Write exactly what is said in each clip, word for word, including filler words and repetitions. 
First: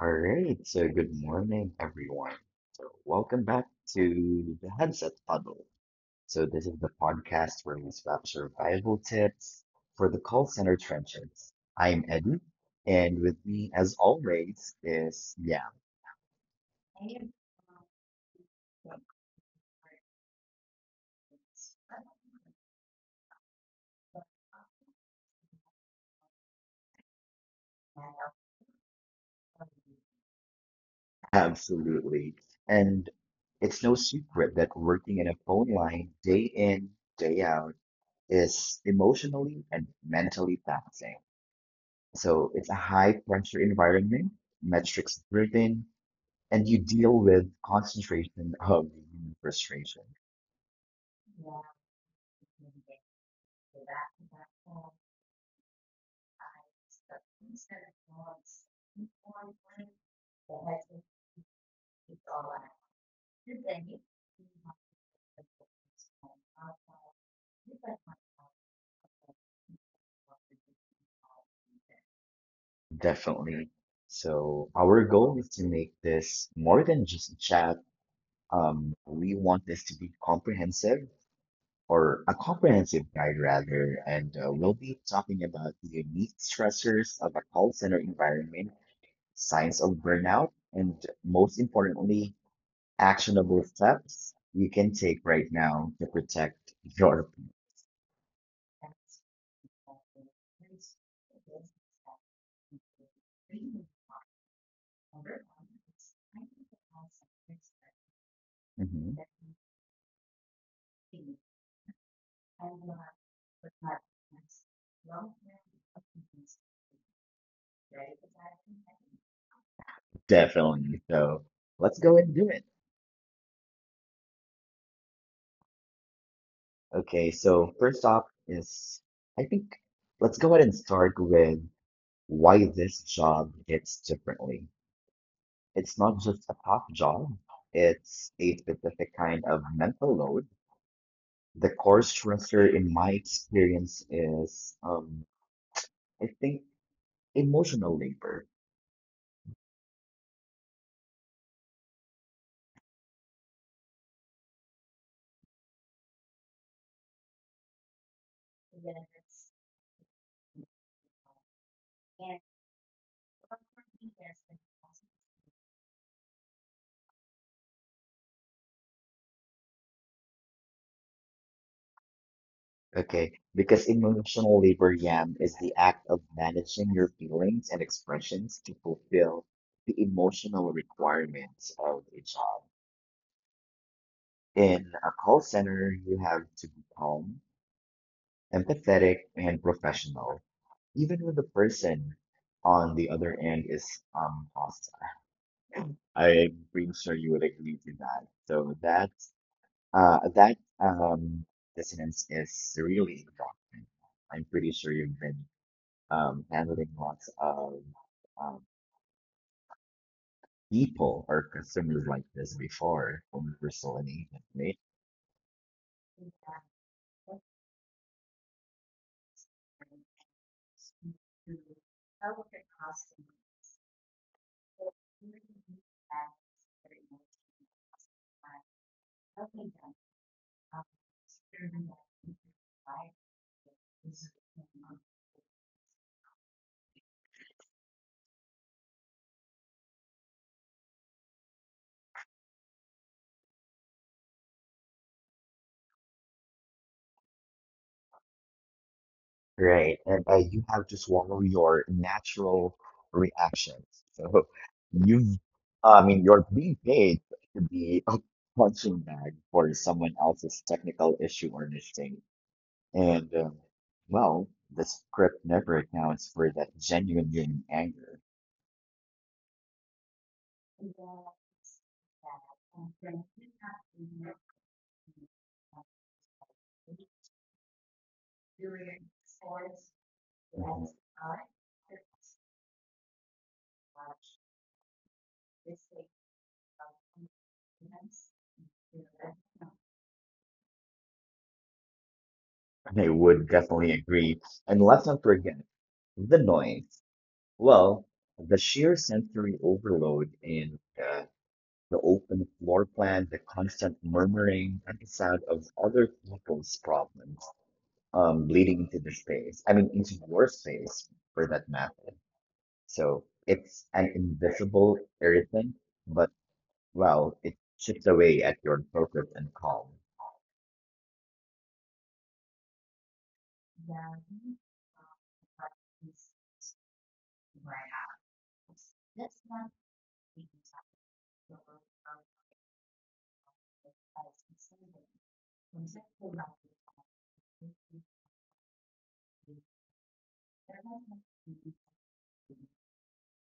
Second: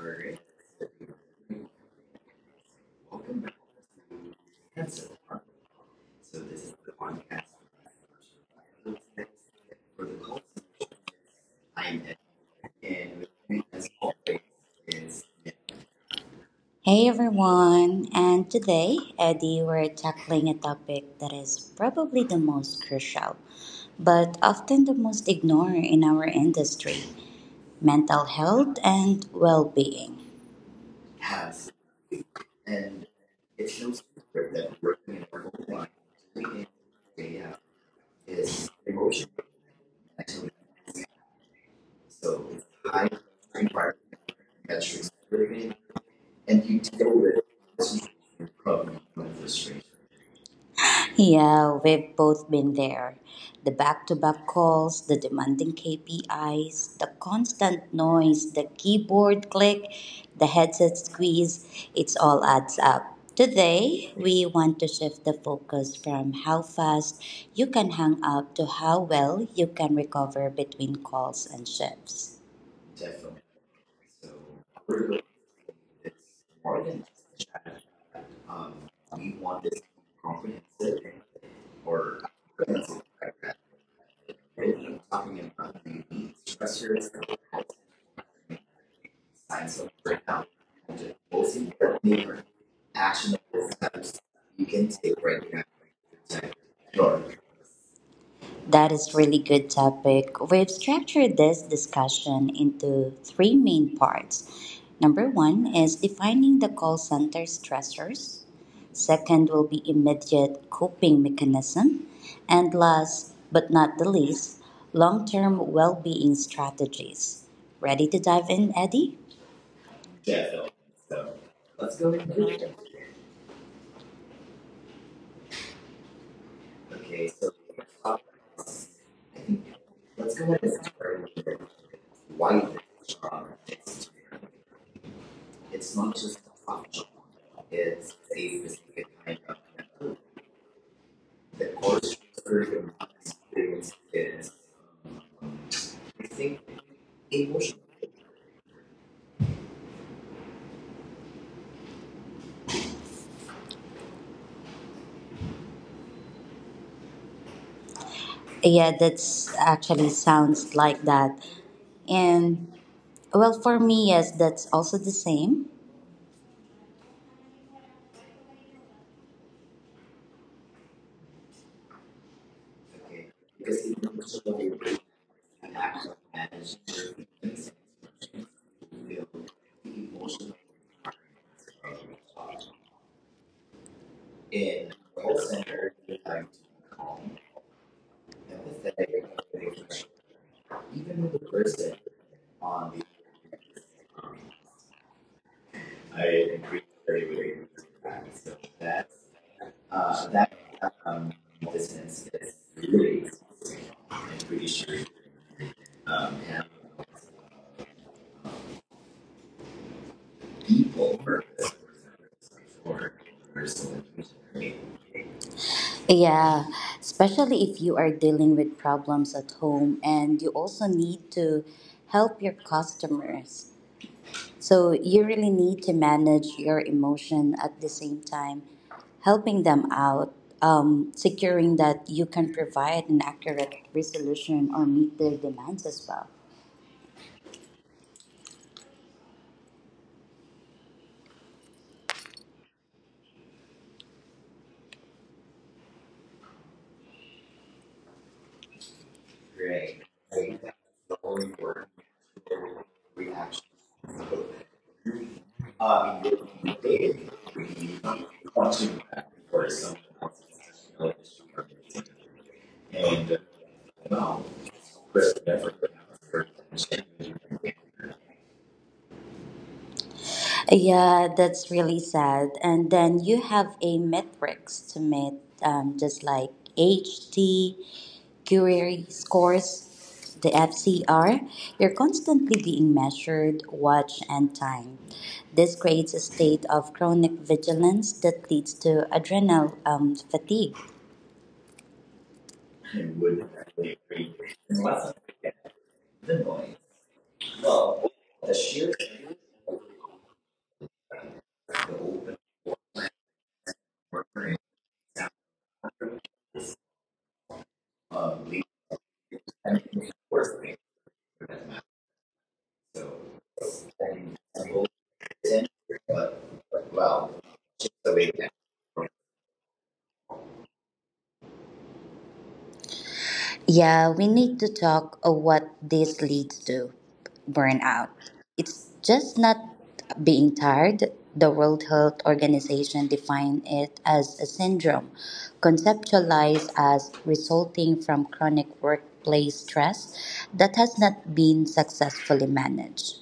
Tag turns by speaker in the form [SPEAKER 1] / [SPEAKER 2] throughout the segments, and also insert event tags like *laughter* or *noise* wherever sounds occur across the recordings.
[SPEAKER 1] All right.
[SPEAKER 2] right, so good morning, everyone. So,
[SPEAKER 1] Welcome
[SPEAKER 2] welcome
[SPEAKER 1] back
[SPEAKER 2] back
[SPEAKER 1] to
[SPEAKER 2] to the
[SPEAKER 1] Hanson
[SPEAKER 2] Headset
[SPEAKER 1] Park.
[SPEAKER 2] Huddle.
[SPEAKER 1] So
[SPEAKER 2] So,
[SPEAKER 1] this
[SPEAKER 2] this
[SPEAKER 1] is
[SPEAKER 2] is the
[SPEAKER 1] the podcast
[SPEAKER 2] podcast where we swap survival tips
[SPEAKER 1] for
[SPEAKER 2] for
[SPEAKER 1] the
[SPEAKER 2] the call center
[SPEAKER 1] Colts.
[SPEAKER 2] trenches.
[SPEAKER 1] I'm
[SPEAKER 2] I'm
[SPEAKER 1] Ed,
[SPEAKER 2] Eddie, and
[SPEAKER 1] and with
[SPEAKER 2] with
[SPEAKER 1] me
[SPEAKER 2] me,
[SPEAKER 1] as
[SPEAKER 2] as
[SPEAKER 1] always
[SPEAKER 2] always,
[SPEAKER 1] is
[SPEAKER 2] is yeah,
[SPEAKER 1] Nick. Hey everyone, and today, Eddie, we're tackling a topic that is probably the most crucial, but often the most ignored in our industry mental health and well being.
[SPEAKER 2] absolutely.
[SPEAKER 1] And
[SPEAKER 2] And
[SPEAKER 1] it's
[SPEAKER 2] it's
[SPEAKER 1] no
[SPEAKER 2] no
[SPEAKER 1] secret
[SPEAKER 2] secret that
[SPEAKER 1] that working
[SPEAKER 2] working
[SPEAKER 1] in
[SPEAKER 2] in a
[SPEAKER 1] our goal
[SPEAKER 2] phone
[SPEAKER 1] line
[SPEAKER 2] line day
[SPEAKER 1] day in,
[SPEAKER 2] in,
[SPEAKER 1] day
[SPEAKER 2] day
[SPEAKER 1] out
[SPEAKER 2] out
[SPEAKER 1] is
[SPEAKER 2] is
[SPEAKER 1] emotional.
[SPEAKER 2] emotionally and
[SPEAKER 1] Mentally.
[SPEAKER 2] mentally taxing.
[SPEAKER 1] So
[SPEAKER 2] So
[SPEAKER 1] it's
[SPEAKER 2] it's a
[SPEAKER 1] high
[SPEAKER 2] high pressure
[SPEAKER 1] requirement
[SPEAKER 2] environment,
[SPEAKER 1] metrics
[SPEAKER 2] metrics
[SPEAKER 1] driven
[SPEAKER 2] driven,
[SPEAKER 1] and
[SPEAKER 2] and
[SPEAKER 1] you
[SPEAKER 2] you
[SPEAKER 1] deal
[SPEAKER 2] deal
[SPEAKER 1] with
[SPEAKER 2] with
[SPEAKER 1] this
[SPEAKER 2] concentration of
[SPEAKER 1] from
[SPEAKER 2] the human
[SPEAKER 1] frustration.
[SPEAKER 2] frustration.
[SPEAKER 1] Yeah, we've both been there. The back to back calls, the demanding K P Is, the constant noise, the keyboard click, the headset squeeze, it all adds up. Today, we want to shift the focus from how fast you can hang up to how well you can recover between calls and shifts
[SPEAKER 2] Definitely. So our goal is to make this more than just a chat. Um, we want this to be comprehensive
[SPEAKER 1] or
[SPEAKER 2] or a
[SPEAKER 1] things
[SPEAKER 2] comprehensive
[SPEAKER 1] like
[SPEAKER 2] guide
[SPEAKER 1] that.
[SPEAKER 2] rather, and uh, we'll
[SPEAKER 1] If
[SPEAKER 2] be
[SPEAKER 1] you
[SPEAKER 2] talking
[SPEAKER 1] talking
[SPEAKER 2] about
[SPEAKER 1] about
[SPEAKER 2] the
[SPEAKER 1] the
[SPEAKER 2] unique
[SPEAKER 1] stressors
[SPEAKER 2] stressors
[SPEAKER 1] and
[SPEAKER 2] of a call center environment,
[SPEAKER 1] signs
[SPEAKER 2] signs
[SPEAKER 1] of
[SPEAKER 2] of
[SPEAKER 1] burnout,
[SPEAKER 2] burnout, and
[SPEAKER 1] and most
[SPEAKER 2] most
[SPEAKER 1] importantly,
[SPEAKER 2] importantly,
[SPEAKER 1] are
[SPEAKER 2] actionable
[SPEAKER 1] actionable steps
[SPEAKER 2] steps
[SPEAKER 1] you
[SPEAKER 2] you
[SPEAKER 1] can
[SPEAKER 2] can take
[SPEAKER 1] take right
[SPEAKER 2] right
[SPEAKER 1] now.
[SPEAKER 2] now to protect
[SPEAKER 1] Sure.
[SPEAKER 2] your.
[SPEAKER 1] That is really good topic. We've structured this discussion into three main parts. Number one is defining the call center stressors.
[SPEAKER 2] Mhm.
[SPEAKER 1] Second will be immediate coping mechanism. And last but not the least, long term well being strategies. Ready to dive in, Eddie? Yeah, Phil.
[SPEAKER 2] Definitely.
[SPEAKER 1] So
[SPEAKER 2] So
[SPEAKER 1] let's
[SPEAKER 2] let's
[SPEAKER 1] go
[SPEAKER 2] go
[SPEAKER 1] with
[SPEAKER 2] and do it.
[SPEAKER 1] the okay,
[SPEAKER 2] Okay,
[SPEAKER 1] so
[SPEAKER 2] so first off is, I think,
[SPEAKER 1] let's
[SPEAKER 2] let's
[SPEAKER 1] go
[SPEAKER 2] go
[SPEAKER 1] with
[SPEAKER 2] ahead and
[SPEAKER 1] this
[SPEAKER 2] start
[SPEAKER 1] term. Here.
[SPEAKER 2] with why
[SPEAKER 1] One
[SPEAKER 2] this
[SPEAKER 1] job.
[SPEAKER 2] job hits
[SPEAKER 1] Is to-
[SPEAKER 2] differently.
[SPEAKER 1] it's
[SPEAKER 2] It's
[SPEAKER 1] not
[SPEAKER 2] not
[SPEAKER 1] just
[SPEAKER 2] just a
[SPEAKER 1] a
[SPEAKER 2] top
[SPEAKER 1] job.
[SPEAKER 2] job,
[SPEAKER 1] It's
[SPEAKER 2] it's a
[SPEAKER 1] a specific
[SPEAKER 2] specific
[SPEAKER 1] kind
[SPEAKER 2] kind
[SPEAKER 1] of.
[SPEAKER 2] of mental load.
[SPEAKER 1] The
[SPEAKER 2] The core
[SPEAKER 1] course
[SPEAKER 2] stressor, in my
[SPEAKER 1] experience
[SPEAKER 2] experience,
[SPEAKER 1] is
[SPEAKER 2] is, um
[SPEAKER 1] I
[SPEAKER 2] I
[SPEAKER 1] think
[SPEAKER 2] think,
[SPEAKER 1] emotion.
[SPEAKER 2] emotional labor.
[SPEAKER 1] Yeah, that's actually sounds like that. And well, for me, yes, that's also the same. Okay,
[SPEAKER 2] Okay,
[SPEAKER 1] because
[SPEAKER 2] because
[SPEAKER 1] emotional
[SPEAKER 2] emotional labor,
[SPEAKER 1] is
[SPEAKER 2] Yam, is
[SPEAKER 1] an
[SPEAKER 2] the
[SPEAKER 1] act
[SPEAKER 2] act
[SPEAKER 1] of
[SPEAKER 2] of
[SPEAKER 1] managing
[SPEAKER 2] managing your
[SPEAKER 1] to
[SPEAKER 2] feelings and expressions to
[SPEAKER 1] feel
[SPEAKER 2] fulfill the
[SPEAKER 1] emotional
[SPEAKER 2] emotional requirements of a job. In
[SPEAKER 1] in
[SPEAKER 2] a
[SPEAKER 1] well
[SPEAKER 2] call center,
[SPEAKER 1] centered,
[SPEAKER 2] you have
[SPEAKER 1] like
[SPEAKER 2] to be calm,
[SPEAKER 1] calm,
[SPEAKER 2] empathetic,
[SPEAKER 1] empathetic,
[SPEAKER 2] and
[SPEAKER 1] and
[SPEAKER 2] professional, even
[SPEAKER 1] even
[SPEAKER 2] when
[SPEAKER 1] with the
[SPEAKER 2] the
[SPEAKER 1] person
[SPEAKER 2] person on
[SPEAKER 1] on
[SPEAKER 2] the
[SPEAKER 1] the
[SPEAKER 2] other end is um hostile.
[SPEAKER 1] I
[SPEAKER 2] I'm pretty
[SPEAKER 1] increased
[SPEAKER 2] sure you
[SPEAKER 1] thirty
[SPEAKER 2] would
[SPEAKER 1] degrees.
[SPEAKER 2] agree to that.
[SPEAKER 1] So
[SPEAKER 2] So that
[SPEAKER 1] that
[SPEAKER 2] uh
[SPEAKER 1] uh
[SPEAKER 2] that
[SPEAKER 1] that um
[SPEAKER 2] um dissonance
[SPEAKER 1] distance is
[SPEAKER 2] is really
[SPEAKER 1] really
[SPEAKER 2] exhausting. I'm
[SPEAKER 1] and
[SPEAKER 2] pretty
[SPEAKER 1] pretty
[SPEAKER 2] sure
[SPEAKER 1] sure
[SPEAKER 2] you've been um,
[SPEAKER 1] um and
[SPEAKER 2] handling lots of um, people
[SPEAKER 1] people
[SPEAKER 2] or
[SPEAKER 1] purpose
[SPEAKER 2] customers like this before
[SPEAKER 1] for
[SPEAKER 2] when we were still in
[SPEAKER 1] personal
[SPEAKER 2] agency, right?
[SPEAKER 1] information. Yeah, especially if you are dealing with problems at home and you also need to help your customers. So you really need to manage your emotion at the same time, helping them out, um, securing that you can provide an accurate resolution or meet their demands as well.
[SPEAKER 2] Right.
[SPEAKER 1] Right.
[SPEAKER 2] And uh, you
[SPEAKER 1] Right.
[SPEAKER 2] have to
[SPEAKER 1] The
[SPEAKER 2] swallow
[SPEAKER 1] only
[SPEAKER 2] your
[SPEAKER 1] word
[SPEAKER 2] natural
[SPEAKER 1] reaction.
[SPEAKER 2] reactions. So you've, uh, I mean,
[SPEAKER 1] Uh,
[SPEAKER 2] you're being paid
[SPEAKER 1] dated.
[SPEAKER 2] to be a
[SPEAKER 1] Once
[SPEAKER 2] punching
[SPEAKER 1] you
[SPEAKER 2] bag for
[SPEAKER 1] record something,
[SPEAKER 2] someone else's technical issue or mistake, and
[SPEAKER 1] and uh,
[SPEAKER 2] um, well,
[SPEAKER 1] no,
[SPEAKER 2] the
[SPEAKER 1] but
[SPEAKER 2] script never
[SPEAKER 1] never.
[SPEAKER 2] accounts for that genuine human anger.
[SPEAKER 1] Yeah, that's really sad. And then you have a metrics to meet, um, just like H T, Curie scores, the F C R. You're constantly being measured, watched, and timed. This creates a state of chronic vigilance that leads to adrenal um, fatigue.
[SPEAKER 2] I would definitely agree. And let's not forget the noise. Well, the sheer sensory overload in uh, the open floor plan, the constant murmuring, and the sound of other people's problems um, bleeding into the space. I mean, into your space for that matter. So
[SPEAKER 1] So
[SPEAKER 2] it's an
[SPEAKER 1] then some
[SPEAKER 2] invisible
[SPEAKER 1] old
[SPEAKER 2] irritant, but
[SPEAKER 1] but, but
[SPEAKER 2] well,
[SPEAKER 1] well,
[SPEAKER 2] it chips
[SPEAKER 1] just the
[SPEAKER 2] away
[SPEAKER 1] way
[SPEAKER 2] at
[SPEAKER 1] that.
[SPEAKER 2] your focus and calm.
[SPEAKER 1] Yeah, we need to talk of what this leads to burnout. It's just not being tired. The World Health Organization defined it as a syndrome, conceptualized as resulting from chronic workplace stress that has not been successfully managed.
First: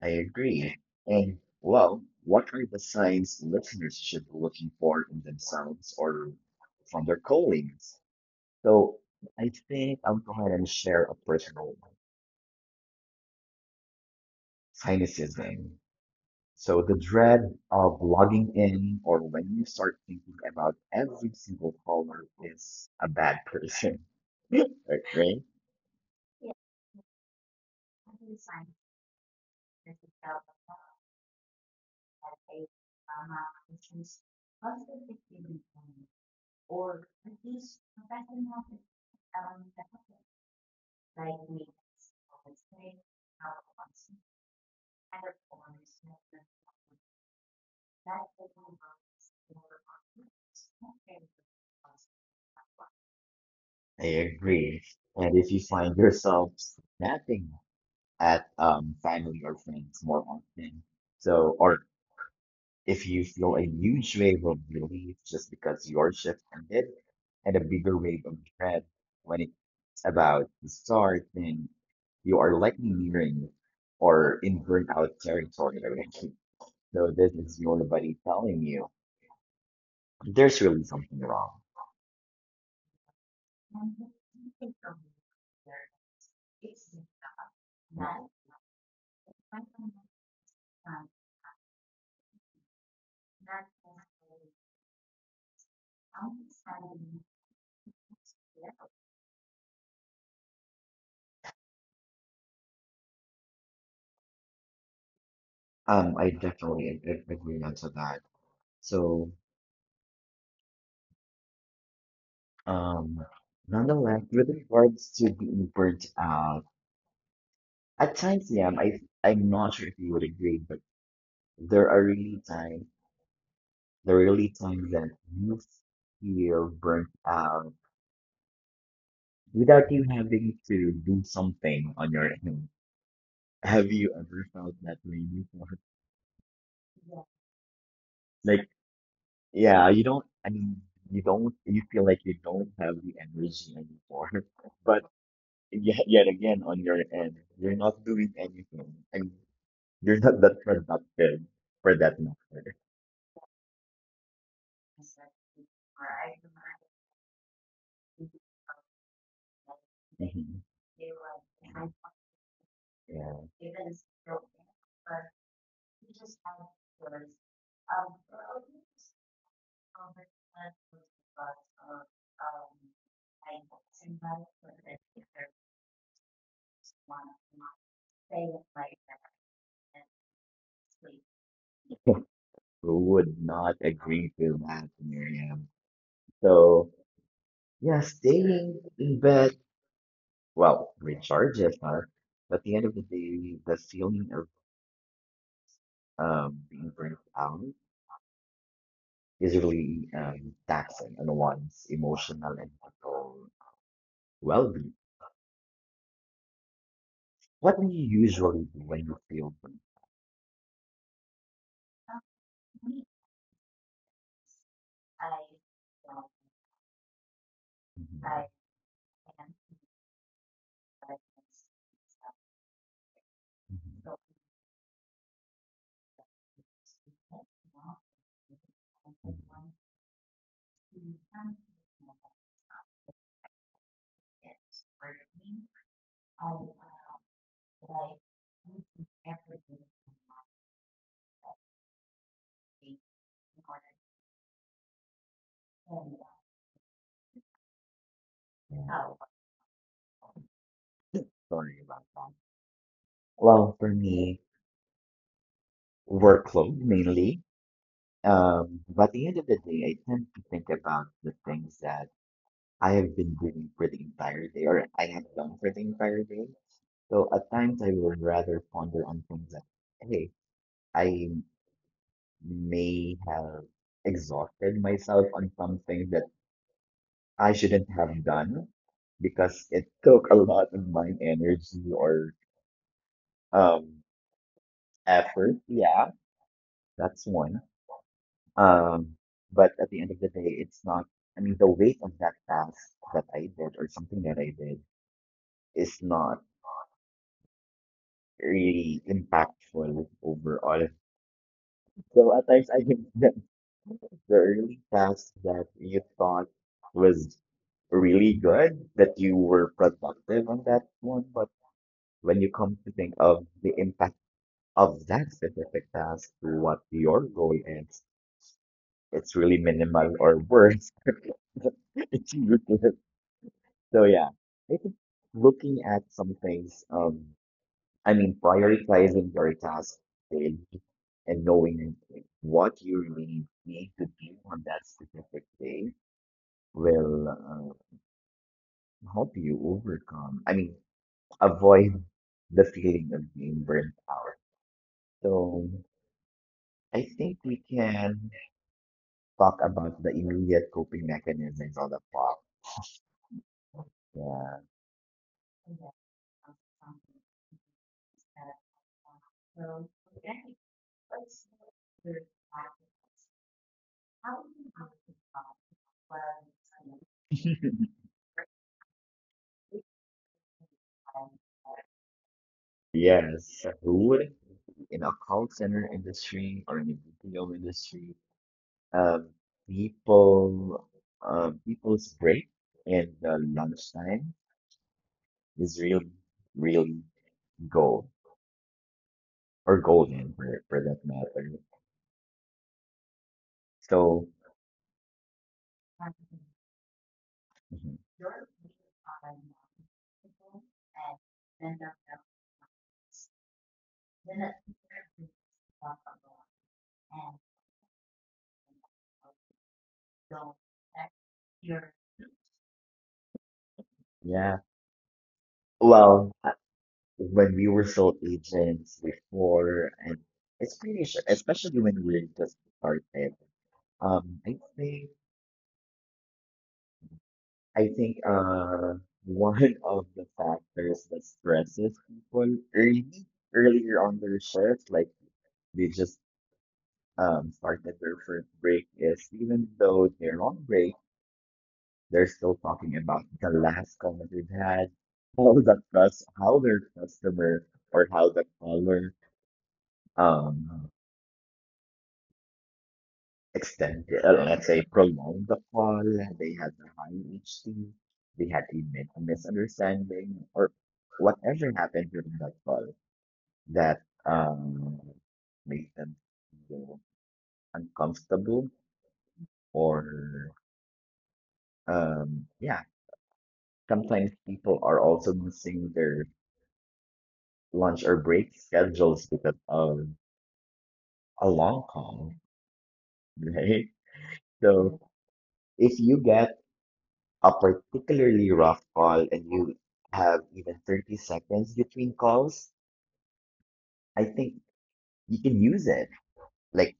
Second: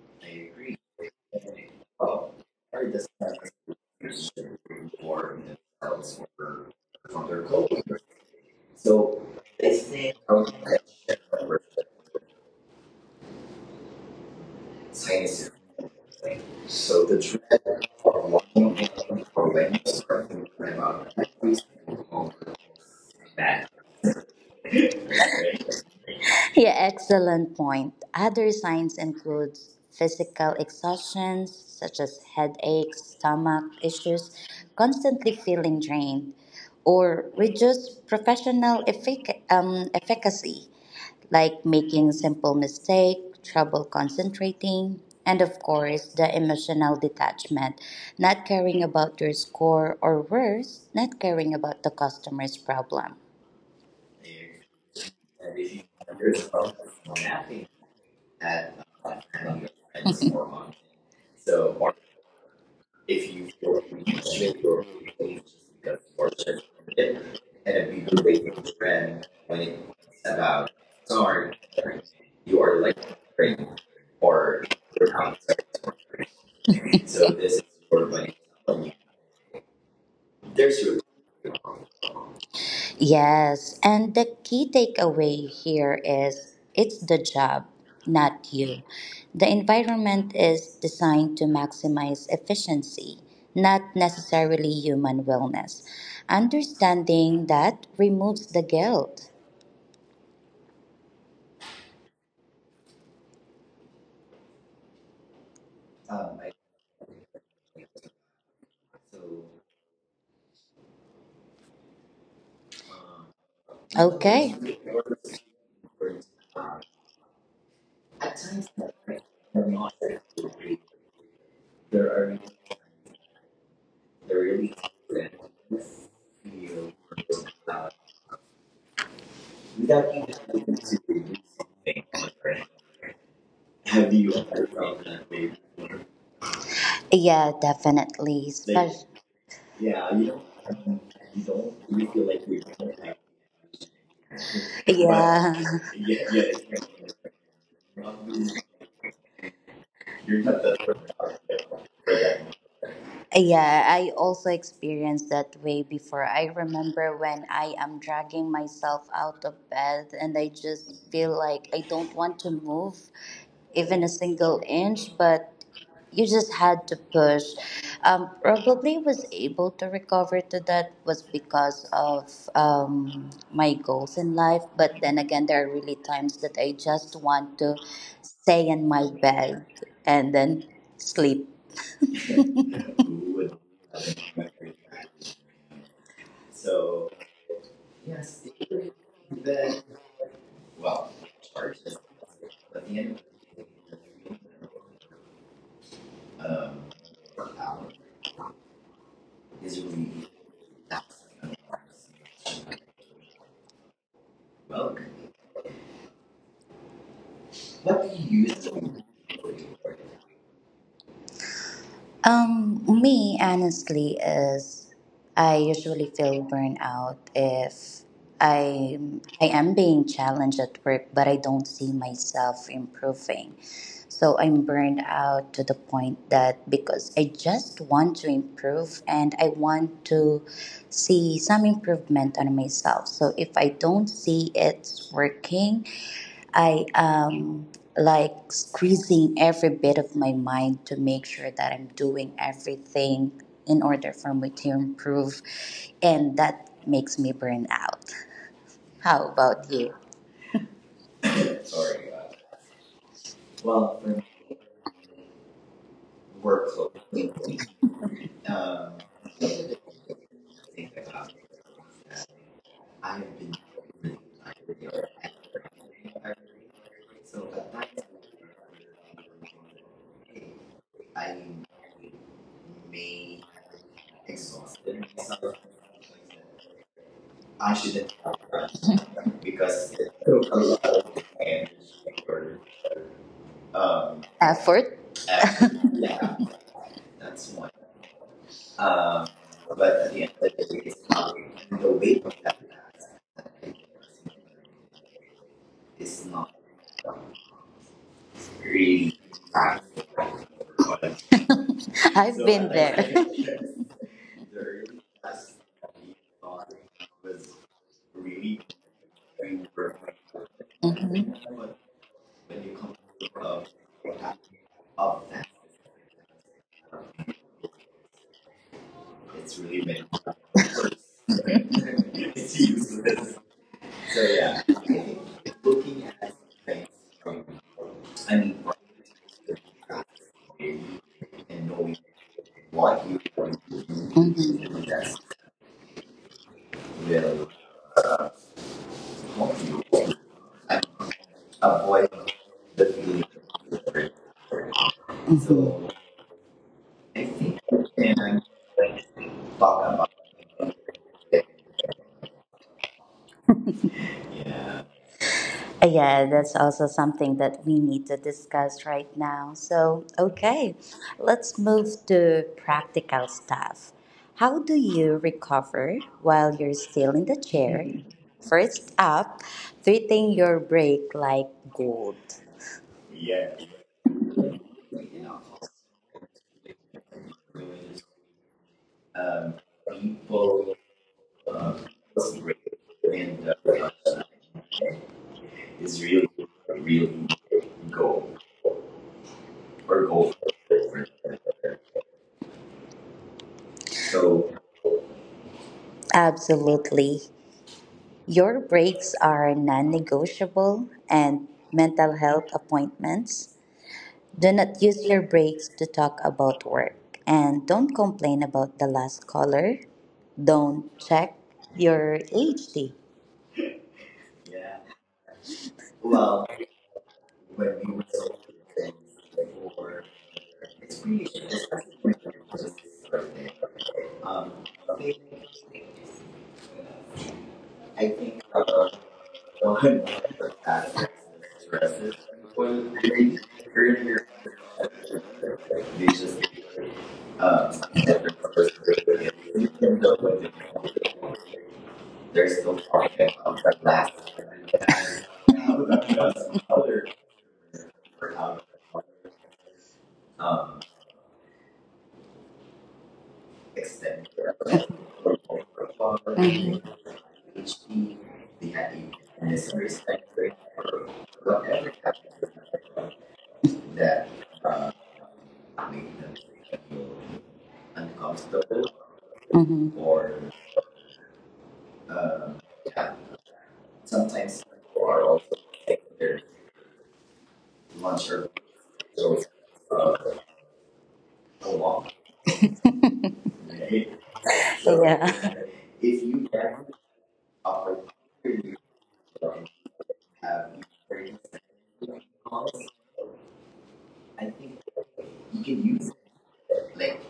[SPEAKER 2] I
[SPEAKER 1] I agree.
[SPEAKER 2] agree. And well,
[SPEAKER 1] Oh,
[SPEAKER 2] what are
[SPEAKER 1] I
[SPEAKER 2] the
[SPEAKER 1] heard this.
[SPEAKER 2] signs listeners should be looking for in
[SPEAKER 1] Or
[SPEAKER 2] themselves
[SPEAKER 1] themselves
[SPEAKER 2] or
[SPEAKER 1] or
[SPEAKER 2] from their
[SPEAKER 1] from their coworkers.
[SPEAKER 2] colleagues? So
[SPEAKER 1] So
[SPEAKER 2] I
[SPEAKER 1] they
[SPEAKER 2] think
[SPEAKER 1] think
[SPEAKER 2] I'll go
[SPEAKER 1] of
[SPEAKER 2] ahead and
[SPEAKER 1] that
[SPEAKER 2] share a
[SPEAKER 1] shit over
[SPEAKER 2] personal
[SPEAKER 1] the
[SPEAKER 2] one.
[SPEAKER 1] science.
[SPEAKER 2] Cynicism. So the
[SPEAKER 1] So the dread
[SPEAKER 2] dread of
[SPEAKER 1] of one
[SPEAKER 2] logging
[SPEAKER 1] moment
[SPEAKER 2] in, or
[SPEAKER 1] of
[SPEAKER 2] when you
[SPEAKER 1] when you
[SPEAKER 2] start
[SPEAKER 1] start
[SPEAKER 2] thinking
[SPEAKER 1] thinking
[SPEAKER 2] about
[SPEAKER 1] about
[SPEAKER 2] every
[SPEAKER 1] every
[SPEAKER 2] single
[SPEAKER 1] single
[SPEAKER 2] caller
[SPEAKER 1] moment of
[SPEAKER 2] is a bad *laughs*
[SPEAKER 1] that.
[SPEAKER 2] person. Okay?
[SPEAKER 1] Yeah, excellent point. Other signs include physical exhaustion, such as headaches, stomach issues, constantly feeling drained, or reduced professional effic- um, efficacy, like making simple mistake, trouble concentrating, and of course, the emotional detachment, not caring about your score, or worse, not caring about the customer's problem
[SPEAKER 2] I agree. And if you find yourself snapping at
[SPEAKER 1] at uh,
[SPEAKER 2] um,
[SPEAKER 1] on
[SPEAKER 2] family
[SPEAKER 1] your
[SPEAKER 2] or friends
[SPEAKER 1] friends *laughs* or
[SPEAKER 2] more
[SPEAKER 1] on
[SPEAKER 2] often,
[SPEAKER 1] so
[SPEAKER 2] so,
[SPEAKER 1] or
[SPEAKER 2] or if
[SPEAKER 1] if
[SPEAKER 2] you
[SPEAKER 1] you
[SPEAKER 2] feel
[SPEAKER 1] feel
[SPEAKER 2] a huge
[SPEAKER 1] passionate
[SPEAKER 2] wave
[SPEAKER 1] or
[SPEAKER 2] of relief
[SPEAKER 1] appreciated
[SPEAKER 2] just
[SPEAKER 1] just because
[SPEAKER 2] because
[SPEAKER 1] or
[SPEAKER 2] your
[SPEAKER 1] just
[SPEAKER 2] shift ended,
[SPEAKER 1] it and
[SPEAKER 2] and a
[SPEAKER 1] if you
[SPEAKER 2] bigger
[SPEAKER 1] do
[SPEAKER 2] wave
[SPEAKER 1] wait for
[SPEAKER 2] of
[SPEAKER 1] a
[SPEAKER 2] dread
[SPEAKER 1] friend when
[SPEAKER 2] when
[SPEAKER 1] it's
[SPEAKER 2] it's
[SPEAKER 1] about
[SPEAKER 2] about to start,
[SPEAKER 1] sorry
[SPEAKER 2] then
[SPEAKER 1] you
[SPEAKER 2] you
[SPEAKER 1] are
[SPEAKER 2] are
[SPEAKER 1] like
[SPEAKER 2] likely
[SPEAKER 1] great
[SPEAKER 2] nearing or
[SPEAKER 1] or
[SPEAKER 2] in
[SPEAKER 1] your
[SPEAKER 2] burnout
[SPEAKER 1] concept. *laughs*
[SPEAKER 2] territory *laughs* already.
[SPEAKER 1] So
[SPEAKER 2] So
[SPEAKER 1] this
[SPEAKER 2] this
[SPEAKER 1] is
[SPEAKER 2] is
[SPEAKER 1] sort
[SPEAKER 2] your
[SPEAKER 1] of like
[SPEAKER 2] body telling
[SPEAKER 1] um,
[SPEAKER 2] you
[SPEAKER 1] there's
[SPEAKER 2] there's
[SPEAKER 1] your
[SPEAKER 2] really something wrong.
[SPEAKER 1] yes, and the key takeaway here is it's the job, not you. The environment is designed to maximize efficiency, not necessarily human wellness. Understanding that removes the guilt.
[SPEAKER 2] Um, I definitely ag- ag- agree on to that. So, um, nonetheless,
[SPEAKER 1] Okay.
[SPEAKER 2] with regards to being burnt out, at times, yeah, I I'm not sure if you would agree, but There are really times,
[SPEAKER 1] The
[SPEAKER 2] there are
[SPEAKER 1] relief
[SPEAKER 2] really times that you
[SPEAKER 1] feel
[SPEAKER 2] feel burnt
[SPEAKER 1] about
[SPEAKER 2] out
[SPEAKER 1] without
[SPEAKER 2] without
[SPEAKER 1] even
[SPEAKER 2] you
[SPEAKER 1] having
[SPEAKER 2] having
[SPEAKER 1] to
[SPEAKER 2] to
[SPEAKER 1] do
[SPEAKER 2] do
[SPEAKER 1] something.
[SPEAKER 2] something on your
[SPEAKER 1] Right?
[SPEAKER 2] own.
[SPEAKER 1] Have
[SPEAKER 2] Have
[SPEAKER 1] you
[SPEAKER 2] you
[SPEAKER 1] ever
[SPEAKER 2] ever
[SPEAKER 1] felt
[SPEAKER 2] felt that
[SPEAKER 1] that way
[SPEAKER 2] way
[SPEAKER 1] before?
[SPEAKER 2] before? *laughs*
[SPEAKER 1] Yeah, definitely. Like,
[SPEAKER 2] Like,
[SPEAKER 1] especially, yeah,
[SPEAKER 2] yeah,
[SPEAKER 1] you
[SPEAKER 2] you
[SPEAKER 1] don't,
[SPEAKER 2] don't,
[SPEAKER 1] I
[SPEAKER 2] I
[SPEAKER 1] mean,
[SPEAKER 2] mean,
[SPEAKER 1] you
[SPEAKER 2] you
[SPEAKER 1] don't
[SPEAKER 2] don't,
[SPEAKER 1] really
[SPEAKER 2] you
[SPEAKER 1] feel
[SPEAKER 2] feel
[SPEAKER 1] like
[SPEAKER 2] like
[SPEAKER 1] you're
[SPEAKER 2] you
[SPEAKER 1] doing
[SPEAKER 2] don't
[SPEAKER 1] it,
[SPEAKER 2] have the energy anymore.
[SPEAKER 1] but
[SPEAKER 2] *laughs* But
[SPEAKER 1] yeah. *laughs* yeah,
[SPEAKER 2] yet,
[SPEAKER 1] yeah,
[SPEAKER 2] yet
[SPEAKER 1] it's
[SPEAKER 2] again, on your end,
[SPEAKER 1] like,
[SPEAKER 2] you're not
[SPEAKER 1] um,
[SPEAKER 2] doing anything. I mean,
[SPEAKER 1] you're
[SPEAKER 2] you're
[SPEAKER 1] not
[SPEAKER 2] not
[SPEAKER 1] the
[SPEAKER 2] that
[SPEAKER 1] perfect architect
[SPEAKER 2] productive
[SPEAKER 1] for
[SPEAKER 2] for
[SPEAKER 1] that.
[SPEAKER 2] that matter.
[SPEAKER 1] Yeah, I also experienced that way before. I remember when I am dragging myself out of bed and I
[SPEAKER 2] *laughs* Mhm.
[SPEAKER 1] just feel like I don't want to move
[SPEAKER 2] Yeah.
[SPEAKER 1] even a single inch, but you just had to push. Um, probably was able to recover to that was because of um, my goals in life, but then again, there are really times that I just want to stay in my bed and then sleep
[SPEAKER 2] Who
[SPEAKER 1] who would
[SPEAKER 2] would not
[SPEAKER 1] have a
[SPEAKER 2] agree
[SPEAKER 1] metric
[SPEAKER 2] to
[SPEAKER 1] track.
[SPEAKER 2] that, Miriam?
[SPEAKER 1] So
[SPEAKER 2] So, yeah,
[SPEAKER 1] yes
[SPEAKER 2] staying in bed,
[SPEAKER 1] then well
[SPEAKER 2] well, recharges
[SPEAKER 1] charges
[SPEAKER 2] us. But
[SPEAKER 1] at
[SPEAKER 2] at
[SPEAKER 1] the
[SPEAKER 2] the end
[SPEAKER 1] end
[SPEAKER 2] of the
[SPEAKER 1] of
[SPEAKER 2] day,
[SPEAKER 1] the
[SPEAKER 2] the
[SPEAKER 1] day
[SPEAKER 2] feeling of
[SPEAKER 1] um
[SPEAKER 2] um, being
[SPEAKER 1] per
[SPEAKER 2] burnt
[SPEAKER 1] hour
[SPEAKER 2] out
[SPEAKER 1] is
[SPEAKER 2] is
[SPEAKER 1] really
[SPEAKER 2] really um,
[SPEAKER 1] that's
[SPEAKER 2] taxing on one's emotional and mental
[SPEAKER 1] well
[SPEAKER 2] well-being.
[SPEAKER 1] what do
[SPEAKER 2] What do
[SPEAKER 1] you
[SPEAKER 2] you
[SPEAKER 1] use to do
[SPEAKER 2] usually do
[SPEAKER 1] for
[SPEAKER 2] when you
[SPEAKER 1] your
[SPEAKER 2] feel burnt?
[SPEAKER 1] Um, me honestly is I usually feel burnout if
[SPEAKER 2] Mhm,
[SPEAKER 1] I I am being challenged at work, but I don't see myself improving. So I'm burned out to the point that because I just want to improve and I
[SPEAKER 2] mhm,
[SPEAKER 1] want
[SPEAKER 2] mhm.
[SPEAKER 1] to see some improvement on myself. So if I don't see it's working, I um like squeezing every bit of my mind to make sure that I'm doing everything in order for me to improve, and that makes me burn out. How
[SPEAKER 2] Yeah.
[SPEAKER 1] about you? Sorry.
[SPEAKER 2] Sorry
[SPEAKER 1] Uh,
[SPEAKER 2] about that.
[SPEAKER 1] well, for
[SPEAKER 2] Well,
[SPEAKER 1] me,
[SPEAKER 2] for me,
[SPEAKER 1] work's always
[SPEAKER 2] workload
[SPEAKER 1] been,
[SPEAKER 2] mainly.
[SPEAKER 1] um, one of
[SPEAKER 2] Um, but at the end
[SPEAKER 1] the
[SPEAKER 2] of the day, I tend to
[SPEAKER 1] things I
[SPEAKER 2] think
[SPEAKER 1] got.
[SPEAKER 2] about the things that
[SPEAKER 1] I
[SPEAKER 2] I
[SPEAKER 1] have
[SPEAKER 2] have
[SPEAKER 1] been
[SPEAKER 2] been doing
[SPEAKER 1] reading
[SPEAKER 2] for the entire
[SPEAKER 1] every
[SPEAKER 2] day
[SPEAKER 1] hour,
[SPEAKER 2] or I have done for
[SPEAKER 1] every
[SPEAKER 2] the
[SPEAKER 1] hour,
[SPEAKER 2] entire day.
[SPEAKER 1] so
[SPEAKER 2] So
[SPEAKER 1] at
[SPEAKER 2] at
[SPEAKER 1] that time,
[SPEAKER 2] times I would rather
[SPEAKER 1] I
[SPEAKER 2] ponder
[SPEAKER 1] was
[SPEAKER 2] on things that,
[SPEAKER 1] thinking,
[SPEAKER 2] hey,
[SPEAKER 1] hey, I'm
[SPEAKER 2] I
[SPEAKER 1] may
[SPEAKER 2] may have
[SPEAKER 1] exhausted
[SPEAKER 2] exhausted
[SPEAKER 1] myself.
[SPEAKER 2] myself on something that
[SPEAKER 1] I
[SPEAKER 2] I
[SPEAKER 1] shouldn't
[SPEAKER 2] shouldn't
[SPEAKER 1] have
[SPEAKER 2] have
[SPEAKER 1] rushed
[SPEAKER 2] done
[SPEAKER 1] *laughs* because
[SPEAKER 2] because
[SPEAKER 1] it
[SPEAKER 2] it
[SPEAKER 1] took a
[SPEAKER 2] took a
[SPEAKER 1] lot
[SPEAKER 2] lot
[SPEAKER 1] of
[SPEAKER 2] of my
[SPEAKER 1] energy
[SPEAKER 2] energy
[SPEAKER 1] or
[SPEAKER 2] or
[SPEAKER 1] um,
[SPEAKER 2] um
[SPEAKER 1] effort? Effort.
[SPEAKER 2] effort.
[SPEAKER 1] Yeah,
[SPEAKER 2] Yeah,
[SPEAKER 1] that's
[SPEAKER 2] that's
[SPEAKER 1] one.
[SPEAKER 2] one.
[SPEAKER 1] Um,
[SPEAKER 2] Um,
[SPEAKER 1] but
[SPEAKER 2] but
[SPEAKER 1] at the
[SPEAKER 2] at
[SPEAKER 1] end
[SPEAKER 2] the end
[SPEAKER 1] of
[SPEAKER 2] of
[SPEAKER 1] the
[SPEAKER 2] the
[SPEAKER 1] day,
[SPEAKER 2] day,
[SPEAKER 1] it's
[SPEAKER 2] it's not,
[SPEAKER 1] probably
[SPEAKER 2] I
[SPEAKER 1] the
[SPEAKER 2] mean, the
[SPEAKER 1] weight of
[SPEAKER 2] weight of
[SPEAKER 1] that
[SPEAKER 2] that
[SPEAKER 1] task.
[SPEAKER 2] task
[SPEAKER 1] That I
[SPEAKER 2] that
[SPEAKER 1] think
[SPEAKER 2] I did or something that I did
[SPEAKER 1] is it's
[SPEAKER 2] is
[SPEAKER 1] not
[SPEAKER 2] not
[SPEAKER 1] really
[SPEAKER 2] really
[SPEAKER 1] practical,
[SPEAKER 2] impactful overall.
[SPEAKER 1] I've so been
[SPEAKER 2] So
[SPEAKER 1] I
[SPEAKER 2] at times I
[SPEAKER 1] there.
[SPEAKER 2] think *laughs*
[SPEAKER 1] *laughs*
[SPEAKER 2] that
[SPEAKER 1] The
[SPEAKER 2] the
[SPEAKER 1] early
[SPEAKER 2] early
[SPEAKER 1] class
[SPEAKER 2] tasks that you
[SPEAKER 1] thought
[SPEAKER 2] thought
[SPEAKER 1] was
[SPEAKER 2] was
[SPEAKER 1] really
[SPEAKER 2] really good, that
[SPEAKER 1] going
[SPEAKER 2] you
[SPEAKER 1] for
[SPEAKER 2] were productive on that
[SPEAKER 1] hmm
[SPEAKER 2] one,
[SPEAKER 1] but
[SPEAKER 2] but
[SPEAKER 1] when
[SPEAKER 2] when
[SPEAKER 1] you
[SPEAKER 2] you
[SPEAKER 1] come
[SPEAKER 2] come to
[SPEAKER 1] to
[SPEAKER 2] think
[SPEAKER 1] uh,
[SPEAKER 2] of the
[SPEAKER 1] what
[SPEAKER 2] impact
[SPEAKER 1] happened of
[SPEAKER 2] of
[SPEAKER 1] that,
[SPEAKER 2] that specific task to what your goal is,
[SPEAKER 1] it's
[SPEAKER 2] it's
[SPEAKER 1] really
[SPEAKER 2] really
[SPEAKER 1] made it
[SPEAKER 2] minimal or
[SPEAKER 1] worse.
[SPEAKER 2] worse.
[SPEAKER 1] *laughs*
[SPEAKER 2] *laughs*
[SPEAKER 1] It's
[SPEAKER 2] It's useless.
[SPEAKER 1] useless. So
[SPEAKER 2] So yeah,
[SPEAKER 1] yeah, I
[SPEAKER 2] I
[SPEAKER 1] think
[SPEAKER 2] think
[SPEAKER 1] *laughs* looking
[SPEAKER 2] looking
[SPEAKER 1] at
[SPEAKER 2] at some
[SPEAKER 1] things
[SPEAKER 2] things,
[SPEAKER 1] from
[SPEAKER 2] um,
[SPEAKER 1] I
[SPEAKER 2] I
[SPEAKER 1] mean,
[SPEAKER 2] mean,
[SPEAKER 1] from the
[SPEAKER 2] prioritizing your
[SPEAKER 1] past,
[SPEAKER 2] tasks daily
[SPEAKER 1] and
[SPEAKER 2] and
[SPEAKER 1] knowing
[SPEAKER 2] knowing
[SPEAKER 1] *laughs* what
[SPEAKER 2] what
[SPEAKER 1] you
[SPEAKER 2] you
[SPEAKER 1] are
[SPEAKER 2] really need
[SPEAKER 1] mm-hmm
[SPEAKER 2] to do
[SPEAKER 1] doing
[SPEAKER 2] on that
[SPEAKER 1] that's
[SPEAKER 2] specific day
[SPEAKER 1] really
[SPEAKER 2] will uh, help
[SPEAKER 1] you
[SPEAKER 2] you
[SPEAKER 1] want.
[SPEAKER 2] overcome, I mean,
[SPEAKER 1] Avoid
[SPEAKER 2] avoid
[SPEAKER 1] the
[SPEAKER 2] the
[SPEAKER 1] feeling
[SPEAKER 2] feeling of
[SPEAKER 1] of
[SPEAKER 2] being
[SPEAKER 1] worry.
[SPEAKER 2] burnt out.
[SPEAKER 1] Mm-hmm. So
[SPEAKER 2] So
[SPEAKER 1] I
[SPEAKER 2] I
[SPEAKER 1] think
[SPEAKER 2] think
[SPEAKER 1] we
[SPEAKER 2] we
[SPEAKER 1] can
[SPEAKER 2] can
[SPEAKER 1] like,
[SPEAKER 2] talk
[SPEAKER 1] talk about
[SPEAKER 2] about the immediate coping
[SPEAKER 1] it.
[SPEAKER 2] mechanisms on the pop. Yeah.
[SPEAKER 1] Uh, Yeah, that's also something that we need to discuss right now. So, okay, let's move to practical stuff. How do you recover while you're still in the chair?
[SPEAKER 2] *laughs*
[SPEAKER 1] First up, treating your break like gold. Yeah.
[SPEAKER 2] Yes, who would in a call center industry or in the B P O industry?
[SPEAKER 1] Um,
[SPEAKER 2] Um,
[SPEAKER 1] people
[SPEAKER 2] people,
[SPEAKER 1] uh,
[SPEAKER 2] um, people's break and
[SPEAKER 1] and
[SPEAKER 2] uh,
[SPEAKER 1] uh,
[SPEAKER 2] lunchtime
[SPEAKER 1] is
[SPEAKER 2] is
[SPEAKER 1] really
[SPEAKER 2] really,
[SPEAKER 1] a real
[SPEAKER 2] really
[SPEAKER 1] goal
[SPEAKER 2] gold
[SPEAKER 1] or
[SPEAKER 2] or
[SPEAKER 1] goal.
[SPEAKER 2] golden for, for that matter.
[SPEAKER 1] So
[SPEAKER 2] So,
[SPEAKER 1] absolutely.
[SPEAKER 2] mhm,
[SPEAKER 1] Your breaks are non negotiable and mental health appointments. Do not use your breaks to talk about work and don't complain about the last caller. Don't check your H D.
[SPEAKER 2] yeah.
[SPEAKER 1] Well,
[SPEAKER 2] Well, uh,
[SPEAKER 1] when
[SPEAKER 2] when
[SPEAKER 1] we
[SPEAKER 2] we
[SPEAKER 1] were
[SPEAKER 2] were
[SPEAKER 1] so
[SPEAKER 2] sole
[SPEAKER 1] young,
[SPEAKER 2] agents
[SPEAKER 1] before,
[SPEAKER 2] before, and
[SPEAKER 1] it's
[SPEAKER 2] it's
[SPEAKER 1] pretty
[SPEAKER 2] pretty sure,
[SPEAKER 1] especially
[SPEAKER 2] especially
[SPEAKER 1] when it
[SPEAKER 2] when we were
[SPEAKER 1] was a
[SPEAKER 2] just
[SPEAKER 1] birthday.
[SPEAKER 2] started,
[SPEAKER 1] um,
[SPEAKER 2] um, I
[SPEAKER 1] I think
[SPEAKER 2] think.
[SPEAKER 1] I
[SPEAKER 2] I
[SPEAKER 1] think,
[SPEAKER 2] think
[SPEAKER 1] uh,
[SPEAKER 2] uh *laughs* one of
[SPEAKER 1] they're
[SPEAKER 2] the factors that stresses people early earlier on their shift, like they just um started their first break is even though they're on break, they're
[SPEAKER 1] still
[SPEAKER 2] still talking
[SPEAKER 1] talking
[SPEAKER 2] about
[SPEAKER 1] about the
[SPEAKER 2] the
[SPEAKER 1] last.
[SPEAKER 2] last comment they've had, *laughs* how the cus how
[SPEAKER 1] Other.
[SPEAKER 2] their customer or how the caller
[SPEAKER 1] Um,
[SPEAKER 2] um
[SPEAKER 1] extended.
[SPEAKER 2] extend, uh, let's say, prolong the call.
[SPEAKER 1] Mhm.
[SPEAKER 2] They had a high H T,
[SPEAKER 1] PhD, they
[SPEAKER 2] they
[SPEAKER 1] had
[SPEAKER 2] had a
[SPEAKER 1] a,
[SPEAKER 2] mi- a
[SPEAKER 1] and it's for
[SPEAKER 2] misunderstanding, or
[SPEAKER 1] whatever
[SPEAKER 2] whatever happened
[SPEAKER 1] happened
[SPEAKER 2] during that call
[SPEAKER 1] that.
[SPEAKER 2] that um,
[SPEAKER 1] Make
[SPEAKER 2] made
[SPEAKER 1] them
[SPEAKER 2] them
[SPEAKER 1] feel
[SPEAKER 2] feel
[SPEAKER 1] uncomfortable.
[SPEAKER 2] uncomfortable.
[SPEAKER 1] Mm-hmm.
[SPEAKER 2] Or,
[SPEAKER 1] Or uh,
[SPEAKER 2] um, yeah,
[SPEAKER 1] yeah,
[SPEAKER 2] sometimes
[SPEAKER 1] sometimes people
[SPEAKER 2] people
[SPEAKER 1] are
[SPEAKER 2] are
[SPEAKER 1] also
[SPEAKER 2] also
[SPEAKER 1] taking
[SPEAKER 2] missing
[SPEAKER 1] their
[SPEAKER 2] their
[SPEAKER 1] lunch
[SPEAKER 2] lunch or
[SPEAKER 1] or
[SPEAKER 2] break
[SPEAKER 1] so
[SPEAKER 2] schedules because
[SPEAKER 1] uh,
[SPEAKER 2] of a
[SPEAKER 1] along.
[SPEAKER 2] long call, *laughs* right?
[SPEAKER 1] Right? So yeah.
[SPEAKER 2] So,
[SPEAKER 1] If
[SPEAKER 2] if you
[SPEAKER 1] you can
[SPEAKER 2] get a
[SPEAKER 1] offer you
[SPEAKER 2] particularly rough call and you have
[SPEAKER 1] have
[SPEAKER 2] even
[SPEAKER 1] very
[SPEAKER 2] 30 seconds between
[SPEAKER 1] calls,
[SPEAKER 2] calls,
[SPEAKER 1] I
[SPEAKER 2] I
[SPEAKER 1] think
[SPEAKER 2] think
[SPEAKER 1] you
[SPEAKER 2] you
[SPEAKER 1] can
[SPEAKER 2] can
[SPEAKER 1] use
[SPEAKER 2] use it
[SPEAKER 1] it like
[SPEAKER 2] like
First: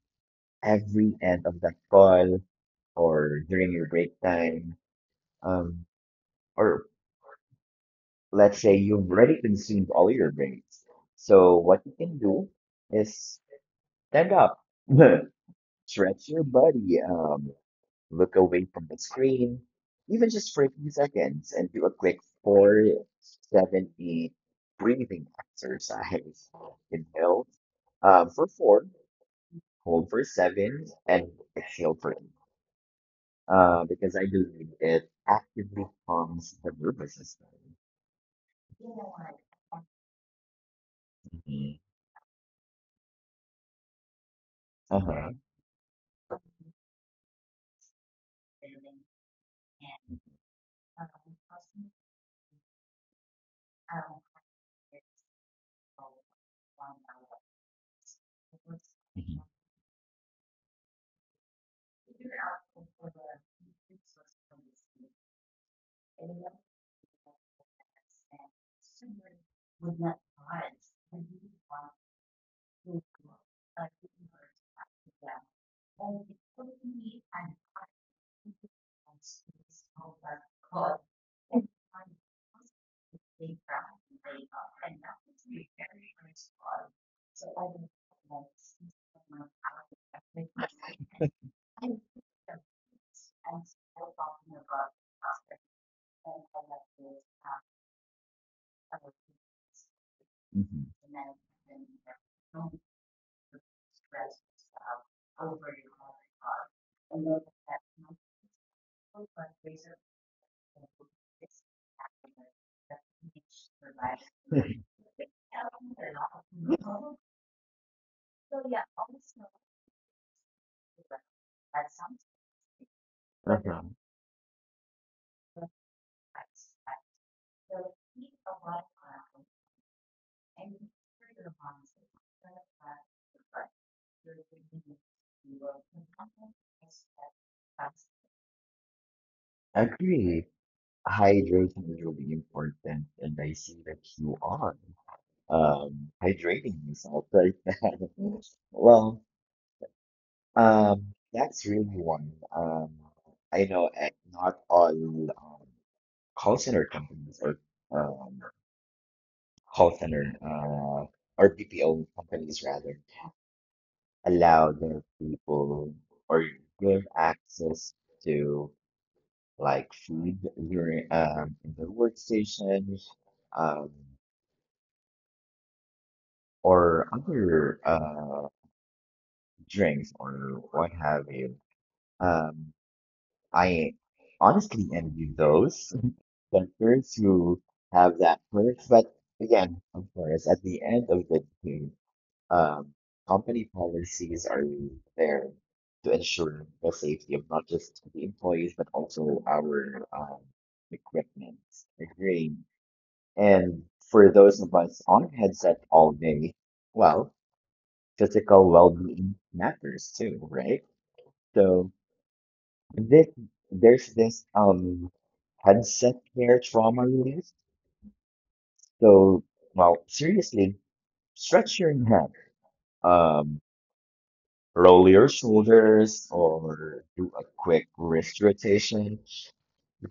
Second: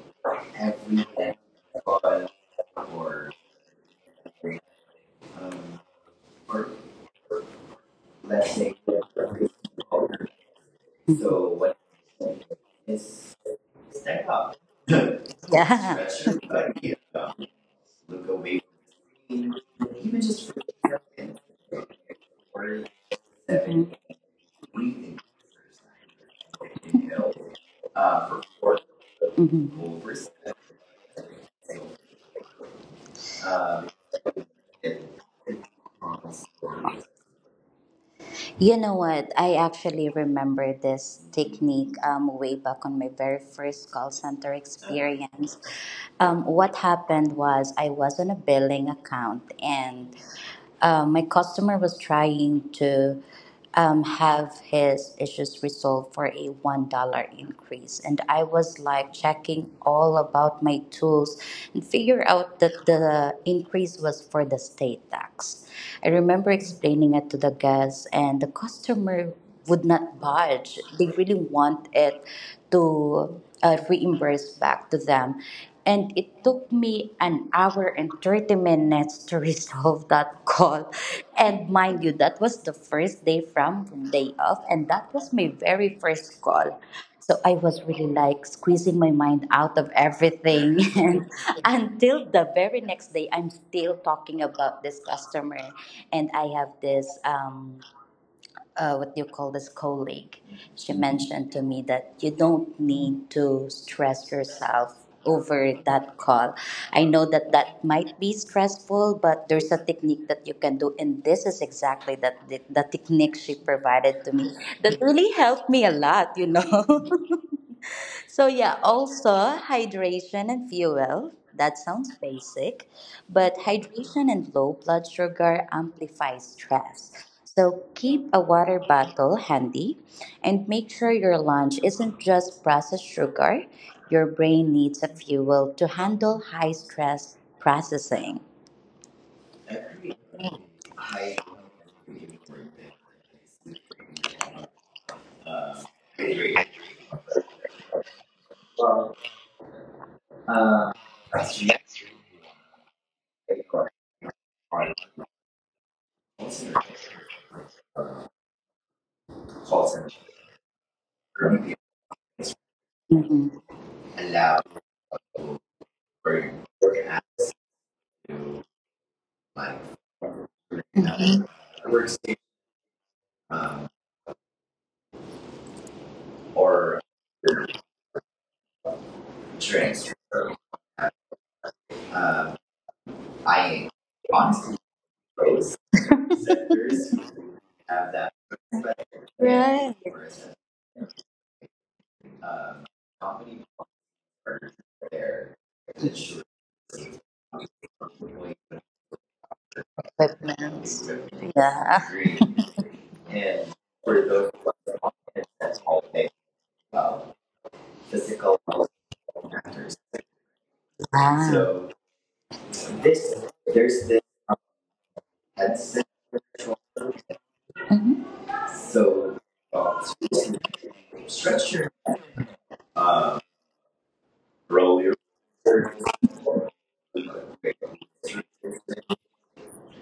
[SPEAKER 1] every
[SPEAKER 2] every end of that
[SPEAKER 1] call
[SPEAKER 2] call
[SPEAKER 1] or
[SPEAKER 2] or during your break time.
[SPEAKER 1] um,
[SPEAKER 2] Um,
[SPEAKER 1] or
[SPEAKER 2] or
[SPEAKER 1] let's
[SPEAKER 2] let's say
[SPEAKER 1] say
[SPEAKER 2] you've already
[SPEAKER 1] every
[SPEAKER 2] consumed
[SPEAKER 1] call
[SPEAKER 2] all your breaks.
[SPEAKER 1] so
[SPEAKER 2] So
[SPEAKER 1] what
[SPEAKER 2] what you can do
[SPEAKER 1] is
[SPEAKER 2] is
[SPEAKER 1] step
[SPEAKER 2] stand
[SPEAKER 1] up,
[SPEAKER 2] up,
[SPEAKER 1] *laughs*
[SPEAKER 2] *laughs*
[SPEAKER 1] yeah. Stretch
[SPEAKER 2] stretch your
[SPEAKER 1] your idea,
[SPEAKER 2] body, um,
[SPEAKER 1] look
[SPEAKER 2] look
[SPEAKER 1] away,
[SPEAKER 2] away from the
[SPEAKER 1] from me.
[SPEAKER 2] screen,
[SPEAKER 1] Even
[SPEAKER 2] even
[SPEAKER 1] just
[SPEAKER 2] just
[SPEAKER 1] for
[SPEAKER 2] for a
[SPEAKER 1] a
[SPEAKER 2] few
[SPEAKER 1] second,
[SPEAKER 2] seconds, and do a quick
[SPEAKER 1] or hmm
[SPEAKER 2] four, seven,
[SPEAKER 1] seven,
[SPEAKER 2] eight
[SPEAKER 1] breathing
[SPEAKER 2] breathing exercise. *laughs*
[SPEAKER 1] exercise. Inhale,
[SPEAKER 2] Inhale
[SPEAKER 1] uh,
[SPEAKER 2] um, for
[SPEAKER 1] for
[SPEAKER 2] four,
[SPEAKER 1] four, hmm hold
[SPEAKER 2] hold
[SPEAKER 1] for
[SPEAKER 2] for
[SPEAKER 1] seven,
[SPEAKER 2] seven, and exhale for eight. Uh,
[SPEAKER 1] uh,
[SPEAKER 2] because I believe
[SPEAKER 1] and,
[SPEAKER 2] it
[SPEAKER 1] and
[SPEAKER 2] actively
[SPEAKER 1] pause
[SPEAKER 2] calms the
[SPEAKER 1] for
[SPEAKER 2] nervous system.
[SPEAKER 1] you know what? I actually remember this
[SPEAKER 2] Mhm.
[SPEAKER 1] technique um, way back on my very first call center
[SPEAKER 2] Uh-huh.
[SPEAKER 1] experience. Um, what happened was I was on a billing account, and um, my customer was trying to um, have his issues resolved for a one dollar increase, and I was like
[SPEAKER 2] Mhm.
[SPEAKER 1] checking all about my tools and figure out that the increase was for the state tax. I remember explaining it to the guests, and the customer would not budge. They really want it to uh, reimburse back to them. And it took me an hour and thirty minutes to *laughs* resolve that call. And mind you, that was the first day from day off, and that was my very first call. So I was really like squeezing my mind out of everything. *laughs* And until the very next day, I'm still talking about this customer. And I have this, um, uh, what do you call this, colleague. She
[SPEAKER 2] Mhm.
[SPEAKER 1] mentioned to me that you don't need to stress yourself over that call. I know that that might be stressful, but there's a technique that you can do, and this is exactly that the, the technique she provided to me
[SPEAKER 2] *laughs*
[SPEAKER 1] that really helped me a lot, you know. *laughs* So yeah, also hydration and fuel. That sounds basic, but
[SPEAKER 2] Uh-huh.
[SPEAKER 1] hydration and low blood sugar amplify stress. So keep a water bottle handy and make sure your lunch isn't just processed sugar. Your brain needs a fuel to handle high stress processing.
[SPEAKER 2] Agreed. Hydration is really important, and I see that you are. Um, hydrating myself right now. *laughs* Well, um, that's really one. Um, I know eh, not all um, call center companies or um,
[SPEAKER 1] Call
[SPEAKER 2] call
[SPEAKER 1] center
[SPEAKER 2] center uh, or
[SPEAKER 1] or be
[SPEAKER 2] B P O companies rather
[SPEAKER 1] mhm allowed
[SPEAKER 2] allow their people
[SPEAKER 1] where
[SPEAKER 2] or
[SPEAKER 1] you're
[SPEAKER 2] give
[SPEAKER 1] organized
[SPEAKER 2] access to like
[SPEAKER 1] like
[SPEAKER 2] food during
[SPEAKER 1] mhm
[SPEAKER 2] um, in their
[SPEAKER 1] workstation
[SPEAKER 2] workstation
[SPEAKER 1] um,
[SPEAKER 2] um,
[SPEAKER 1] or
[SPEAKER 2] or other uh, drinks
[SPEAKER 1] drinks.
[SPEAKER 2] or what have you.
[SPEAKER 1] um,
[SPEAKER 2] Um,
[SPEAKER 1] I
[SPEAKER 2] I
[SPEAKER 1] honestly
[SPEAKER 2] honestly envy
[SPEAKER 1] both
[SPEAKER 2] those
[SPEAKER 1] *laughs*
[SPEAKER 2] *laughs*
[SPEAKER 1] sectors
[SPEAKER 2] doctors who
[SPEAKER 1] have
[SPEAKER 2] have
[SPEAKER 1] that,
[SPEAKER 2] that perk,
[SPEAKER 1] but
[SPEAKER 2] but again, of
[SPEAKER 1] for
[SPEAKER 2] course,
[SPEAKER 1] instance,
[SPEAKER 2] at the end of the day,
[SPEAKER 1] um,
[SPEAKER 2] um,
[SPEAKER 1] company
[SPEAKER 2] company policies are
[SPEAKER 1] partners
[SPEAKER 2] there
[SPEAKER 1] there,
[SPEAKER 2] to ensure the safety of not just the employees, but also our um,
[SPEAKER 1] equipment.
[SPEAKER 2] equipment.
[SPEAKER 1] Yeah.
[SPEAKER 2] Agreed.
[SPEAKER 1] *laughs* And
[SPEAKER 2] And
[SPEAKER 1] for
[SPEAKER 2] for
[SPEAKER 1] those
[SPEAKER 2] those of us on a
[SPEAKER 1] that's
[SPEAKER 2] headset
[SPEAKER 1] all
[SPEAKER 2] all
[SPEAKER 1] they
[SPEAKER 2] day, well,
[SPEAKER 1] about physical
[SPEAKER 2] physical
[SPEAKER 1] health
[SPEAKER 2] well-being
[SPEAKER 1] factors.
[SPEAKER 2] matters too, right?
[SPEAKER 1] Wow. So,
[SPEAKER 2] So. This
[SPEAKER 1] This there's
[SPEAKER 2] there's
[SPEAKER 1] this
[SPEAKER 2] this um
[SPEAKER 1] headset.
[SPEAKER 2] headset hair trauma release.
[SPEAKER 1] Mm-hmm. So,
[SPEAKER 2] So, well,
[SPEAKER 1] uh,
[SPEAKER 2] seriously,
[SPEAKER 1] stretch
[SPEAKER 2] stretch
[SPEAKER 1] your
[SPEAKER 2] your neck,
[SPEAKER 1] uh
[SPEAKER 2] um,
[SPEAKER 1] roll
[SPEAKER 2] roll
[SPEAKER 1] your
[SPEAKER 2] your shoulders, or do a quick
[SPEAKER 1] because
[SPEAKER 2] wrist rotation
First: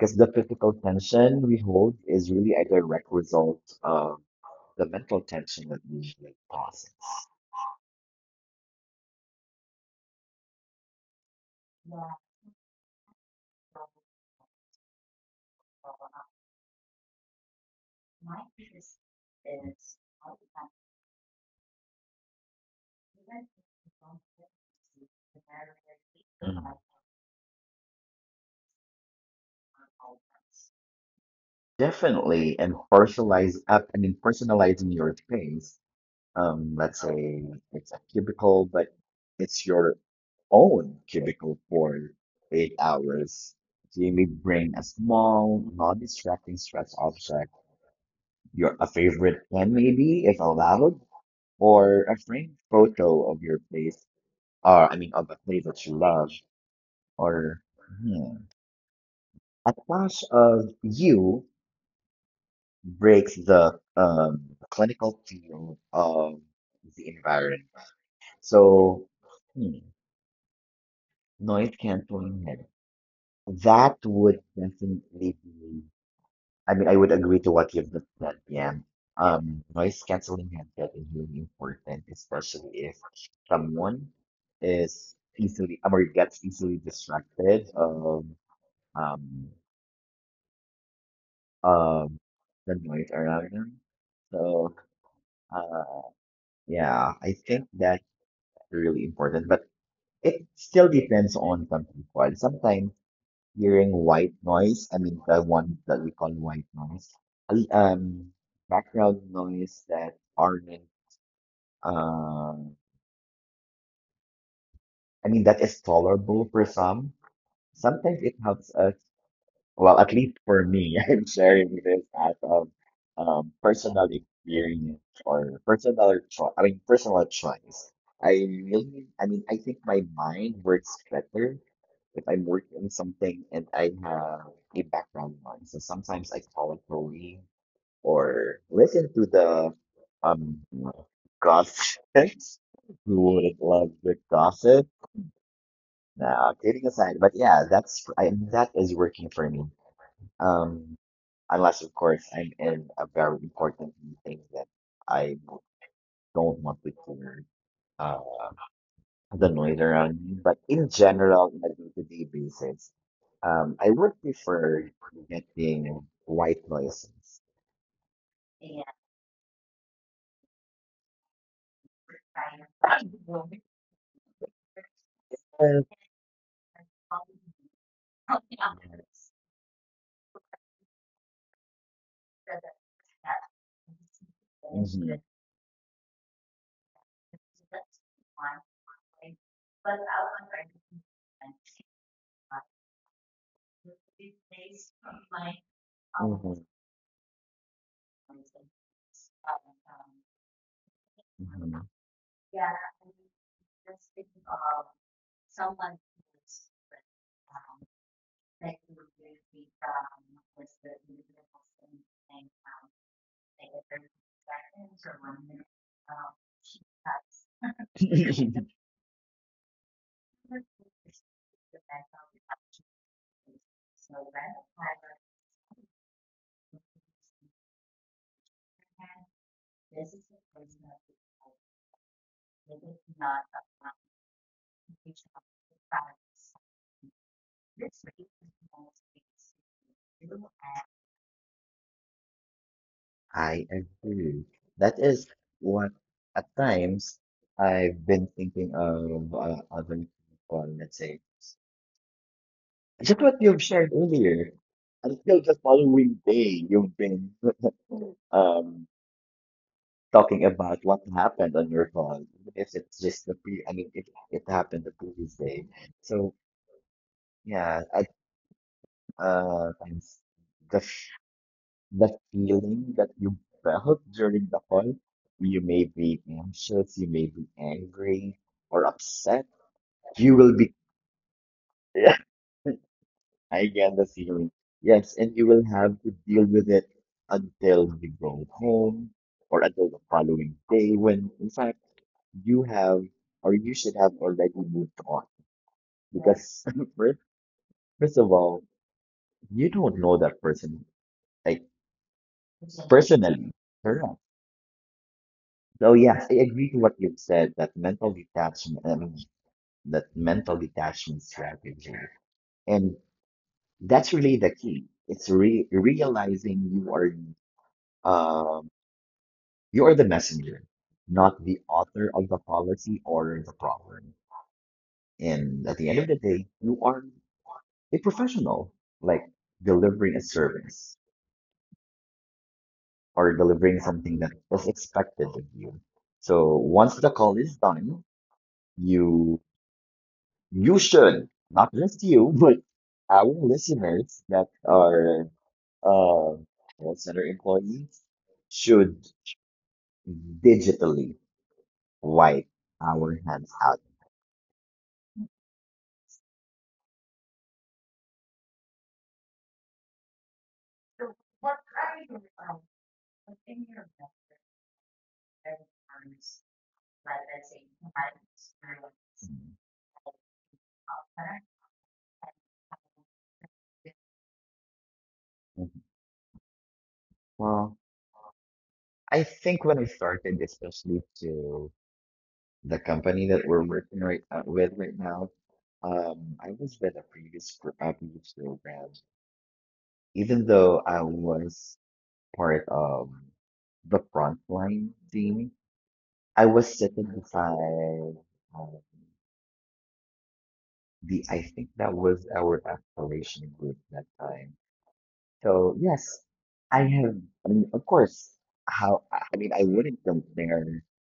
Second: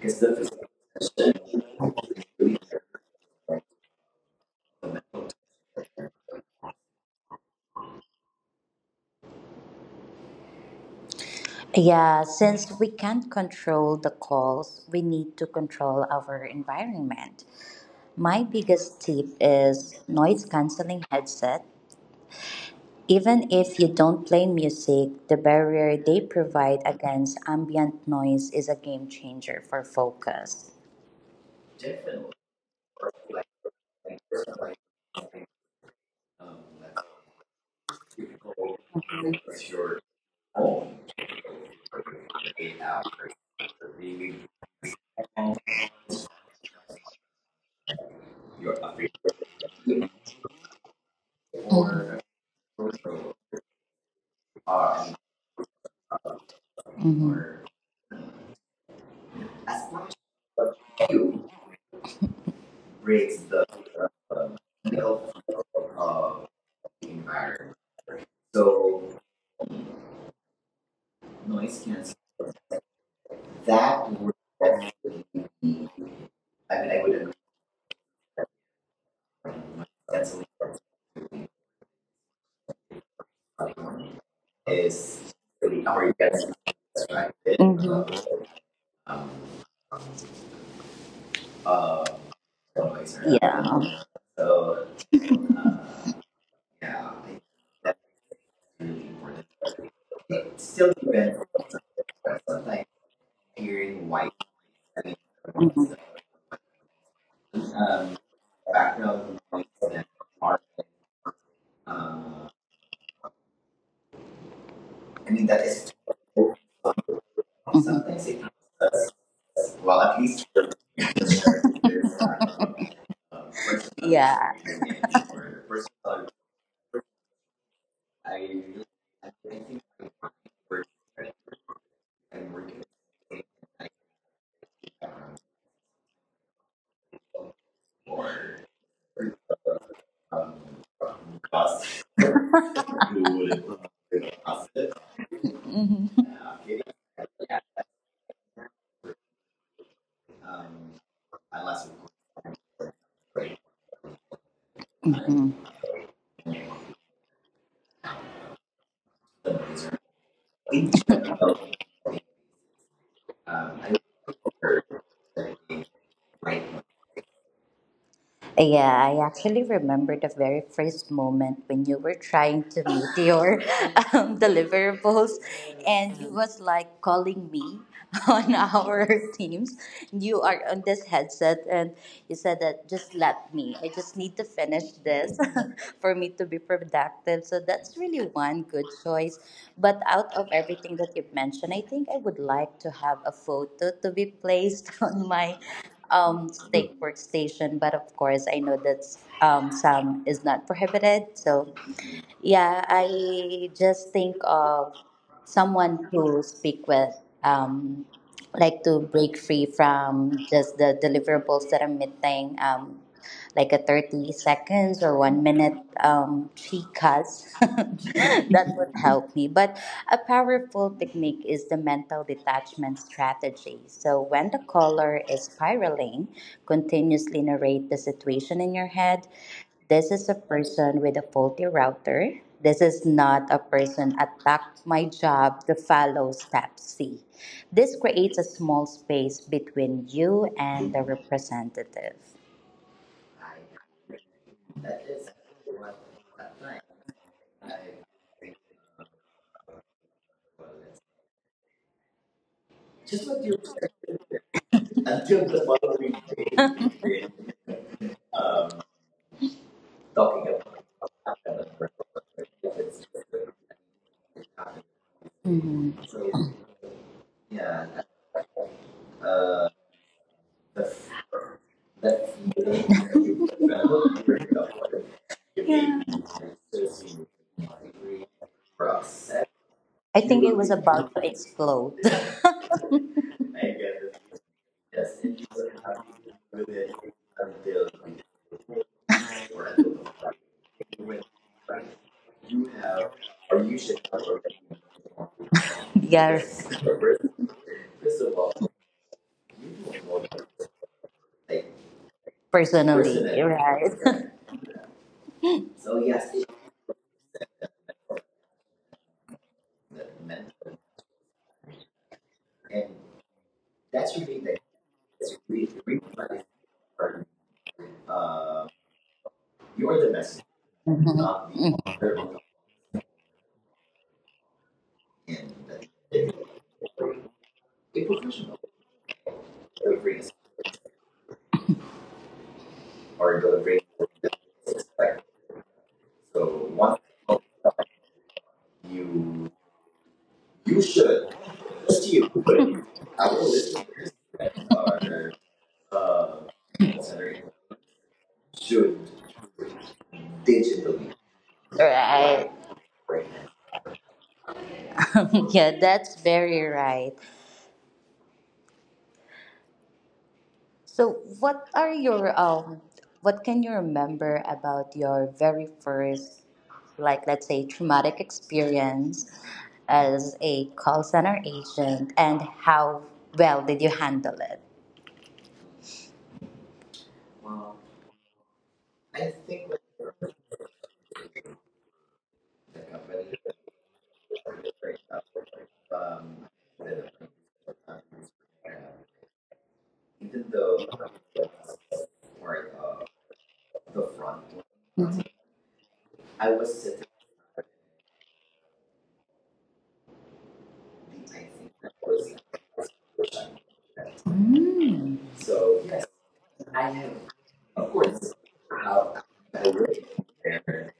[SPEAKER 1] the
[SPEAKER 2] the
[SPEAKER 1] physician
[SPEAKER 2] physical tension we hold is really
[SPEAKER 1] really.
[SPEAKER 2] a direct result of the mental tension that we usually causes.
[SPEAKER 1] Yeah, since we can't control the calls, we need to control our environment. My biggest tip is noise canceling headset. Even if you don't play music, the barrier they
[SPEAKER 2] Mhm.
[SPEAKER 1] provide against ambient noise is a game changer for focus.
[SPEAKER 2] Definitely, and personalize up and in
[SPEAKER 1] And certainly,
[SPEAKER 2] personalizing your space.
[SPEAKER 1] um,
[SPEAKER 2] Um, let's say it's a cubicle, but it's your
[SPEAKER 1] your
[SPEAKER 2] own
[SPEAKER 1] own
[SPEAKER 2] cubicle for eight
[SPEAKER 1] eight hours
[SPEAKER 2] hours.
[SPEAKER 1] for
[SPEAKER 2] So you may
[SPEAKER 1] leaving
[SPEAKER 2] bring a small,
[SPEAKER 1] home,
[SPEAKER 2] non-distracting stress object, your a
[SPEAKER 1] your other
[SPEAKER 2] favorite pen maybe, if allowed,
[SPEAKER 1] or
[SPEAKER 2] or a framed photo
[SPEAKER 1] social
[SPEAKER 2] of your place, or I mean
[SPEAKER 1] are
[SPEAKER 2] of a place that you love, or
[SPEAKER 1] or
[SPEAKER 2] hmm, a
[SPEAKER 1] as much
[SPEAKER 2] flash of
[SPEAKER 1] as
[SPEAKER 2] you
[SPEAKER 1] you
[SPEAKER 2] breaks
[SPEAKER 1] breaks the
[SPEAKER 2] the
[SPEAKER 1] uh,
[SPEAKER 2] um, clinical field of
[SPEAKER 1] of
[SPEAKER 2] the environment.
[SPEAKER 1] the.
[SPEAKER 2] So,
[SPEAKER 1] So
[SPEAKER 2] hmm. noise
[SPEAKER 1] noise cancel
[SPEAKER 2] canceling head. That
[SPEAKER 1] that
[SPEAKER 2] would
[SPEAKER 1] would
[SPEAKER 2] definitely
[SPEAKER 1] definitely
[SPEAKER 2] be,
[SPEAKER 1] be.
[SPEAKER 2] I mean,
[SPEAKER 1] I
[SPEAKER 2] I
[SPEAKER 1] mean
[SPEAKER 2] would
[SPEAKER 1] I would
[SPEAKER 2] agree
[SPEAKER 1] agree
[SPEAKER 2] to what you've just said. Yeah. Um, noise canceling
[SPEAKER 1] canceling
[SPEAKER 2] headset is really important, especially if someone is
[SPEAKER 1] is
[SPEAKER 2] easily, um, or
[SPEAKER 1] really our
[SPEAKER 2] gets
[SPEAKER 1] guest,
[SPEAKER 2] easily distracted of
[SPEAKER 1] right.
[SPEAKER 2] um,
[SPEAKER 1] Um,
[SPEAKER 2] um,
[SPEAKER 1] uh,
[SPEAKER 2] the noise around
[SPEAKER 1] Trailblazer.
[SPEAKER 2] them.
[SPEAKER 1] Yeah.
[SPEAKER 2] So,
[SPEAKER 1] So,
[SPEAKER 2] uh,
[SPEAKER 1] uh,
[SPEAKER 2] yeah,
[SPEAKER 1] yeah,
[SPEAKER 2] I
[SPEAKER 1] I think
[SPEAKER 2] think that's
[SPEAKER 1] that's
[SPEAKER 2] really
[SPEAKER 1] really
[SPEAKER 2] important,
[SPEAKER 1] important.
[SPEAKER 2] but it
[SPEAKER 1] It
[SPEAKER 2] still
[SPEAKER 1] still
[SPEAKER 2] depends
[SPEAKER 1] depends
[SPEAKER 2] on some people.
[SPEAKER 1] on
[SPEAKER 2] Sometimes
[SPEAKER 1] sometimes
[SPEAKER 2] hearing
[SPEAKER 1] hearing
[SPEAKER 2] white
[SPEAKER 1] white
[SPEAKER 2] noise. I mean,
[SPEAKER 1] and.
[SPEAKER 2] the one that we
[SPEAKER 1] Mhm.
[SPEAKER 2] call white noise. Al- Um,
[SPEAKER 1] um,
[SPEAKER 2] background
[SPEAKER 1] background noise
[SPEAKER 2] noise that
[SPEAKER 1] and
[SPEAKER 2] aren't,
[SPEAKER 1] art.
[SPEAKER 2] uh,
[SPEAKER 1] uh
[SPEAKER 2] I mean,
[SPEAKER 1] I
[SPEAKER 2] that
[SPEAKER 1] mean, that
[SPEAKER 2] is
[SPEAKER 1] is.
[SPEAKER 2] tolerable for
[SPEAKER 1] Mhm.
[SPEAKER 2] some. Sometimes it
[SPEAKER 1] Sometimes it
[SPEAKER 2] helps us. Well, at
[SPEAKER 1] well, at
[SPEAKER 2] least for
[SPEAKER 1] least for
[SPEAKER 2] me, *laughs*
[SPEAKER 1] the
[SPEAKER 2] I'm sharing
[SPEAKER 1] *laughs*
[SPEAKER 2] this as
[SPEAKER 1] there's
[SPEAKER 2] of
[SPEAKER 1] um,
[SPEAKER 2] um
[SPEAKER 1] um,
[SPEAKER 2] personal
[SPEAKER 1] personal. Yeah.
[SPEAKER 2] experience
[SPEAKER 1] Image
[SPEAKER 2] or
[SPEAKER 1] or
[SPEAKER 2] personal
[SPEAKER 1] personal.
[SPEAKER 2] choice. I mean, personal choice. I
[SPEAKER 1] I, really,
[SPEAKER 2] really, I mean,
[SPEAKER 1] I
[SPEAKER 2] I think
[SPEAKER 1] think
[SPEAKER 2] my mind works
[SPEAKER 1] we're,
[SPEAKER 2] better if I'm
[SPEAKER 1] I'm
[SPEAKER 2] working
[SPEAKER 1] working
[SPEAKER 2] something and I have a background
[SPEAKER 1] on.
[SPEAKER 2] noise. So sometimes I call it rolling or listen to the um gossips. *laughs* Who wouldn't love the gossip? Now, kidding aside, but yeah, that's I that is working for me. Um, Unless, of course, I'm in a very important meeting that I don't want to hear uh, the noise around me. But in general,
[SPEAKER 1] Mhm.
[SPEAKER 2] on a day-to-day basis, um, I would prefer getting white
[SPEAKER 1] Mhm.
[SPEAKER 2] noise.
[SPEAKER 1] Yeah, I actually remember the very first moment when you were trying to meet your *laughs* um, deliverables,
[SPEAKER 2] Well,
[SPEAKER 1] and you was like calling me *laughs* on our
[SPEAKER 2] yes.
[SPEAKER 1] teams. You are on this headset, and you said that just let me. I just need to finish
[SPEAKER 2] Mhm,
[SPEAKER 1] this *laughs* for me to be productive. So that's really one good choice. But out of everything that you've mentioned, I think I would like to have a photo to be placed *laughs* on my um, state workstation, but of course, I know that um, some is not prohibited. So
[SPEAKER 2] mhm,
[SPEAKER 1] yeah, I just think of someone to speak with, um, like to break free from just the deliverables that I'm meeting, um, like a thirty seconds or one minute um, chicas. *laughs*
[SPEAKER 2] mhm.
[SPEAKER 1] that
[SPEAKER 2] *laughs*
[SPEAKER 1] would help me. But a powerful technique is the mental detachment strategy. So when the caller is spiraling, continuously narrate the situation in your head: this is a person with a faulty router. This is not a person attacked my job to follow step C. This creates a small space between you and the representative.
[SPEAKER 2] I agree. That is what at times I've been thinking of uh, other people, let's say. Just what you've shared earlier, until the following day, you've been um talking about what happened on your call. Even if it's just the pre, I mean, it it happened the previous day.
[SPEAKER 1] Mhm.
[SPEAKER 2] So yeah, I, uh, times the
[SPEAKER 1] I
[SPEAKER 2] f- the feeling that you felt during the call, you may be anxious, you may be angry or upset. You
[SPEAKER 1] think
[SPEAKER 2] will
[SPEAKER 1] it
[SPEAKER 2] be.
[SPEAKER 1] was about to explode. *laughs*
[SPEAKER 2] *laughs* I get the feeling. Yes, and you will have to deal with it until you go home or until the following day when, in fact, you have or you should have already moved on. Because,
[SPEAKER 1] yes,
[SPEAKER 2] *laughs* fir- first of all, you don't know that person, like,
[SPEAKER 1] personally,
[SPEAKER 2] personally. Correct. So, yes, I agree to what you've said, that mental detachment, I mean, that mental detachment strategy. And
[SPEAKER 1] right?
[SPEAKER 2] that's
[SPEAKER 1] *laughs*
[SPEAKER 2] really
[SPEAKER 1] That's your
[SPEAKER 2] the
[SPEAKER 1] main thing.
[SPEAKER 2] key. It's
[SPEAKER 1] That's your
[SPEAKER 2] re
[SPEAKER 1] read. Read
[SPEAKER 2] Realizing
[SPEAKER 1] the
[SPEAKER 2] you are.
[SPEAKER 1] pardon.
[SPEAKER 2] Um,
[SPEAKER 1] Uh,
[SPEAKER 2] You are the
[SPEAKER 1] you're the
[SPEAKER 2] messenger,
[SPEAKER 1] messenger.
[SPEAKER 2] not
[SPEAKER 1] Mhm.
[SPEAKER 2] the
[SPEAKER 1] Not the
[SPEAKER 2] author of the
[SPEAKER 1] author.
[SPEAKER 2] policy or the problem. And at
[SPEAKER 1] And
[SPEAKER 2] the end of the
[SPEAKER 1] the
[SPEAKER 2] day,
[SPEAKER 1] delivery.
[SPEAKER 2] you are a
[SPEAKER 1] A
[SPEAKER 2] professional,
[SPEAKER 1] professional
[SPEAKER 2] like delivering a
[SPEAKER 1] delivery
[SPEAKER 2] service or
[SPEAKER 1] or
[SPEAKER 2] delivering
[SPEAKER 1] delivery
[SPEAKER 2] something that was expected of
[SPEAKER 1] expect.
[SPEAKER 2] you. So once
[SPEAKER 1] So
[SPEAKER 2] the
[SPEAKER 1] once
[SPEAKER 2] call is done, you
[SPEAKER 1] you
[SPEAKER 2] you
[SPEAKER 1] you
[SPEAKER 2] should,
[SPEAKER 1] should
[SPEAKER 2] not just you, *laughs*
[SPEAKER 1] just you
[SPEAKER 2] but
[SPEAKER 1] but
[SPEAKER 2] our
[SPEAKER 1] *laughs* I will listen.
[SPEAKER 2] listeners
[SPEAKER 1] Are
[SPEAKER 2] that are uh,
[SPEAKER 1] uh
[SPEAKER 2] call center employees should
[SPEAKER 1] should
[SPEAKER 2] digitally
[SPEAKER 1] digitally.
[SPEAKER 2] wipe
[SPEAKER 1] Right.
[SPEAKER 2] our
[SPEAKER 1] Right,
[SPEAKER 2] hands out
[SPEAKER 1] *laughs* yeah, that's very right. So, what are your um, what can you remember about your very first, like let's say, traumatic
[SPEAKER 2] humanities?
[SPEAKER 1] experience as a call center agent, and how well did you handle it?
[SPEAKER 2] Mhm. Well, I
[SPEAKER 1] I
[SPEAKER 2] think when
[SPEAKER 1] think
[SPEAKER 2] I started, especially to the company that we're working right uh, with right now, um, I
[SPEAKER 1] um,
[SPEAKER 2] was with a previous gr- uh, previous
[SPEAKER 1] uh,
[SPEAKER 2] program. Even
[SPEAKER 1] even
[SPEAKER 2] though
[SPEAKER 1] though
[SPEAKER 2] I
[SPEAKER 1] I
[SPEAKER 2] was part of the
[SPEAKER 1] the
[SPEAKER 2] frontline
[SPEAKER 1] front,
[SPEAKER 2] team, I
[SPEAKER 1] I
[SPEAKER 2] was
[SPEAKER 1] was.
[SPEAKER 2] sitting beside um, the I think that was our escalation group that time.
[SPEAKER 1] Mm.
[SPEAKER 2] So
[SPEAKER 1] So yes,
[SPEAKER 2] yes, I
[SPEAKER 1] I
[SPEAKER 2] have.
[SPEAKER 1] have,
[SPEAKER 2] I mean, of
[SPEAKER 1] of
[SPEAKER 2] course.
[SPEAKER 1] course,
[SPEAKER 2] How
[SPEAKER 1] how
[SPEAKER 2] I I mean, I
[SPEAKER 1] I
[SPEAKER 2] wouldn't
[SPEAKER 1] live
[SPEAKER 2] compare
[SPEAKER 1] there,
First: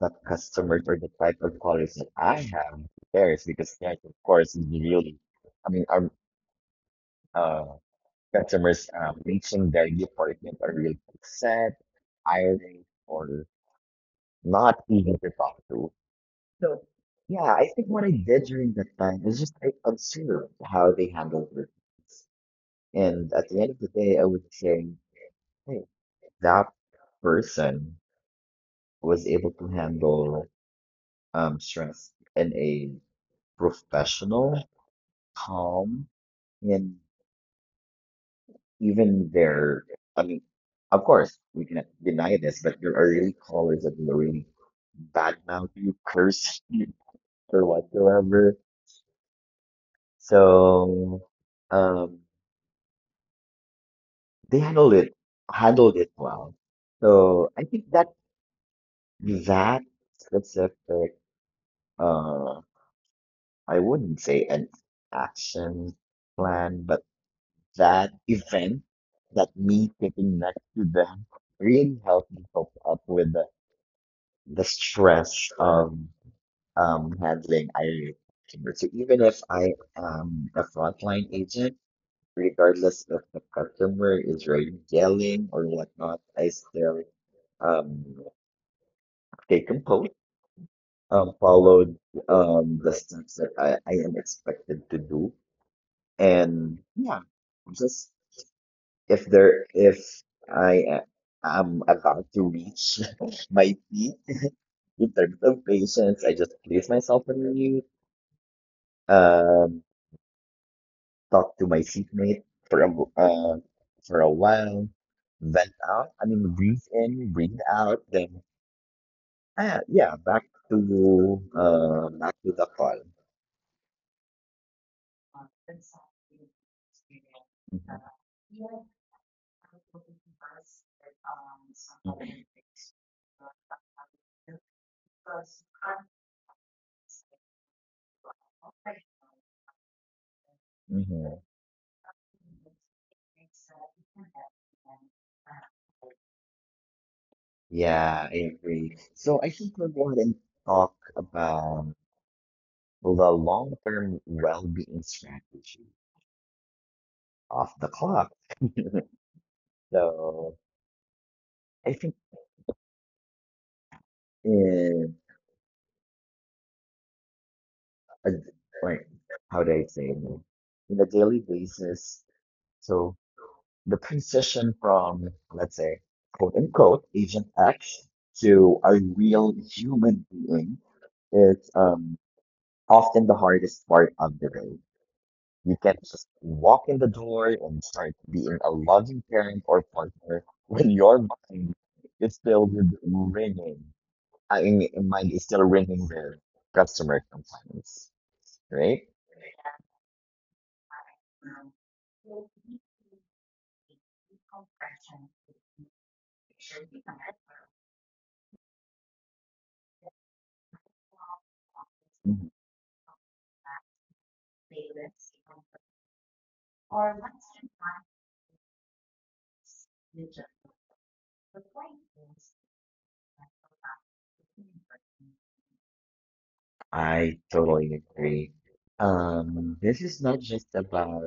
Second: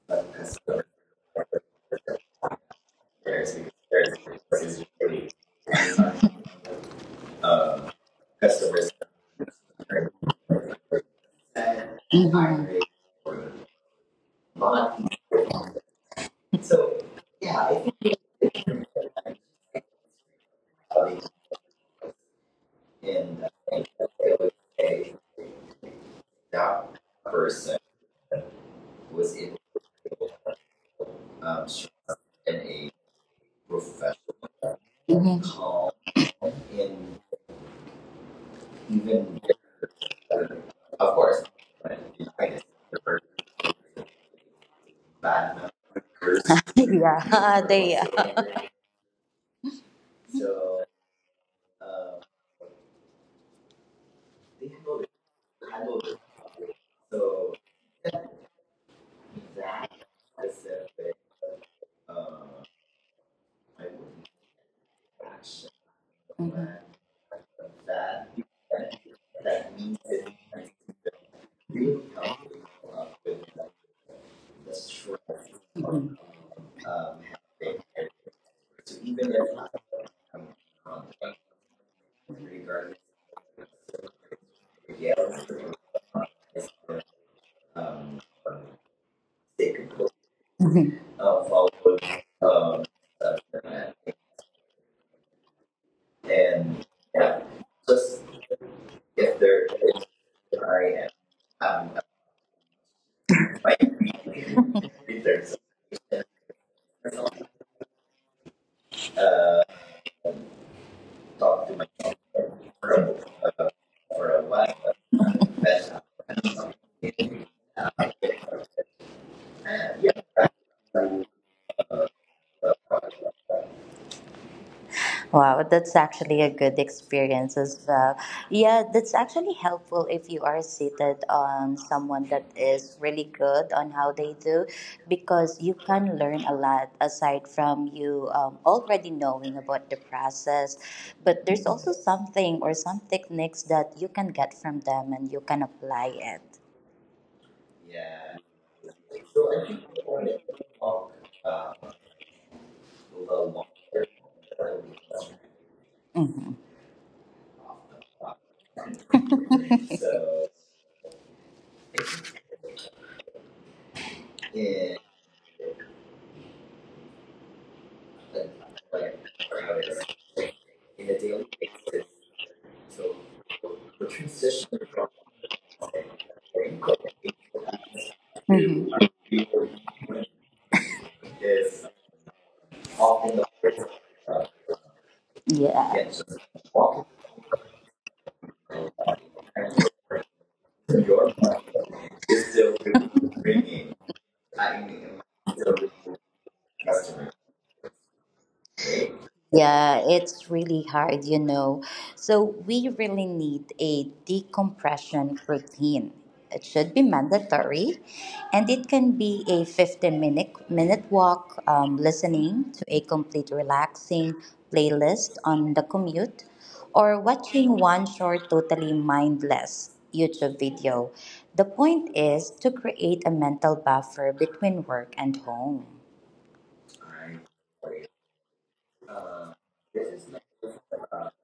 [SPEAKER 2] the
[SPEAKER 1] but
[SPEAKER 2] customers
[SPEAKER 1] customer
[SPEAKER 2] or the type of callers that I have to theirs
[SPEAKER 1] service
[SPEAKER 2] because theirs, of
[SPEAKER 1] because
[SPEAKER 2] course, is
[SPEAKER 1] service is
[SPEAKER 2] really.
[SPEAKER 1] really
[SPEAKER 2] I mean, our uh,
[SPEAKER 1] um, customer
[SPEAKER 2] customers
[SPEAKER 1] service.
[SPEAKER 2] um, reaching their department are really upset,
[SPEAKER 1] Mhm. Hiring
[SPEAKER 2] irate, or
[SPEAKER 1] for
[SPEAKER 2] not
[SPEAKER 1] money.
[SPEAKER 2] easy to talk to.
[SPEAKER 1] So
[SPEAKER 2] Yeah,
[SPEAKER 1] yeah,
[SPEAKER 2] I think
[SPEAKER 1] I
[SPEAKER 2] what
[SPEAKER 1] think
[SPEAKER 2] I did during that time is just I observed how they
[SPEAKER 1] probably
[SPEAKER 2] handled their things, and
[SPEAKER 1] in the
[SPEAKER 2] at the end
[SPEAKER 1] thing
[SPEAKER 2] of the
[SPEAKER 1] that
[SPEAKER 2] day, I
[SPEAKER 1] they would
[SPEAKER 2] would say,
[SPEAKER 1] say
[SPEAKER 2] hey, that
[SPEAKER 1] that person
[SPEAKER 2] person
[SPEAKER 1] was
[SPEAKER 2] was
[SPEAKER 1] in
[SPEAKER 2] able to handle
[SPEAKER 1] um
[SPEAKER 2] um, stress
[SPEAKER 1] in
[SPEAKER 2] in
[SPEAKER 1] a
[SPEAKER 2] a
[SPEAKER 1] professional.
[SPEAKER 2] professional,
[SPEAKER 1] Mhm. Calm
[SPEAKER 2] calm, and
[SPEAKER 1] in even
[SPEAKER 2] even there, I mean,
[SPEAKER 1] of
[SPEAKER 2] of
[SPEAKER 1] course,
[SPEAKER 2] course, we
[SPEAKER 1] but
[SPEAKER 2] cannot
[SPEAKER 1] the
[SPEAKER 2] deny
[SPEAKER 1] highest,
[SPEAKER 2] this, but
[SPEAKER 1] the
[SPEAKER 2] there are
[SPEAKER 1] first
[SPEAKER 2] really callers that will really
[SPEAKER 1] bad
[SPEAKER 2] badmouth you,
[SPEAKER 1] members.
[SPEAKER 2] curse
[SPEAKER 1] *laughs*
[SPEAKER 2] *laughs* you,
[SPEAKER 1] yeah,
[SPEAKER 2] or
[SPEAKER 1] they are.
[SPEAKER 2] whatsoever.
[SPEAKER 1] So
[SPEAKER 2] So,
[SPEAKER 1] um,
[SPEAKER 2] um, they
[SPEAKER 1] they
[SPEAKER 2] handled
[SPEAKER 1] handled
[SPEAKER 2] it,
[SPEAKER 1] it,
[SPEAKER 2] handled
[SPEAKER 1] handled it.
[SPEAKER 2] it well.
[SPEAKER 1] So
[SPEAKER 2] So I think that
[SPEAKER 1] that
[SPEAKER 2] that specific,
[SPEAKER 1] specific, um,
[SPEAKER 2] uh,
[SPEAKER 1] I
[SPEAKER 2] I wouldn't
[SPEAKER 1] wouldn't
[SPEAKER 2] say an
[SPEAKER 1] action.
[SPEAKER 2] action
[SPEAKER 1] Mhm. Plan
[SPEAKER 2] plan, but
[SPEAKER 1] of
[SPEAKER 2] that
[SPEAKER 1] that
[SPEAKER 2] event
[SPEAKER 1] that
[SPEAKER 2] that
[SPEAKER 1] that
[SPEAKER 2] me
[SPEAKER 1] means that
[SPEAKER 2] sitting next
[SPEAKER 1] I
[SPEAKER 2] to them really
[SPEAKER 1] really
[SPEAKER 2] helped me
[SPEAKER 1] helped me
[SPEAKER 2] cope up
[SPEAKER 1] up
[SPEAKER 2] with
[SPEAKER 1] with
[SPEAKER 2] the,
[SPEAKER 1] like,
[SPEAKER 2] the
[SPEAKER 1] the
[SPEAKER 2] stress
[SPEAKER 1] stress of.
[SPEAKER 2] of
[SPEAKER 1] Mhm.
[SPEAKER 2] um,
[SPEAKER 1] um,
[SPEAKER 2] handling
[SPEAKER 1] having.
[SPEAKER 2] I R A customer. So
[SPEAKER 1] So
[SPEAKER 2] even
[SPEAKER 1] even
[SPEAKER 2] if
[SPEAKER 1] if
[SPEAKER 2] I am a frontline agent, regardless if the customer is really yelling or whatnot, I still um,
[SPEAKER 1] um,
[SPEAKER 2] stay composed,
[SPEAKER 1] Mhm.
[SPEAKER 2] um,
[SPEAKER 1] uh,
[SPEAKER 2] followed um, the
[SPEAKER 1] um,
[SPEAKER 2] steps
[SPEAKER 1] uh,
[SPEAKER 2] that I, I am expected to do. And
[SPEAKER 1] and,
[SPEAKER 2] yeah,
[SPEAKER 1] yeah,
[SPEAKER 2] just
[SPEAKER 1] just
[SPEAKER 2] if
[SPEAKER 1] if
[SPEAKER 2] there
[SPEAKER 1] there
[SPEAKER 2] if
[SPEAKER 1] is,
[SPEAKER 2] I
[SPEAKER 1] I
[SPEAKER 2] am
[SPEAKER 1] am, um,
[SPEAKER 2] about to reach
[SPEAKER 1] I
[SPEAKER 2] *laughs* my
[SPEAKER 1] might
[SPEAKER 2] peak
[SPEAKER 1] be,
[SPEAKER 2] in terms
[SPEAKER 1] if
[SPEAKER 2] of patience, I just place myself on mute,
[SPEAKER 1] uh,
[SPEAKER 2] um, talk to
[SPEAKER 1] talk to
[SPEAKER 2] my
[SPEAKER 1] myself
[SPEAKER 2] seatmate for a
[SPEAKER 1] for
[SPEAKER 2] uh,
[SPEAKER 1] uh,
[SPEAKER 2] for
[SPEAKER 1] for
[SPEAKER 2] a
[SPEAKER 1] a while,
[SPEAKER 2] while, vent out. I mean,
[SPEAKER 1] uh,
[SPEAKER 2] breathe in, breathe out. Then ah,
[SPEAKER 1] yeah,
[SPEAKER 2] yeah, back to
[SPEAKER 1] uh,
[SPEAKER 2] uh, back to the
[SPEAKER 1] uh,
[SPEAKER 2] call.
[SPEAKER 1] Wow, that's actually a good experience as well.
[SPEAKER 2] Mhm.
[SPEAKER 1] Yeah, that's actually helpful if you are seated on someone that is really good on how they do, because you can learn a lot aside from you um, already knowing about the process. But
[SPEAKER 2] Mhm.
[SPEAKER 1] there's also something or some techniques that you can get from them and you can apply it.
[SPEAKER 2] Yeah,
[SPEAKER 1] Yeah.
[SPEAKER 2] I agree.
[SPEAKER 1] So
[SPEAKER 2] So I
[SPEAKER 1] I
[SPEAKER 2] think
[SPEAKER 1] think.
[SPEAKER 2] we'll go ahead and
[SPEAKER 1] The
[SPEAKER 2] talk
[SPEAKER 1] Talk.
[SPEAKER 2] about the long-term well-being
[SPEAKER 1] Uh
[SPEAKER 2] strategy
[SPEAKER 1] Mhm.
[SPEAKER 2] of
[SPEAKER 1] So
[SPEAKER 2] the
[SPEAKER 1] *laughs* in
[SPEAKER 2] clock.
[SPEAKER 1] the
[SPEAKER 2] So I think in a,
[SPEAKER 1] like
[SPEAKER 2] like how do I
[SPEAKER 1] uh,
[SPEAKER 2] say it? In a daily basis.
[SPEAKER 1] so
[SPEAKER 2] So the
[SPEAKER 1] transition
[SPEAKER 2] transition
[SPEAKER 1] from
[SPEAKER 2] from, let's say, quote
[SPEAKER 1] like
[SPEAKER 2] unquote Agent X
[SPEAKER 1] hmm
[SPEAKER 2] to a real human being is um, often the hardest part
[SPEAKER 1] uh,
[SPEAKER 2] of the road. You
[SPEAKER 1] Yeah.
[SPEAKER 2] can
[SPEAKER 1] Yeah, so
[SPEAKER 2] just walk in the door and start being a loving parent or partner *laughs* when your mind is still with ringing. I mean, mind is still ringing with customer complaints, right?
[SPEAKER 1] yeah, it's really hard, you know. So we really need a decompression routine. It should be mandatory, and it can be a fifteen minute minute walk, um,
[SPEAKER 2] Mhm.
[SPEAKER 1] listening to a complete relaxing playlist on the commute, or watching one short, totally mindless YouTube video. The point is to create a mental buffer between work and home.
[SPEAKER 2] I totally agree.
[SPEAKER 1] Uh,
[SPEAKER 2] Um,
[SPEAKER 1] this
[SPEAKER 2] this
[SPEAKER 1] is
[SPEAKER 2] is
[SPEAKER 1] not
[SPEAKER 2] not
[SPEAKER 1] just
[SPEAKER 2] just
[SPEAKER 1] about
[SPEAKER 2] about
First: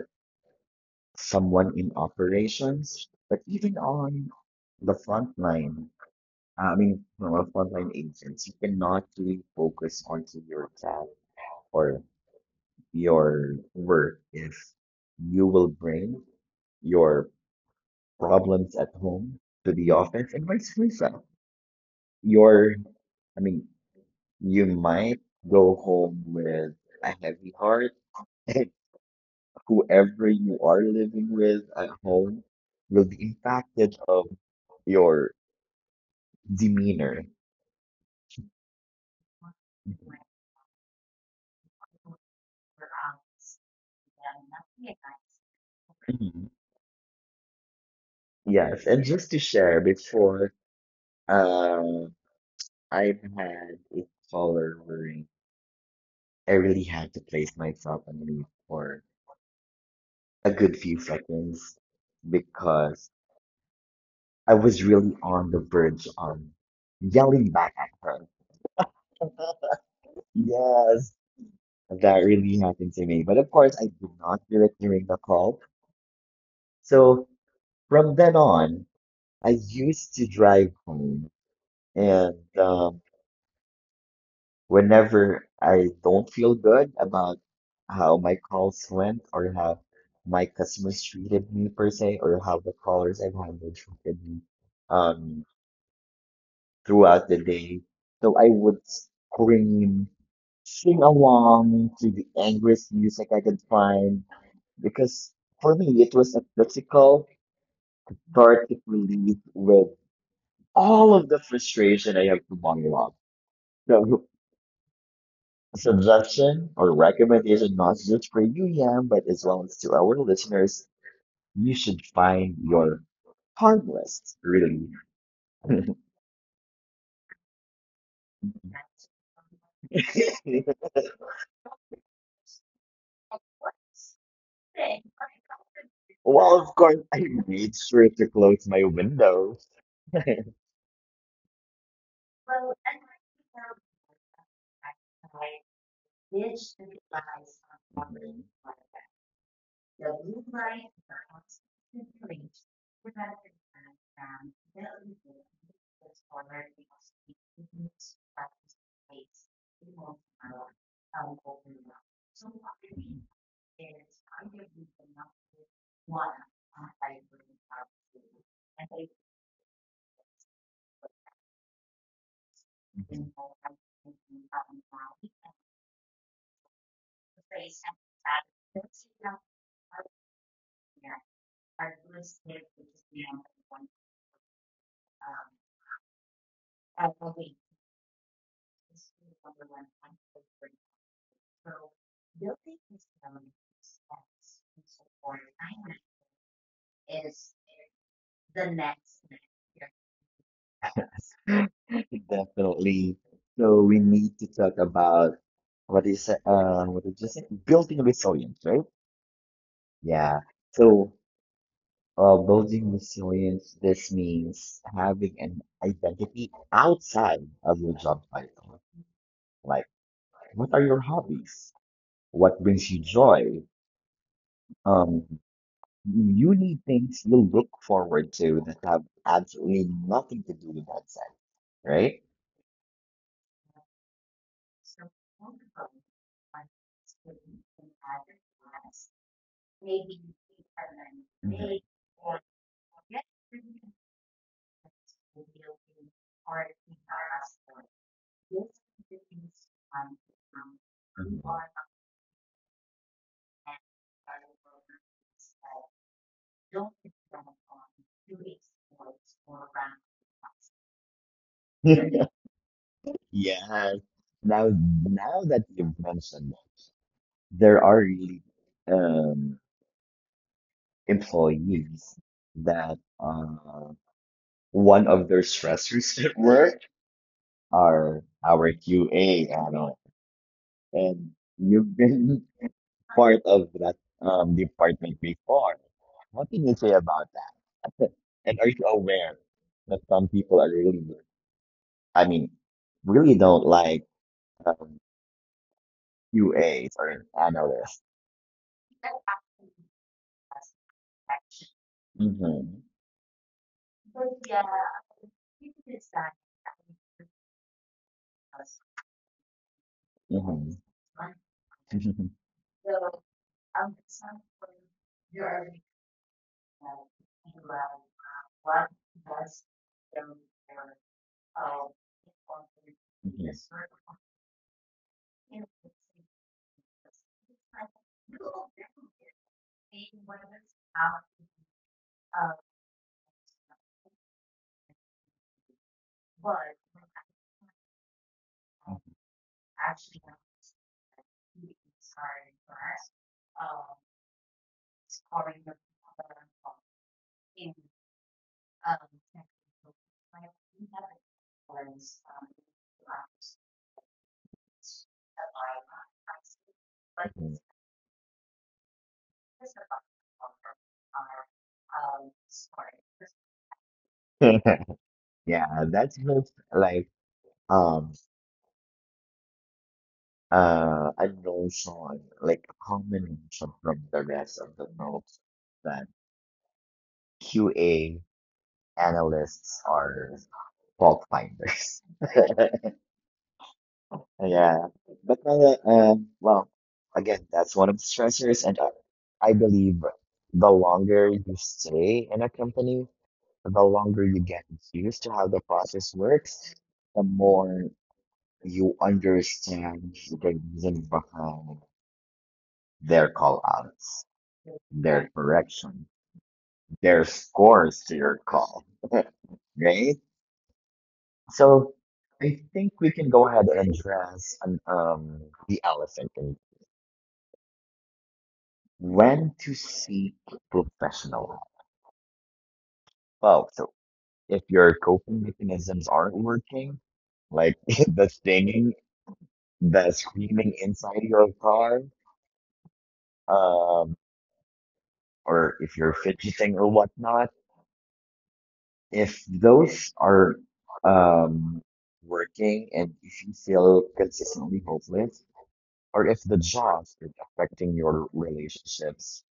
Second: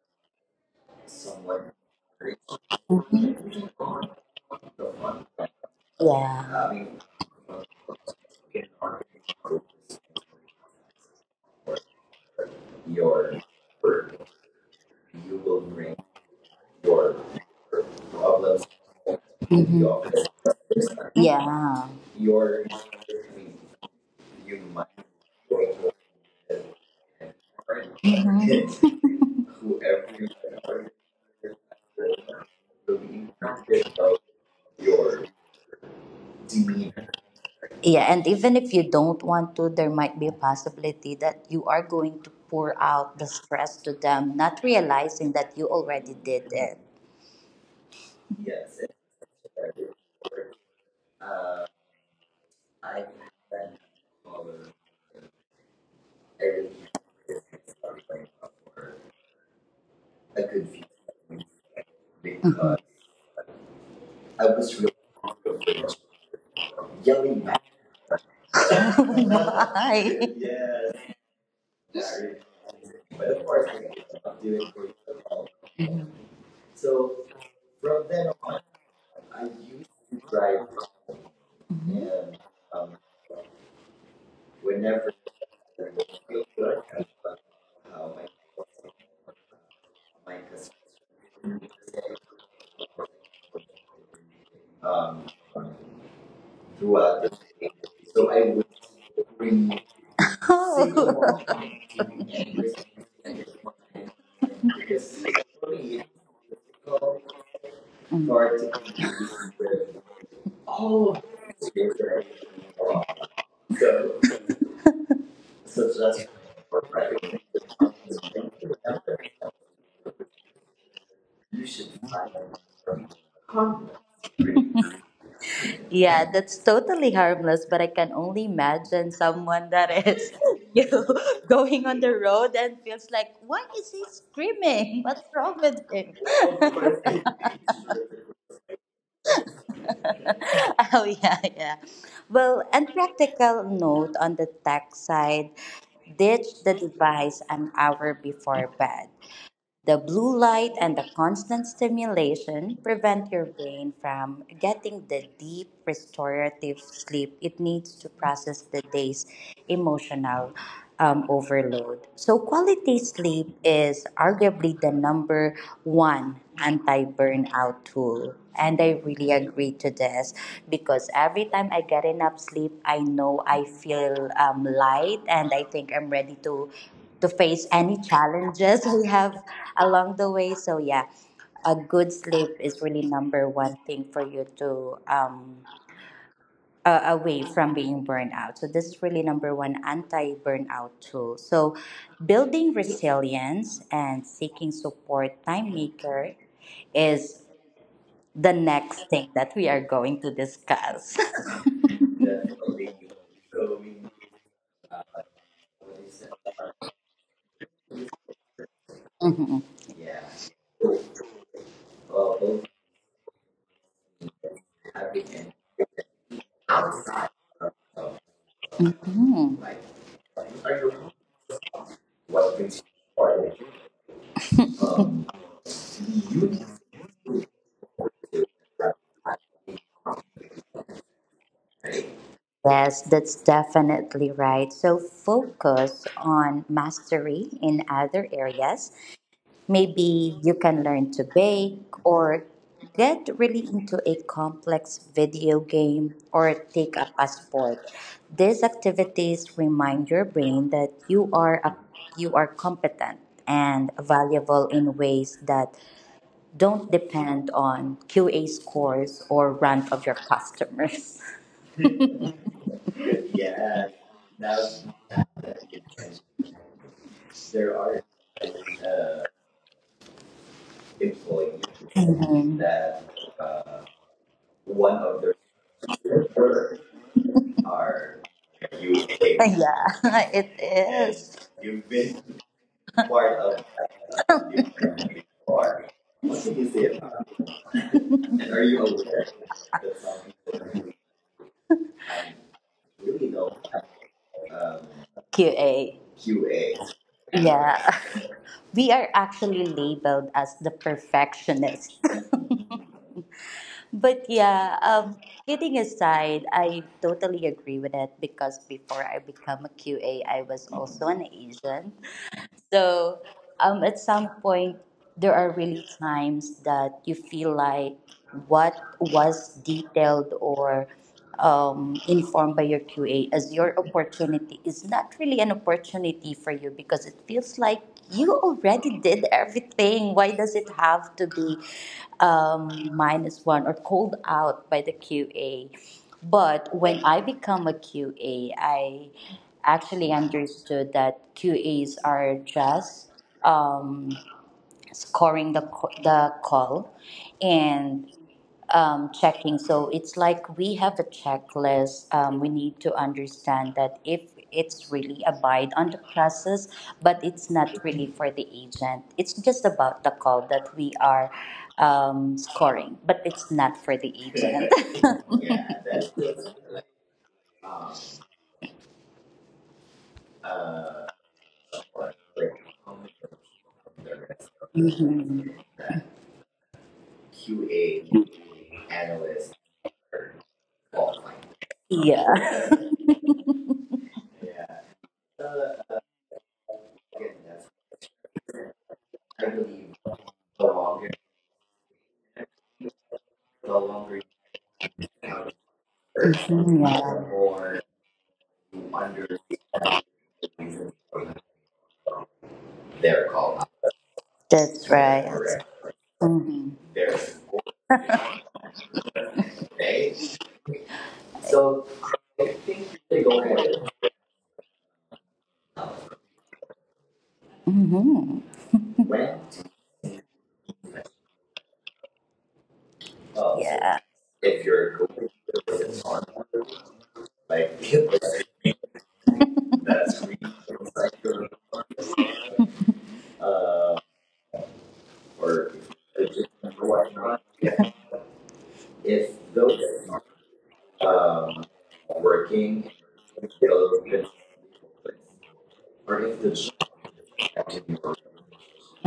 [SPEAKER 1] someone
[SPEAKER 2] someone in
[SPEAKER 1] very
[SPEAKER 2] operations, but even on
[SPEAKER 1] the
[SPEAKER 2] the
[SPEAKER 1] one
[SPEAKER 2] front
[SPEAKER 1] that.
[SPEAKER 2] line.
[SPEAKER 1] Yeah.
[SPEAKER 2] I mean, from a frontline agents, you
[SPEAKER 1] Your,
[SPEAKER 2] cannot really focus onto your job or
[SPEAKER 1] your
[SPEAKER 2] your
[SPEAKER 1] work,
[SPEAKER 2] work is
[SPEAKER 1] you
[SPEAKER 2] you
[SPEAKER 1] will
[SPEAKER 2] will
[SPEAKER 1] bring.
[SPEAKER 2] bring your problems at home to
[SPEAKER 1] Hmm.
[SPEAKER 2] the office and vice versa.
[SPEAKER 1] Yeah. Your,
[SPEAKER 2] Your, I
[SPEAKER 1] I mean,
[SPEAKER 2] mean,
[SPEAKER 1] you
[SPEAKER 2] you
[SPEAKER 1] might
[SPEAKER 2] might
[SPEAKER 1] go
[SPEAKER 2] go
[SPEAKER 1] to
[SPEAKER 2] home
[SPEAKER 1] the.
[SPEAKER 2] with a heavy heart,
[SPEAKER 1] Mhm.
[SPEAKER 2] and
[SPEAKER 1] *laughs*
[SPEAKER 2] *laughs*
[SPEAKER 1] whoever
[SPEAKER 2] whoever
[SPEAKER 1] you
[SPEAKER 2] you are
[SPEAKER 1] are
[SPEAKER 2] living with at home
[SPEAKER 1] will
[SPEAKER 2] will
[SPEAKER 1] be
[SPEAKER 2] be
[SPEAKER 1] impacted
[SPEAKER 2] impacted
[SPEAKER 1] by
[SPEAKER 2] of
[SPEAKER 1] your
[SPEAKER 2] your
[SPEAKER 1] demeanor.
[SPEAKER 2] demeanor. *clears throat*
[SPEAKER 1] Yeah, and even if you don't want to, there might be a possibility that you are going to pour out the stress to them, not realizing that you already did
[SPEAKER 2] Mhm.
[SPEAKER 1] it. Yes,
[SPEAKER 2] Yes,
[SPEAKER 1] it's
[SPEAKER 2] and just to
[SPEAKER 1] very
[SPEAKER 2] share before,
[SPEAKER 1] important. Uh,
[SPEAKER 2] um,
[SPEAKER 1] I think
[SPEAKER 2] I've
[SPEAKER 1] that
[SPEAKER 2] had a
[SPEAKER 1] all of
[SPEAKER 2] caller I
[SPEAKER 1] everything
[SPEAKER 2] really had to
[SPEAKER 1] is
[SPEAKER 2] place myself on
[SPEAKER 1] something
[SPEAKER 2] mute
[SPEAKER 1] for
[SPEAKER 2] for a
[SPEAKER 1] a good
[SPEAKER 2] good few
[SPEAKER 1] feeling
[SPEAKER 2] seconds
[SPEAKER 1] because
[SPEAKER 2] because I
[SPEAKER 1] I
[SPEAKER 2] was
[SPEAKER 1] was really
[SPEAKER 2] really on the verge of
[SPEAKER 1] yelling
[SPEAKER 2] yelling
[SPEAKER 1] back.
[SPEAKER 2] back at
[SPEAKER 1] *laughs*
[SPEAKER 2] her.
[SPEAKER 1] *laughs* Why? Yes,
[SPEAKER 2] Yes, that
[SPEAKER 1] very.
[SPEAKER 2] really happened to me. But
[SPEAKER 1] But
[SPEAKER 2] of
[SPEAKER 1] of
[SPEAKER 2] course,
[SPEAKER 1] course,
[SPEAKER 2] I
[SPEAKER 1] I
[SPEAKER 2] did not
[SPEAKER 1] can
[SPEAKER 2] do
[SPEAKER 1] do
[SPEAKER 2] it
[SPEAKER 1] it for you.
[SPEAKER 2] during the
[SPEAKER 1] All.
[SPEAKER 2] call. So
[SPEAKER 1] So
[SPEAKER 2] from
[SPEAKER 1] from
[SPEAKER 2] then
[SPEAKER 1] then on,
[SPEAKER 2] on,
[SPEAKER 1] I
[SPEAKER 2] I
[SPEAKER 1] used
[SPEAKER 2] used to
[SPEAKER 1] to
[SPEAKER 2] drive
[SPEAKER 1] drive
[SPEAKER 2] home and
[SPEAKER 1] and
[SPEAKER 2] um,
[SPEAKER 1] um, whenever I
[SPEAKER 2] whenever I don't feel
[SPEAKER 1] feel good
[SPEAKER 2] good
[SPEAKER 1] I talk
[SPEAKER 2] about
[SPEAKER 1] about
[SPEAKER 2] how
[SPEAKER 1] how
[SPEAKER 2] my
[SPEAKER 1] my
[SPEAKER 2] calls went or how my
[SPEAKER 1] my customers
[SPEAKER 2] customers treated me per se or how the callers I've handled treated me
[SPEAKER 1] um,
[SPEAKER 2] um throughout
[SPEAKER 1] throughout
[SPEAKER 2] the
[SPEAKER 1] the
[SPEAKER 2] day. So
[SPEAKER 1] so
[SPEAKER 2] I
[SPEAKER 1] I would
[SPEAKER 2] would
[SPEAKER 1] bring
[SPEAKER 2] scream,
[SPEAKER 1] *laughs*
[SPEAKER 2] sing
[SPEAKER 1] single Oh, one
[SPEAKER 2] along to
[SPEAKER 1] and
[SPEAKER 2] the
[SPEAKER 1] bring
[SPEAKER 2] angriest music I
[SPEAKER 1] single
[SPEAKER 2] could find
[SPEAKER 1] one
[SPEAKER 2] because
[SPEAKER 1] because
[SPEAKER 2] for me
[SPEAKER 1] really
[SPEAKER 2] it
[SPEAKER 1] it's
[SPEAKER 2] was a physical
[SPEAKER 1] difficult for
[SPEAKER 2] cathartic
[SPEAKER 1] to compete
[SPEAKER 2] relief with
[SPEAKER 1] with
[SPEAKER 2] all
[SPEAKER 1] all
[SPEAKER 2] of
[SPEAKER 1] of
[SPEAKER 2] the
[SPEAKER 1] the things
[SPEAKER 2] frustration I
[SPEAKER 1] that.
[SPEAKER 2] have to bottle up.
[SPEAKER 1] *laughs*
[SPEAKER 2] So
[SPEAKER 1] So so that's
[SPEAKER 2] suggestion
[SPEAKER 1] for
[SPEAKER 2] or
[SPEAKER 1] private.
[SPEAKER 2] recommendation, not just for you, Yam, but as well as to our listeners, you
[SPEAKER 1] You should
[SPEAKER 2] should find your
[SPEAKER 1] find out.
[SPEAKER 2] harmless, really.
[SPEAKER 1] *laughs*
[SPEAKER 2] *laughs*
[SPEAKER 1] Yeah, that's totally harmless, but I can only imagine someone that is *laughs* you know, going on the road and feels like, why is he screaming? What's wrong with him?
[SPEAKER 2] Well, of course, I made sure to close my window. *laughs*
[SPEAKER 1] *laughs* oh, yeah, yeah. Well, and practical note on the tech side ditch the device an hour before bed. The blue light and the constant stimulation prevent your brain from getting the deep restorative sleep it needs to process the day's emotional um, overload. So, quality sleep is arguably the number one anti burnout tool. And I really agree to this because every time I get enough sleep, I know I feel um, light and I think I'm ready to to face any challenges *laughs* we have along the way. So yeah, a good sleep is really number one thing for you to um uh, away from being burned out. So this is really number one anti-burnout tool. So building resilience and seeking support time maker is the next thing that we are going to discuss. *laughs*
[SPEAKER 2] Definitely. So we need to talk about what is uh what did you say? Building resilience, right?
[SPEAKER 1] Mhm.
[SPEAKER 2] Yeah. So Uh, building resilience, this means having an identity outside of your job title.
[SPEAKER 1] Mhm.
[SPEAKER 2] Like, what are your hobbies? What brings you joy? Um,
[SPEAKER 1] Um,
[SPEAKER 2] you need things you look forward to that have absolutely nothing to do with that set, right?
[SPEAKER 1] Yes, that's definitely right. So focus on mastery in other areas.
[SPEAKER 2] Mhm.
[SPEAKER 1] Maybe you can learn to bake or get really into a complex video game or take up a sport. These activities remind your brain that you are a, you are competent and valuable in ways that don't depend on Q A scores or rant of your customers. *laughs*
[SPEAKER 2] Mhm. *laughs* Yes.
[SPEAKER 1] Yeah, that
[SPEAKER 2] Now,
[SPEAKER 1] was
[SPEAKER 2] now
[SPEAKER 1] that's
[SPEAKER 2] that
[SPEAKER 1] a good
[SPEAKER 2] you've
[SPEAKER 1] point.
[SPEAKER 2] mentioned it,
[SPEAKER 1] There
[SPEAKER 2] there are
[SPEAKER 1] are
[SPEAKER 2] really
[SPEAKER 1] uh,
[SPEAKER 2] um
[SPEAKER 1] employees.
[SPEAKER 2] employees
[SPEAKER 1] Mhm.
[SPEAKER 2] that
[SPEAKER 1] That uh,
[SPEAKER 2] uh,
[SPEAKER 1] one
[SPEAKER 2] one
[SPEAKER 1] of
[SPEAKER 2] of their
[SPEAKER 1] their
[SPEAKER 2] stressors *laughs* at work
[SPEAKER 1] work
[SPEAKER 2] are
[SPEAKER 1] are
[SPEAKER 2] our
[SPEAKER 1] you
[SPEAKER 2] Q A
[SPEAKER 1] think,
[SPEAKER 2] analyst.
[SPEAKER 1] yeah, *laughs* it
[SPEAKER 2] And
[SPEAKER 1] is.
[SPEAKER 2] you've
[SPEAKER 1] You've been
[SPEAKER 2] been *laughs* part
[SPEAKER 1] part
[SPEAKER 2] of
[SPEAKER 1] of
[SPEAKER 2] that um,
[SPEAKER 1] that
[SPEAKER 2] department before.
[SPEAKER 1] before.
[SPEAKER 2] What
[SPEAKER 1] What can
[SPEAKER 2] can you
[SPEAKER 1] you
[SPEAKER 2] say
[SPEAKER 1] say
[SPEAKER 2] about
[SPEAKER 1] about
[SPEAKER 2] that?
[SPEAKER 1] it? And
[SPEAKER 2] And are
[SPEAKER 1] are
[SPEAKER 2] you
[SPEAKER 1] you
[SPEAKER 2] aware
[SPEAKER 1] aware
[SPEAKER 2] that
[SPEAKER 1] that
[SPEAKER 2] some people are
[SPEAKER 1] some
[SPEAKER 2] really,
[SPEAKER 1] people
[SPEAKER 2] I mean, really
[SPEAKER 1] really
[SPEAKER 2] don't
[SPEAKER 1] don't?
[SPEAKER 2] like
[SPEAKER 1] um,
[SPEAKER 2] um,
[SPEAKER 1] Q A. Q A.
[SPEAKER 2] Q As or analysts?
[SPEAKER 1] Yeah. *laughs* We are actually labeled as the perfectionist. *laughs*
[SPEAKER 2] Mm-hmm.
[SPEAKER 1] But yeah, um, kidding aside, I totally agree with it because before I become a Q A, I was also an agent.
[SPEAKER 2] Mm-hmm. *laughs*
[SPEAKER 1] So um, at some point, there are really times that you feel like what was detailed or um, informed by your Q A as
[SPEAKER 2] Yes.
[SPEAKER 1] your opportunity is not really an opportunity for you because it feels like you already did everything. Why does it have to be um, minus one or called out by the Q A? But when I become a Q A, I actually understood that Q As are just um, scoring the, c- the call and um, checking. So it's like we have a checklist. Um, we need to understand that if it's really abide on the process, but it's not really for the agent. It's just about the call that we are um, scoring, but it's not for the
[SPEAKER 2] Mhm.
[SPEAKER 1] agent.
[SPEAKER 2] *laughs* Yeah, that's just like um Uh,
[SPEAKER 1] *laughs*
[SPEAKER 2] and also, like a combination from the rest of the notes
[SPEAKER 1] Mhm.
[SPEAKER 2] that Q A
[SPEAKER 1] Q A
[SPEAKER 2] analysts
[SPEAKER 1] analyst.
[SPEAKER 2] are fault finders. *laughs*
[SPEAKER 1] Yeah. *laughs*
[SPEAKER 2] Yeah,
[SPEAKER 1] Yeah.
[SPEAKER 2] but uh, um,
[SPEAKER 1] Uh,
[SPEAKER 2] well, again, that's one of the
[SPEAKER 1] that's
[SPEAKER 2] stressors, and I, I believe
[SPEAKER 1] I.
[SPEAKER 2] the longer you stay in a company, the longer you get used to how the process works,
[SPEAKER 1] Mhm,
[SPEAKER 2] the more
[SPEAKER 1] yeah.
[SPEAKER 2] you understand the reason behind their call outs,
[SPEAKER 1] That's
[SPEAKER 2] their
[SPEAKER 1] right.
[SPEAKER 2] correction,
[SPEAKER 1] Hmm.
[SPEAKER 2] their scores to your call, right? So I think we can go ahead and address an, um, the elephant in
[SPEAKER 1] Hmm. *laughs*
[SPEAKER 2] when to seek professional help. Oh, so
[SPEAKER 1] Yeah.
[SPEAKER 2] if your coping mechanisms aren't working, like *laughs*
[SPEAKER 1] Like
[SPEAKER 2] the stinging, the
[SPEAKER 1] that's
[SPEAKER 2] screaming inside your
[SPEAKER 1] reconstructed,
[SPEAKER 2] car, um,
[SPEAKER 1] uh,
[SPEAKER 2] or if
[SPEAKER 1] or
[SPEAKER 2] you're fidgeting or
[SPEAKER 1] or
[SPEAKER 2] whatnot
[SPEAKER 1] whatnot.
[SPEAKER 2] if
[SPEAKER 1] If
[SPEAKER 2] those
[SPEAKER 1] those
[SPEAKER 2] are um,
[SPEAKER 1] um,
[SPEAKER 2] working and
[SPEAKER 1] working,
[SPEAKER 2] if you feel
[SPEAKER 1] they'll
[SPEAKER 2] consistently hopeless, or if the
[SPEAKER 1] or if the
[SPEAKER 2] job is
[SPEAKER 1] job
[SPEAKER 2] affecting your relationships,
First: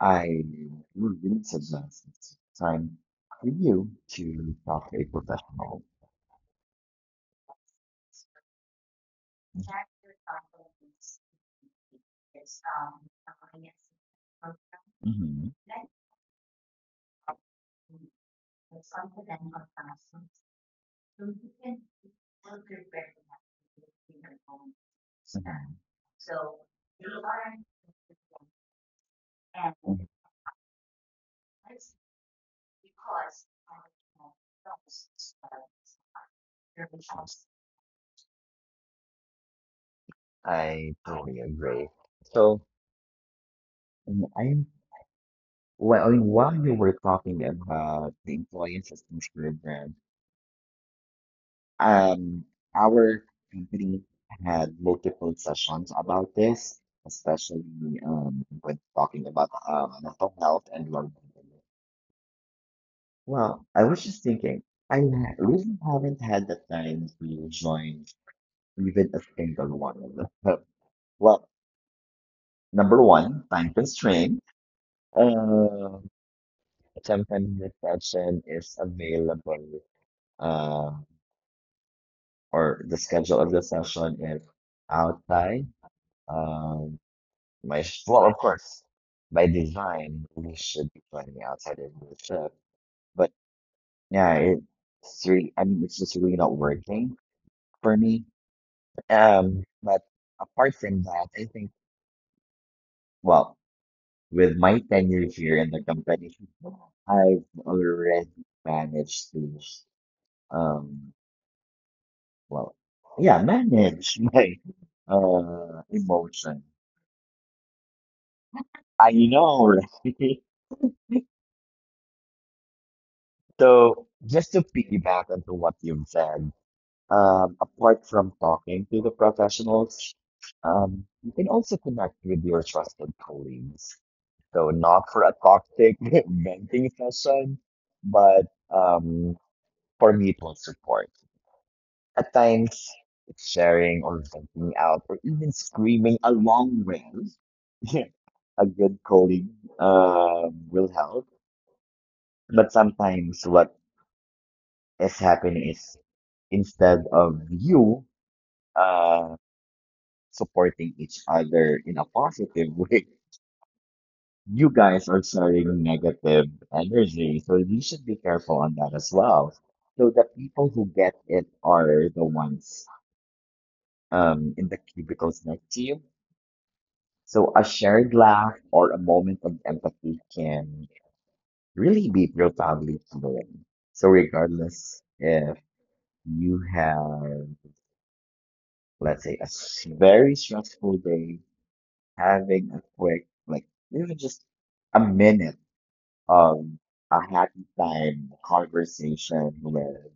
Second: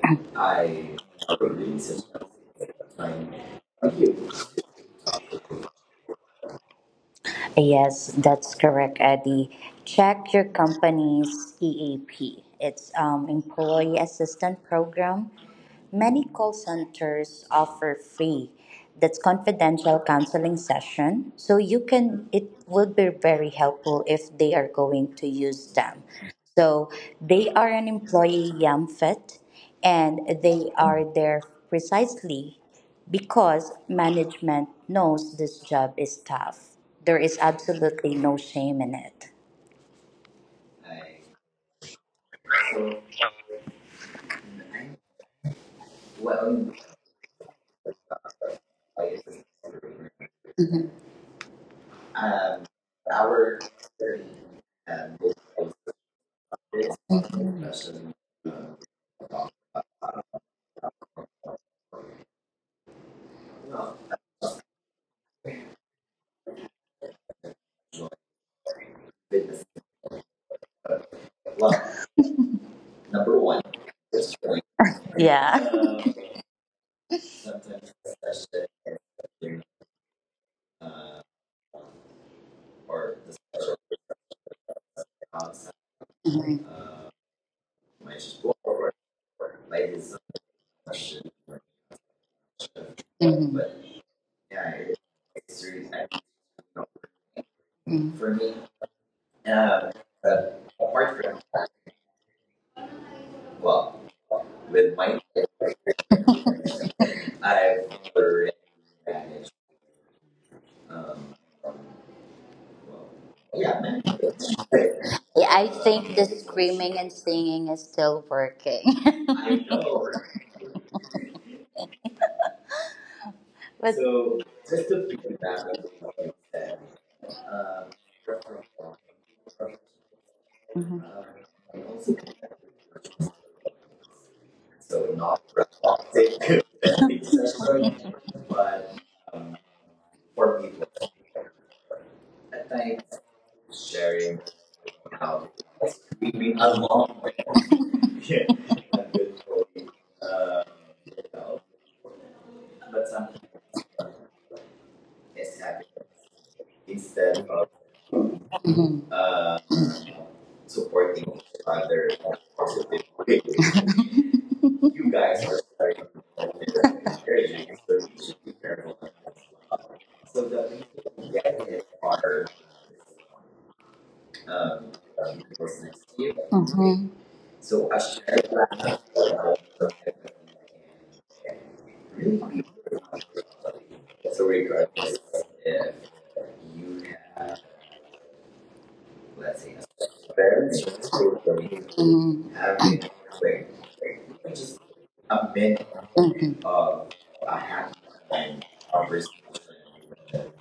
[SPEAKER 2] I
[SPEAKER 1] I
[SPEAKER 2] would really
[SPEAKER 1] really suggest
[SPEAKER 2] suggest it's time
[SPEAKER 1] time.
[SPEAKER 2] for you
[SPEAKER 1] Thank you.
[SPEAKER 2] to talk to a professional.
[SPEAKER 1] Yes, that's correct, Eddie. Check your company's E A P. It's um, Employee Assistant Program.
[SPEAKER 2] Hmm.
[SPEAKER 1] Many call centers offer free that's confidential counseling session so you can it would be very helpful if they are going to use them so they are an employee yamfet and they are there precisely because management knows this job is tough. There is absolutely no shame in
[SPEAKER 2] I totally agree. So um, I
[SPEAKER 1] it.
[SPEAKER 2] well, while you were talking about the employee assistance program,
[SPEAKER 1] um,
[SPEAKER 2] Um, our
[SPEAKER 1] our thirty,
[SPEAKER 2] company had
[SPEAKER 1] um, is
[SPEAKER 2] multiple sessions about this,
[SPEAKER 1] is-
[SPEAKER 2] especially
[SPEAKER 1] is-
[SPEAKER 2] um, when talking about um, mental health and well being. Well,
[SPEAKER 1] well,
[SPEAKER 2] I was just thinking, I ha- really haven't had the time to join even a
[SPEAKER 1] business.
[SPEAKER 2] single one of them. *laughs*
[SPEAKER 1] Well,
[SPEAKER 2] Well, number
[SPEAKER 1] number one,
[SPEAKER 2] one, time
[SPEAKER 1] this point.
[SPEAKER 2] constraint.
[SPEAKER 1] Yeah. *laughs* um,
[SPEAKER 2] Uh,
[SPEAKER 1] Sometimes
[SPEAKER 2] Sometimes the
[SPEAKER 1] discussion,
[SPEAKER 2] session is available,
[SPEAKER 1] uh,
[SPEAKER 2] uh,
[SPEAKER 1] or
[SPEAKER 2] or
[SPEAKER 1] the
[SPEAKER 2] the
[SPEAKER 1] special
[SPEAKER 2] schedule of the session is
[SPEAKER 1] cause.
[SPEAKER 2] outside.
[SPEAKER 1] Mhm,
[SPEAKER 2] Um.
[SPEAKER 1] might
[SPEAKER 2] My
[SPEAKER 1] just
[SPEAKER 2] sh-
[SPEAKER 1] go
[SPEAKER 2] well, of
[SPEAKER 1] over,
[SPEAKER 2] course,
[SPEAKER 1] or like
[SPEAKER 2] by
[SPEAKER 1] is a
[SPEAKER 2] design, we
[SPEAKER 1] question.
[SPEAKER 2] should be
[SPEAKER 1] Or
[SPEAKER 2] planning outside of the
[SPEAKER 1] question.
[SPEAKER 2] trip.
[SPEAKER 1] Mhm.
[SPEAKER 2] But
[SPEAKER 1] But yeah,
[SPEAKER 2] yeah,
[SPEAKER 1] it- it's
[SPEAKER 2] it's
[SPEAKER 1] really,
[SPEAKER 2] really,
[SPEAKER 1] I
[SPEAKER 2] I
[SPEAKER 1] don't
[SPEAKER 2] mean, it's just really
[SPEAKER 1] know,
[SPEAKER 2] not working
[SPEAKER 1] mhm, for
[SPEAKER 2] for
[SPEAKER 1] me,
[SPEAKER 2] me.
[SPEAKER 1] um,
[SPEAKER 2] Um, but
[SPEAKER 1] but
[SPEAKER 2] apart
[SPEAKER 1] apart from,
[SPEAKER 2] from that, I think,
[SPEAKER 1] well,
[SPEAKER 2] well,
[SPEAKER 1] with
[SPEAKER 2] with
[SPEAKER 1] my
[SPEAKER 2] my tenure here in the company,
[SPEAKER 1] I've
[SPEAKER 2] I've
[SPEAKER 1] heard
[SPEAKER 2] already
[SPEAKER 1] that is,
[SPEAKER 2] managed to,
[SPEAKER 1] um,
[SPEAKER 2] um,
[SPEAKER 1] well,
[SPEAKER 2] well,
[SPEAKER 1] yeah,
[SPEAKER 2] yeah,
[SPEAKER 1] man.
[SPEAKER 2] manage *laughs* my
[SPEAKER 1] Yeah, I think the
[SPEAKER 2] uh
[SPEAKER 1] screaming
[SPEAKER 2] emotion.
[SPEAKER 1] and singing is still working. *laughs*
[SPEAKER 2] I
[SPEAKER 1] I know,
[SPEAKER 2] know,
[SPEAKER 1] right?
[SPEAKER 2] right? *laughs*
[SPEAKER 1] but So
[SPEAKER 2] So
[SPEAKER 1] just to
[SPEAKER 2] just to
[SPEAKER 1] piggyback
[SPEAKER 2] piggyback
[SPEAKER 1] on
[SPEAKER 2] onto
[SPEAKER 1] what
[SPEAKER 2] what
[SPEAKER 1] you
[SPEAKER 2] you've
[SPEAKER 1] said,
[SPEAKER 2] said.
[SPEAKER 1] um,
[SPEAKER 2] Um, apart
[SPEAKER 1] reference
[SPEAKER 2] from
[SPEAKER 1] law.
[SPEAKER 2] talking to the professionals,
[SPEAKER 1] Mhm.
[SPEAKER 2] um, you can
[SPEAKER 1] Um,
[SPEAKER 2] also connect with your trusted colleagues.
[SPEAKER 1] so
[SPEAKER 2] So
[SPEAKER 1] not
[SPEAKER 2] not for a toxic *laughs*
[SPEAKER 1] robotic,
[SPEAKER 2] venting session,
[SPEAKER 1] *laughs*
[SPEAKER 2] but
[SPEAKER 1] but um,
[SPEAKER 2] um, for
[SPEAKER 1] for people,
[SPEAKER 2] mutual support.
[SPEAKER 1] I
[SPEAKER 2] At
[SPEAKER 1] think
[SPEAKER 2] times, it's
[SPEAKER 1] sharing
[SPEAKER 2] sharing or venting out
[SPEAKER 1] how
[SPEAKER 2] or even
[SPEAKER 1] screaming
[SPEAKER 2] screaming
[SPEAKER 1] along.
[SPEAKER 2] along with *laughs*
[SPEAKER 1] Yeah. *laughs*
[SPEAKER 2] a
[SPEAKER 1] That's
[SPEAKER 2] good
[SPEAKER 1] good for you.
[SPEAKER 2] colleague
[SPEAKER 1] Uh,
[SPEAKER 2] um,
[SPEAKER 1] you
[SPEAKER 2] will
[SPEAKER 1] know,
[SPEAKER 2] help.
[SPEAKER 1] but
[SPEAKER 2] But
[SPEAKER 1] something
[SPEAKER 2] sometimes what
[SPEAKER 1] has
[SPEAKER 2] is
[SPEAKER 1] happened
[SPEAKER 2] happening is
[SPEAKER 1] instead
[SPEAKER 2] instead
[SPEAKER 1] of.
[SPEAKER 2] of you
[SPEAKER 1] Mhm.
[SPEAKER 2] uh,
[SPEAKER 1] Supporting
[SPEAKER 2] supporting
[SPEAKER 1] each
[SPEAKER 2] each
[SPEAKER 1] other in
[SPEAKER 2] other
[SPEAKER 1] a
[SPEAKER 2] in a
[SPEAKER 1] positive
[SPEAKER 2] positive
[SPEAKER 1] way.
[SPEAKER 2] way. *laughs*
[SPEAKER 1] *laughs* You
[SPEAKER 2] You
[SPEAKER 1] guys
[SPEAKER 2] guys
[SPEAKER 1] are
[SPEAKER 2] are
[SPEAKER 1] starting
[SPEAKER 2] sharing negative
[SPEAKER 1] to encouraging,
[SPEAKER 2] energy,
[SPEAKER 1] so
[SPEAKER 2] so you
[SPEAKER 1] you should
[SPEAKER 2] should
[SPEAKER 1] be
[SPEAKER 2] be
[SPEAKER 1] careful.
[SPEAKER 2] careful on that as well.
[SPEAKER 1] So
[SPEAKER 2] So
[SPEAKER 1] the
[SPEAKER 2] the
[SPEAKER 1] things
[SPEAKER 2] people
[SPEAKER 1] that
[SPEAKER 2] who
[SPEAKER 1] we
[SPEAKER 2] get
[SPEAKER 1] get is
[SPEAKER 2] it
[SPEAKER 1] our
[SPEAKER 2] are the ones
[SPEAKER 1] um,
[SPEAKER 2] um, in the
[SPEAKER 1] um,
[SPEAKER 2] cubicles
[SPEAKER 1] business
[SPEAKER 2] next to
[SPEAKER 1] team.
[SPEAKER 2] you.
[SPEAKER 1] Mhm. So
[SPEAKER 2] So
[SPEAKER 1] I
[SPEAKER 2] a
[SPEAKER 1] shared
[SPEAKER 2] shared laugh
[SPEAKER 1] that
[SPEAKER 2] or a moment
[SPEAKER 1] of
[SPEAKER 2] of empathy can really
[SPEAKER 1] really.
[SPEAKER 2] be profoundly healing.
[SPEAKER 1] So
[SPEAKER 2] So
[SPEAKER 1] regardless
[SPEAKER 2] regardless
[SPEAKER 1] if
[SPEAKER 2] if
[SPEAKER 1] you
[SPEAKER 2] you have, let's say, a s- very
[SPEAKER 1] parents who,
[SPEAKER 2] stressful day,
[SPEAKER 1] mm-hmm, having like,
[SPEAKER 2] having a quick, like
[SPEAKER 1] like
[SPEAKER 2] even
[SPEAKER 1] just
[SPEAKER 2] just a
[SPEAKER 1] a minute,
[SPEAKER 2] minute
[SPEAKER 1] mm-hmm, of
[SPEAKER 2] Um,
[SPEAKER 1] a
[SPEAKER 2] a
[SPEAKER 1] happy
[SPEAKER 2] happy
[SPEAKER 1] time
[SPEAKER 2] time
[SPEAKER 1] conversation
[SPEAKER 2] conversation
[SPEAKER 1] with them.
[SPEAKER 2] with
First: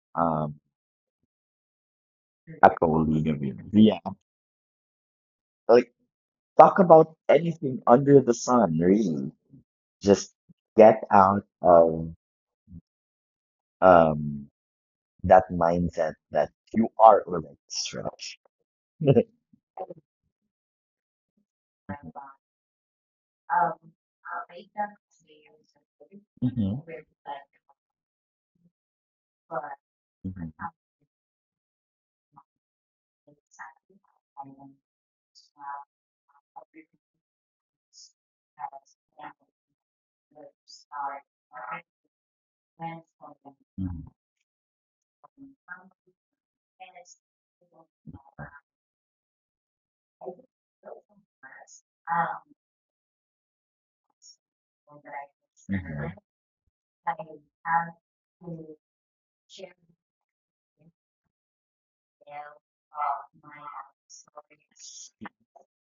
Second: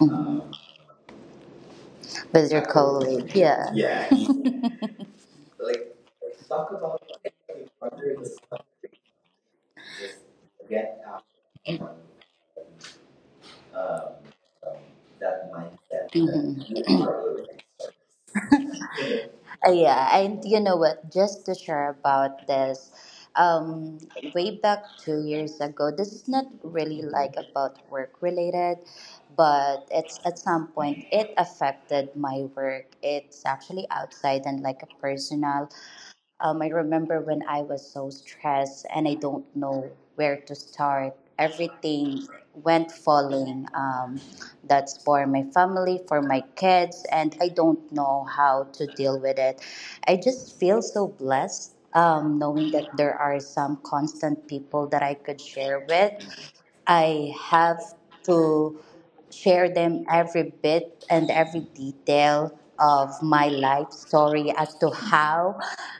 [SPEAKER 1] Um,
[SPEAKER 2] um
[SPEAKER 1] With your
[SPEAKER 2] a colleague
[SPEAKER 1] colleague,
[SPEAKER 2] of yours.
[SPEAKER 1] yeah,
[SPEAKER 2] Yeah,
[SPEAKER 1] yeah, *laughs*
[SPEAKER 2] like
[SPEAKER 1] like talk
[SPEAKER 2] talk
[SPEAKER 1] about
[SPEAKER 2] about
[SPEAKER 1] like
[SPEAKER 2] anything
[SPEAKER 1] under
[SPEAKER 2] under
[SPEAKER 1] the
[SPEAKER 2] the
[SPEAKER 1] sun,
[SPEAKER 2] sun, really.
[SPEAKER 1] just
[SPEAKER 2] Just
[SPEAKER 1] get
[SPEAKER 2] get
[SPEAKER 1] out
[SPEAKER 2] out
[SPEAKER 1] from um,
[SPEAKER 2] of
[SPEAKER 1] um,
[SPEAKER 2] um that
[SPEAKER 1] that mindset,
[SPEAKER 2] mindset that
[SPEAKER 1] mm-hmm, that
[SPEAKER 2] you
[SPEAKER 1] you
[SPEAKER 2] are
[SPEAKER 1] are
[SPEAKER 2] already
[SPEAKER 1] living.
[SPEAKER 2] stretched. *laughs* hmm
[SPEAKER 1] Uh, yeah, and you know what? Just to share about this, um, way back two years ago, this is not
[SPEAKER 2] hmm
[SPEAKER 1] really like about work related, but it's at some
[SPEAKER 2] hmm
[SPEAKER 1] point it affected my work. It's actually outside and like a personal. Um, I remember when I was so stressed and I don't know where to start. Everything went falling.
[SPEAKER 2] hmm hmm *laughs*
[SPEAKER 1] Um, that's for my family, for my kids, and I don't know how to deal with it. I just feel so blessed, um, knowing that there are some constant people that I could share with. I have to share them every bit and every detail of my life story as to how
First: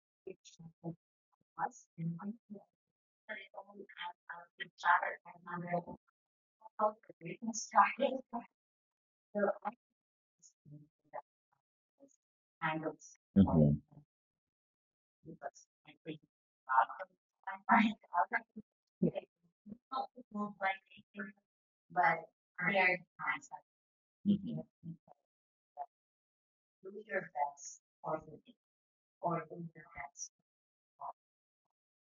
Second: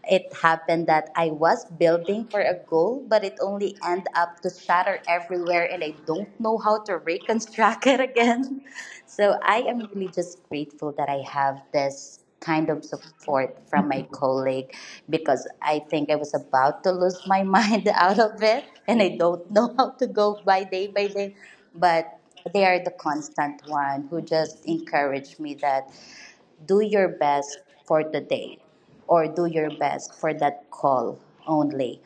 [SPEAKER 1] it happened that I was building for a goal, but it only ended up to shatter everywhere, and I don't know how to reconstruct *laughs* it again. So I am really just grateful that I have this kind of support from my *laughs* colleague because I think I was about to lose my *laughs* mind out of it and I don't know how to go by day by day. But they are the constant one who just encouraged me that do your best for the day or do your best for that call only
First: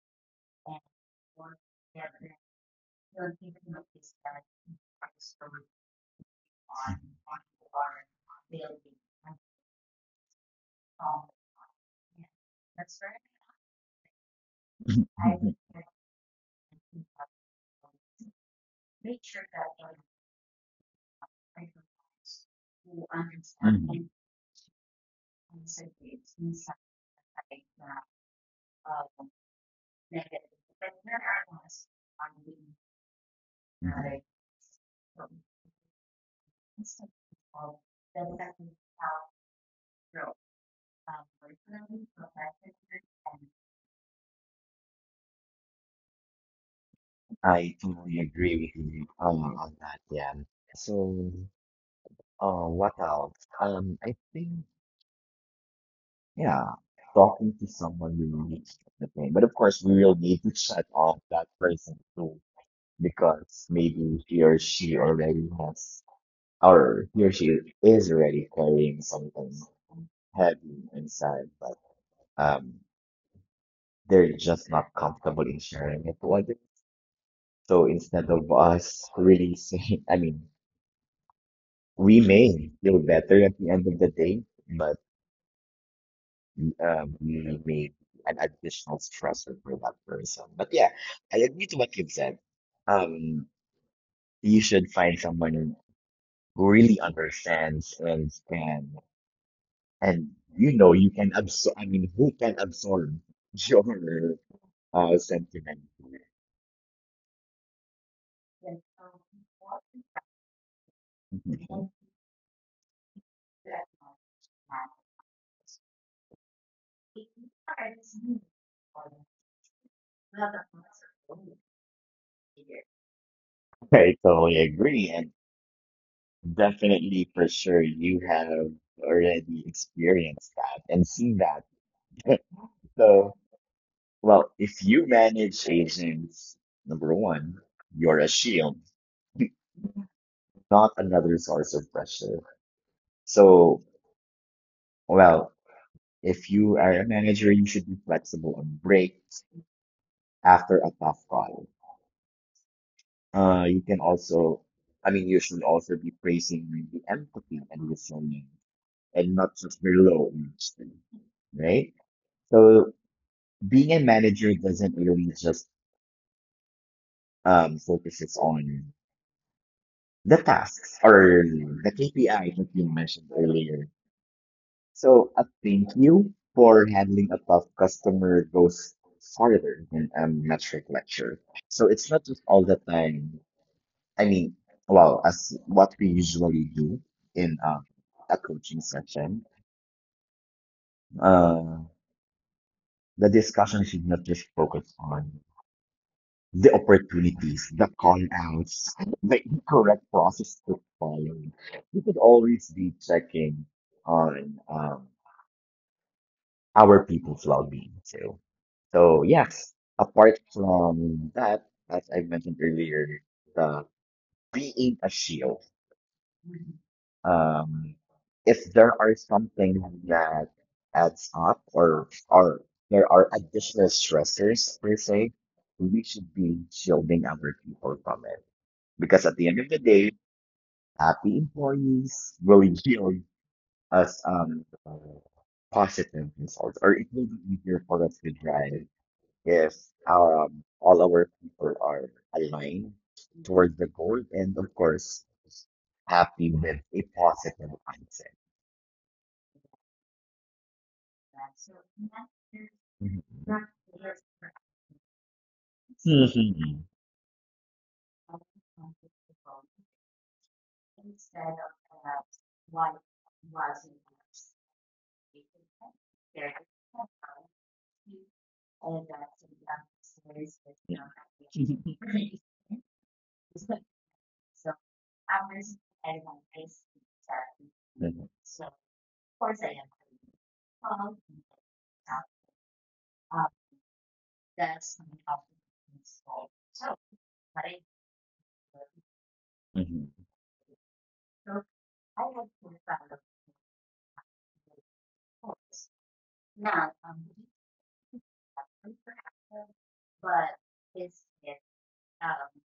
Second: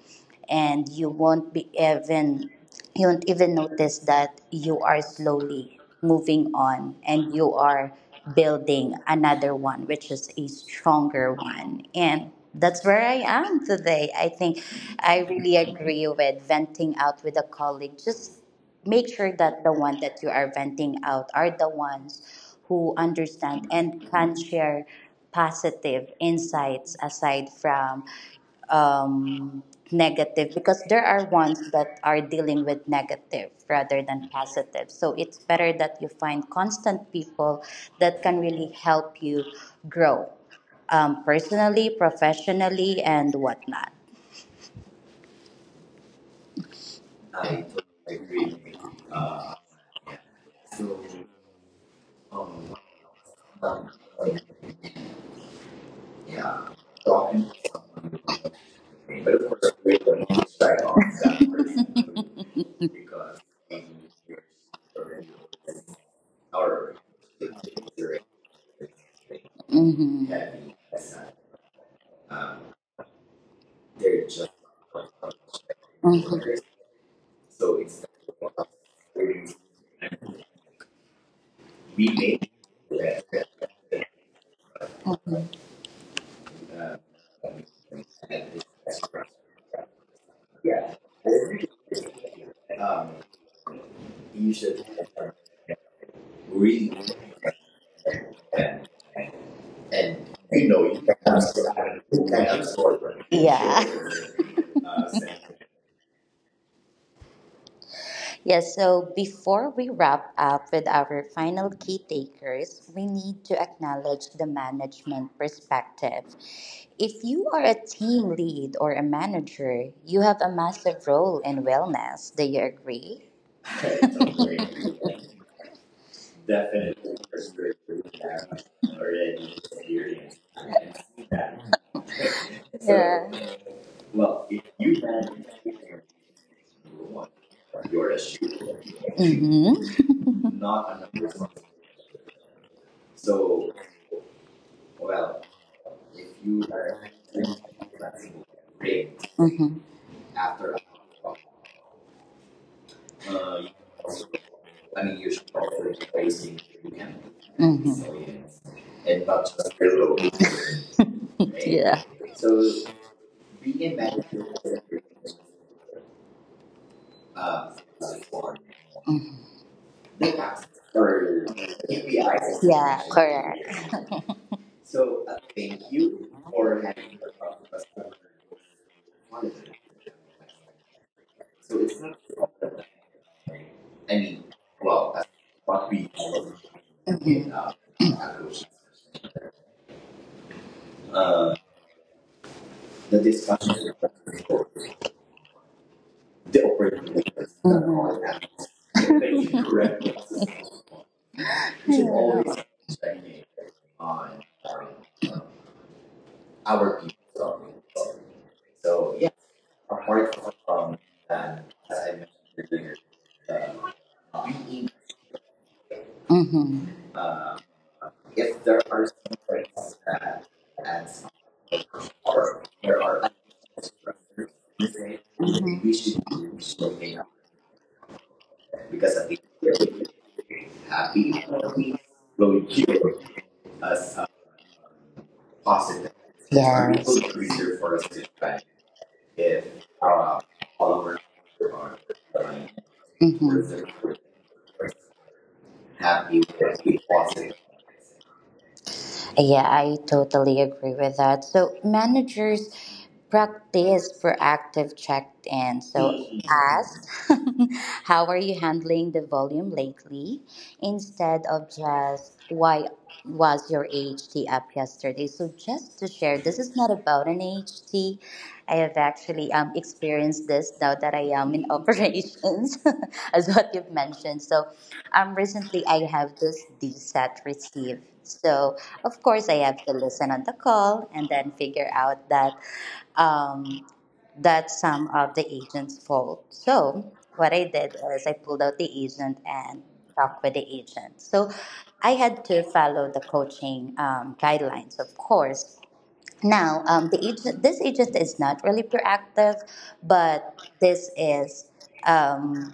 [SPEAKER 1] and you won't be even you won't even notice that you are slowly moving on and you are building another one which is a stronger one, and that's where I am today. I think I really agree with venting out with a colleague. Just make sure that the one that you are venting out are the ones who understand and
[SPEAKER 2] Mhm.
[SPEAKER 1] can share positive insights aside from um, negative, because there are ones that are dealing with negative rather
[SPEAKER 2] Mhm.
[SPEAKER 1] than positive. So it's better that you find constant people that can really help you grow, um, personally, professionally, and whatnot. I
[SPEAKER 2] I
[SPEAKER 1] totally
[SPEAKER 2] totally agree
[SPEAKER 1] agree.
[SPEAKER 2] with you um,
[SPEAKER 1] Uh,
[SPEAKER 2] on that, yeah.
[SPEAKER 1] so
[SPEAKER 2] So, uh,
[SPEAKER 1] Um,
[SPEAKER 2] what else?
[SPEAKER 1] um,
[SPEAKER 2] Um, I
[SPEAKER 1] um,
[SPEAKER 2] think, yeah,
[SPEAKER 1] Yeah. So,
[SPEAKER 2] talking to someone relieves the pain.
[SPEAKER 1] but
[SPEAKER 2] But
[SPEAKER 1] of
[SPEAKER 2] of
[SPEAKER 1] course,
[SPEAKER 2] course,
[SPEAKER 1] we we
[SPEAKER 2] we will
[SPEAKER 1] don't
[SPEAKER 2] need to
[SPEAKER 1] that
[SPEAKER 2] shut off that
[SPEAKER 1] person
[SPEAKER 2] person too,
[SPEAKER 1] *laughs* because
[SPEAKER 2] because maybe
[SPEAKER 1] we
[SPEAKER 2] he or she
[SPEAKER 1] already
[SPEAKER 2] already has,
[SPEAKER 1] our,
[SPEAKER 2] or he or she is already carrying something
[SPEAKER 1] mm-hmm, heavy.
[SPEAKER 2] heavy
[SPEAKER 1] And
[SPEAKER 2] inside, but
[SPEAKER 1] um,
[SPEAKER 2] um,
[SPEAKER 1] they're
[SPEAKER 2] they're
[SPEAKER 1] just
[SPEAKER 2] just not
[SPEAKER 1] from our
[SPEAKER 2] comfortable in
[SPEAKER 1] perspective.
[SPEAKER 2] sharing it to others.
[SPEAKER 1] Mhm. So.
[SPEAKER 2] So instead of us really *laughs* saying, I mean, we
[SPEAKER 1] Mm-hmm.
[SPEAKER 2] may feel better at the end of the day, but um, we may be an additional stressor for that person. But yeah, I agree to what you've said. Um, you should find
[SPEAKER 1] Mm-hmm.
[SPEAKER 2] someone who really
[SPEAKER 1] Mm-hmm.
[SPEAKER 2] understands and can,
[SPEAKER 1] And
[SPEAKER 2] and
[SPEAKER 1] you
[SPEAKER 2] you
[SPEAKER 1] know
[SPEAKER 2] know,
[SPEAKER 1] you
[SPEAKER 2] you
[SPEAKER 1] can't
[SPEAKER 2] can absorb, I
[SPEAKER 1] absorb,
[SPEAKER 2] mean,
[SPEAKER 1] you
[SPEAKER 2] who can
[SPEAKER 1] can't absorb
[SPEAKER 2] absorb
[SPEAKER 1] it.
[SPEAKER 2] *laughs* your
[SPEAKER 1] *laughs*
[SPEAKER 2] uh,
[SPEAKER 1] Yeah.
[SPEAKER 2] sentiment. *laughs*
[SPEAKER 1] Yes, so before we wrap up with our final
[SPEAKER 2] Mhm.
[SPEAKER 1] key takers, we need to acknowledge the management perspective. If you are a team lead or a manager, you have a massive role in wellness. Do you agree?
[SPEAKER 2] I
[SPEAKER 1] *laughs*
[SPEAKER 2] totally agree. And definitely for
[SPEAKER 1] Definitely.
[SPEAKER 2] sure, you have
[SPEAKER 1] Already
[SPEAKER 2] already
[SPEAKER 1] experienced
[SPEAKER 2] experienced that and seen
[SPEAKER 1] that.
[SPEAKER 2] that. *laughs*
[SPEAKER 1] Yeah.
[SPEAKER 2] So,
[SPEAKER 1] Well,
[SPEAKER 2] well,
[SPEAKER 1] if
[SPEAKER 2] if
[SPEAKER 1] you
[SPEAKER 2] you
[SPEAKER 1] had
[SPEAKER 2] manage
[SPEAKER 1] everything,
[SPEAKER 2] agents,
[SPEAKER 1] number
[SPEAKER 2] number
[SPEAKER 1] one,
[SPEAKER 2] one,
[SPEAKER 1] you're
[SPEAKER 2] you're
[SPEAKER 1] a
[SPEAKER 2] a
[SPEAKER 1] shooter.
[SPEAKER 2] shield, *laughs*
[SPEAKER 1] Mm-hmm.
[SPEAKER 2] not
[SPEAKER 1] Not a
[SPEAKER 2] another
[SPEAKER 1] number one.
[SPEAKER 2] source of pressure.
[SPEAKER 1] So,
[SPEAKER 2] So,
[SPEAKER 1] well,
[SPEAKER 2] well,
[SPEAKER 1] if
[SPEAKER 2] if
[SPEAKER 1] you
[SPEAKER 2] you are
[SPEAKER 1] are
[SPEAKER 2] a manager, you should be
[SPEAKER 1] flexible,
[SPEAKER 2] flexible on
[SPEAKER 1] great.
[SPEAKER 2] breaks
[SPEAKER 1] Mm-hmm. After,
[SPEAKER 2] after
[SPEAKER 1] uh,
[SPEAKER 2] a tough call. Uh, you can also,
[SPEAKER 1] I
[SPEAKER 2] I
[SPEAKER 1] mean,
[SPEAKER 2] mean,
[SPEAKER 1] you
[SPEAKER 2] you
[SPEAKER 1] should
[SPEAKER 2] should
[SPEAKER 1] also
[SPEAKER 2] also
[SPEAKER 1] be
[SPEAKER 2] be praising
[SPEAKER 1] facing you
[SPEAKER 2] the
[SPEAKER 1] can,
[SPEAKER 2] empathy and
[SPEAKER 1] mm-hmm,
[SPEAKER 2] resilience
[SPEAKER 1] resilience and
[SPEAKER 2] and
[SPEAKER 1] not
[SPEAKER 2] not
[SPEAKER 1] just
[SPEAKER 2] just your
[SPEAKER 1] your role,
[SPEAKER 2] low
[SPEAKER 1] right?
[SPEAKER 2] energy,
[SPEAKER 1] *laughs*
[SPEAKER 2] right?
[SPEAKER 1] Yeah. So,
[SPEAKER 2] So
[SPEAKER 1] being
[SPEAKER 2] being
[SPEAKER 1] a
[SPEAKER 2] a
[SPEAKER 1] manager,
[SPEAKER 2] manager doesn't really just
[SPEAKER 1] uh,
[SPEAKER 2] um
[SPEAKER 1] is
[SPEAKER 2] focuses
[SPEAKER 1] one.
[SPEAKER 2] on the
[SPEAKER 1] The
[SPEAKER 2] tasks or the K P I
[SPEAKER 1] K P Is.
[SPEAKER 2] that you
[SPEAKER 1] Yeah,
[SPEAKER 2] mentioned earlier.
[SPEAKER 1] correct. So
[SPEAKER 2] So
[SPEAKER 1] uh,
[SPEAKER 2] a thank
[SPEAKER 1] thank you
[SPEAKER 2] you
[SPEAKER 1] for
[SPEAKER 2] for
[SPEAKER 1] having
[SPEAKER 2] handling
[SPEAKER 1] the
[SPEAKER 2] a
[SPEAKER 1] problem
[SPEAKER 2] tough
[SPEAKER 1] us
[SPEAKER 2] customer goes
[SPEAKER 1] monitoring.
[SPEAKER 2] farther than a metric lecture.
[SPEAKER 1] So
[SPEAKER 2] So
[SPEAKER 1] it's
[SPEAKER 2] it's
[SPEAKER 1] not,
[SPEAKER 2] not just all the time.
[SPEAKER 1] I
[SPEAKER 2] I
[SPEAKER 1] mean,
[SPEAKER 2] mean,
[SPEAKER 1] well,
[SPEAKER 2] well,
[SPEAKER 1] that's
[SPEAKER 2] as
[SPEAKER 1] what
[SPEAKER 2] what we
[SPEAKER 1] we call
[SPEAKER 2] usually do
[SPEAKER 1] in
[SPEAKER 2] in
[SPEAKER 1] uh,
[SPEAKER 2] uh, a
[SPEAKER 1] approach.
[SPEAKER 2] coaching session,
[SPEAKER 1] Uh,
[SPEAKER 2] uh,
[SPEAKER 1] the
[SPEAKER 2] the
[SPEAKER 1] discussion
[SPEAKER 2] discussion should not just
[SPEAKER 1] of
[SPEAKER 2] focus on
[SPEAKER 1] the
[SPEAKER 2] the
[SPEAKER 1] operating methods
[SPEAKER 2] opportunities,
[SPEAKER 1] that,
[SPEAKER 2] the
[SPEAKER 1] mhm, all
[SPEAKER 2] con outs,
[SPEAKER 1] that
[SPEAKER 2] the
[SPEAKER 1] they
[SPEAKER 2] incorrect
[SPEAKER 1] correct
[SPEAKER 2] process
[SPEAKER 1] process.
[SPEAKER 2] to follow.
[SPEAKER 1] We
[SPEAKER 2] We
[SPEAKER 1] should
[SPEAKER 2] could
[SPEAKER 1] always
[SPEAKER 2] always be
[SPEAKER 1] stagnate
[SPEAKER 2] checking
[SPEAKER 1] on
[SPEAKER 2] on
[SPEAKER 1] um,
[SPEAKER 2] um,
[SPEAKER 1] our
[SPEAKER 2] our people's
[SPEAKER 1] people.
[SPEAKER 2] well-being
[SPEAKER 1] So,
[SPEAKER 2] too.
[SPEAKER 1] so,
[SPEAKER 2] So
[SPEAKER 1] yeah,
[SPEAKER 2] yes, apart
[SPEAKER 1] apart from
[SPEAKER 2] from that,
[SPEAKER 1] that, as
[SPEAKER 2] as
[SPEAKER 1] I
[SPEAKER 2] I mentioned
[SPEAKER 1] mentioned earlier,
[SPEAKER 2] earlier,
[SPEAKER 1] the
[SPEAKER 2] the
[SPEAKER 1] reading,
[SPEAKER 2] being a shield.
[SPEAKER 1] mm-hmm, uh,
[SPEAKER 2] Um,
[SPEAKER 1] if
[SPEAKER 2] if
[SPEAKER 1] there
[SPEAKER 2] there
[SPEAKER 1] are
[SPEAKER 2] are
[SPEAKER 1] some
[SPEAKER 2] something
[SPEAKER 1] things that
[SPEAKER 2] that
[SPEAKER 1] as
[SPEAKER 2] adds up or or
[SPEAKER 1] or there
[SPEAKER 2] there
[SPEAKER 1] are
[SPEAKER 2] are
[SPEAKER 1] additional
[SPEAKER 2] additional
[SPEAKER 1] structures,
[SPEAKER 2] stressors
[SPEAKER 1] we
[SPEAKER 2] per
[SPEAKER 1] say,
[SPEAKER 2] se,
[SPEAKER 1] mm-hmm, we
[SPEAKER 2] we
[SPEAKER 1] should
[SPEAKER 2] should
[SPEAKER 1] be
[SPEAKER 2] be
[SPEAKER 1] looking
[SPEAKER 2] shielding
[SPEAKER 1] at
[SPEAKER 2] our people from it
[SPEAKER 1] it because
[SPEAKER 2] because
[SPEAKER 1] at
[SPEAKER 2] at
[SPEAKER 1] the
[SPEAKER 2] the end of
[SPEAKER 1] end
[SPEAKER 2] the
[SPEAKER 1] of the
[SPEAKER 2] day,
[SPEAKER 1] day, we're happy
[SPEAKER 2] happy
[SPEAKER 1] families
[SPEAKER 2] employees
[SPEAKER 1] will
[SPEAKER 2] will
[SPEAKER 1] give
[SPEAKER 2] yield
[SPEAKER 1] us
[SPEAKER 2] us
[SPEAKER 1] a
[SPEAKER 2] um, uh,
[SPEAKER 1] positive,
[SPEAKER 2] positive
[SPEAKER 1] a,
[SPEAKER 2] results, or it
[SPEAKER 1] yes,
[SPEAKER 2] will
[SPEAKER 1] real
[SPEAKER 2] be
[SPEAKER 1] creature
[SPEAKER 2] easier
[SPEAKER 1] for
[SPEAKER 2] for
[SPEAKER 1] us
[SPEAKER 2] us
[SPEAKER 1] to
[SPEAKER 2] to
[SPEAKER 1] try
[SPEAKER 2] drive
[SPEAKER 1] if
[SPEAKER 2] if
[SPEAKER 1] our
[SPEAKER 2] our um, all
[SPEAKER 1] followers
[SPEAKER 2] our people
[SPEAKER 1] are
[SPEAKER 2] are
[SPEAKER 1] aligned,
[SPEAKER 2] aligned
[SPEAKER 1] mm-hmm,
[SPEAKER 2] towards the
[SPEAKER 1] with
[SPEAKER 2] goal, and of course,
[SPEAKER 1] happy
[SPEAKER 2] happy with a
[SPEAKER 1] with it.
[SPEAKER 2] positive mindset.
[SPEAKER 1] Yeah, I totally agree with that. So managers
[SPEAKER 2] Mhm. Mhm.
[SPEAKER 1] practice proactive check-in. So, mhm, ask, *laughs* how are you handling the volume lately? Instead of just, why was your A H T up yesterday? So just to share, this is not about an A H T. I have actually um, experienced this now that I am in *laughs*
[SPEAKER 2] Mhm.
[SPEAKER 1] operations, *laughs* as what you've mentioned. So um, recently I have this D S A T receive.
[SPEAKER 2] Mhm.
[SPEAKER 1] So of course I have to listen on the call and then figure out that um, that's some of the agent's fault. So what I did is I pulled out the agent and talked with the agent. So I had to follow the coaching, um, guidelines, of course. Now, um, the agent, this agent is not really proactive, but this is um,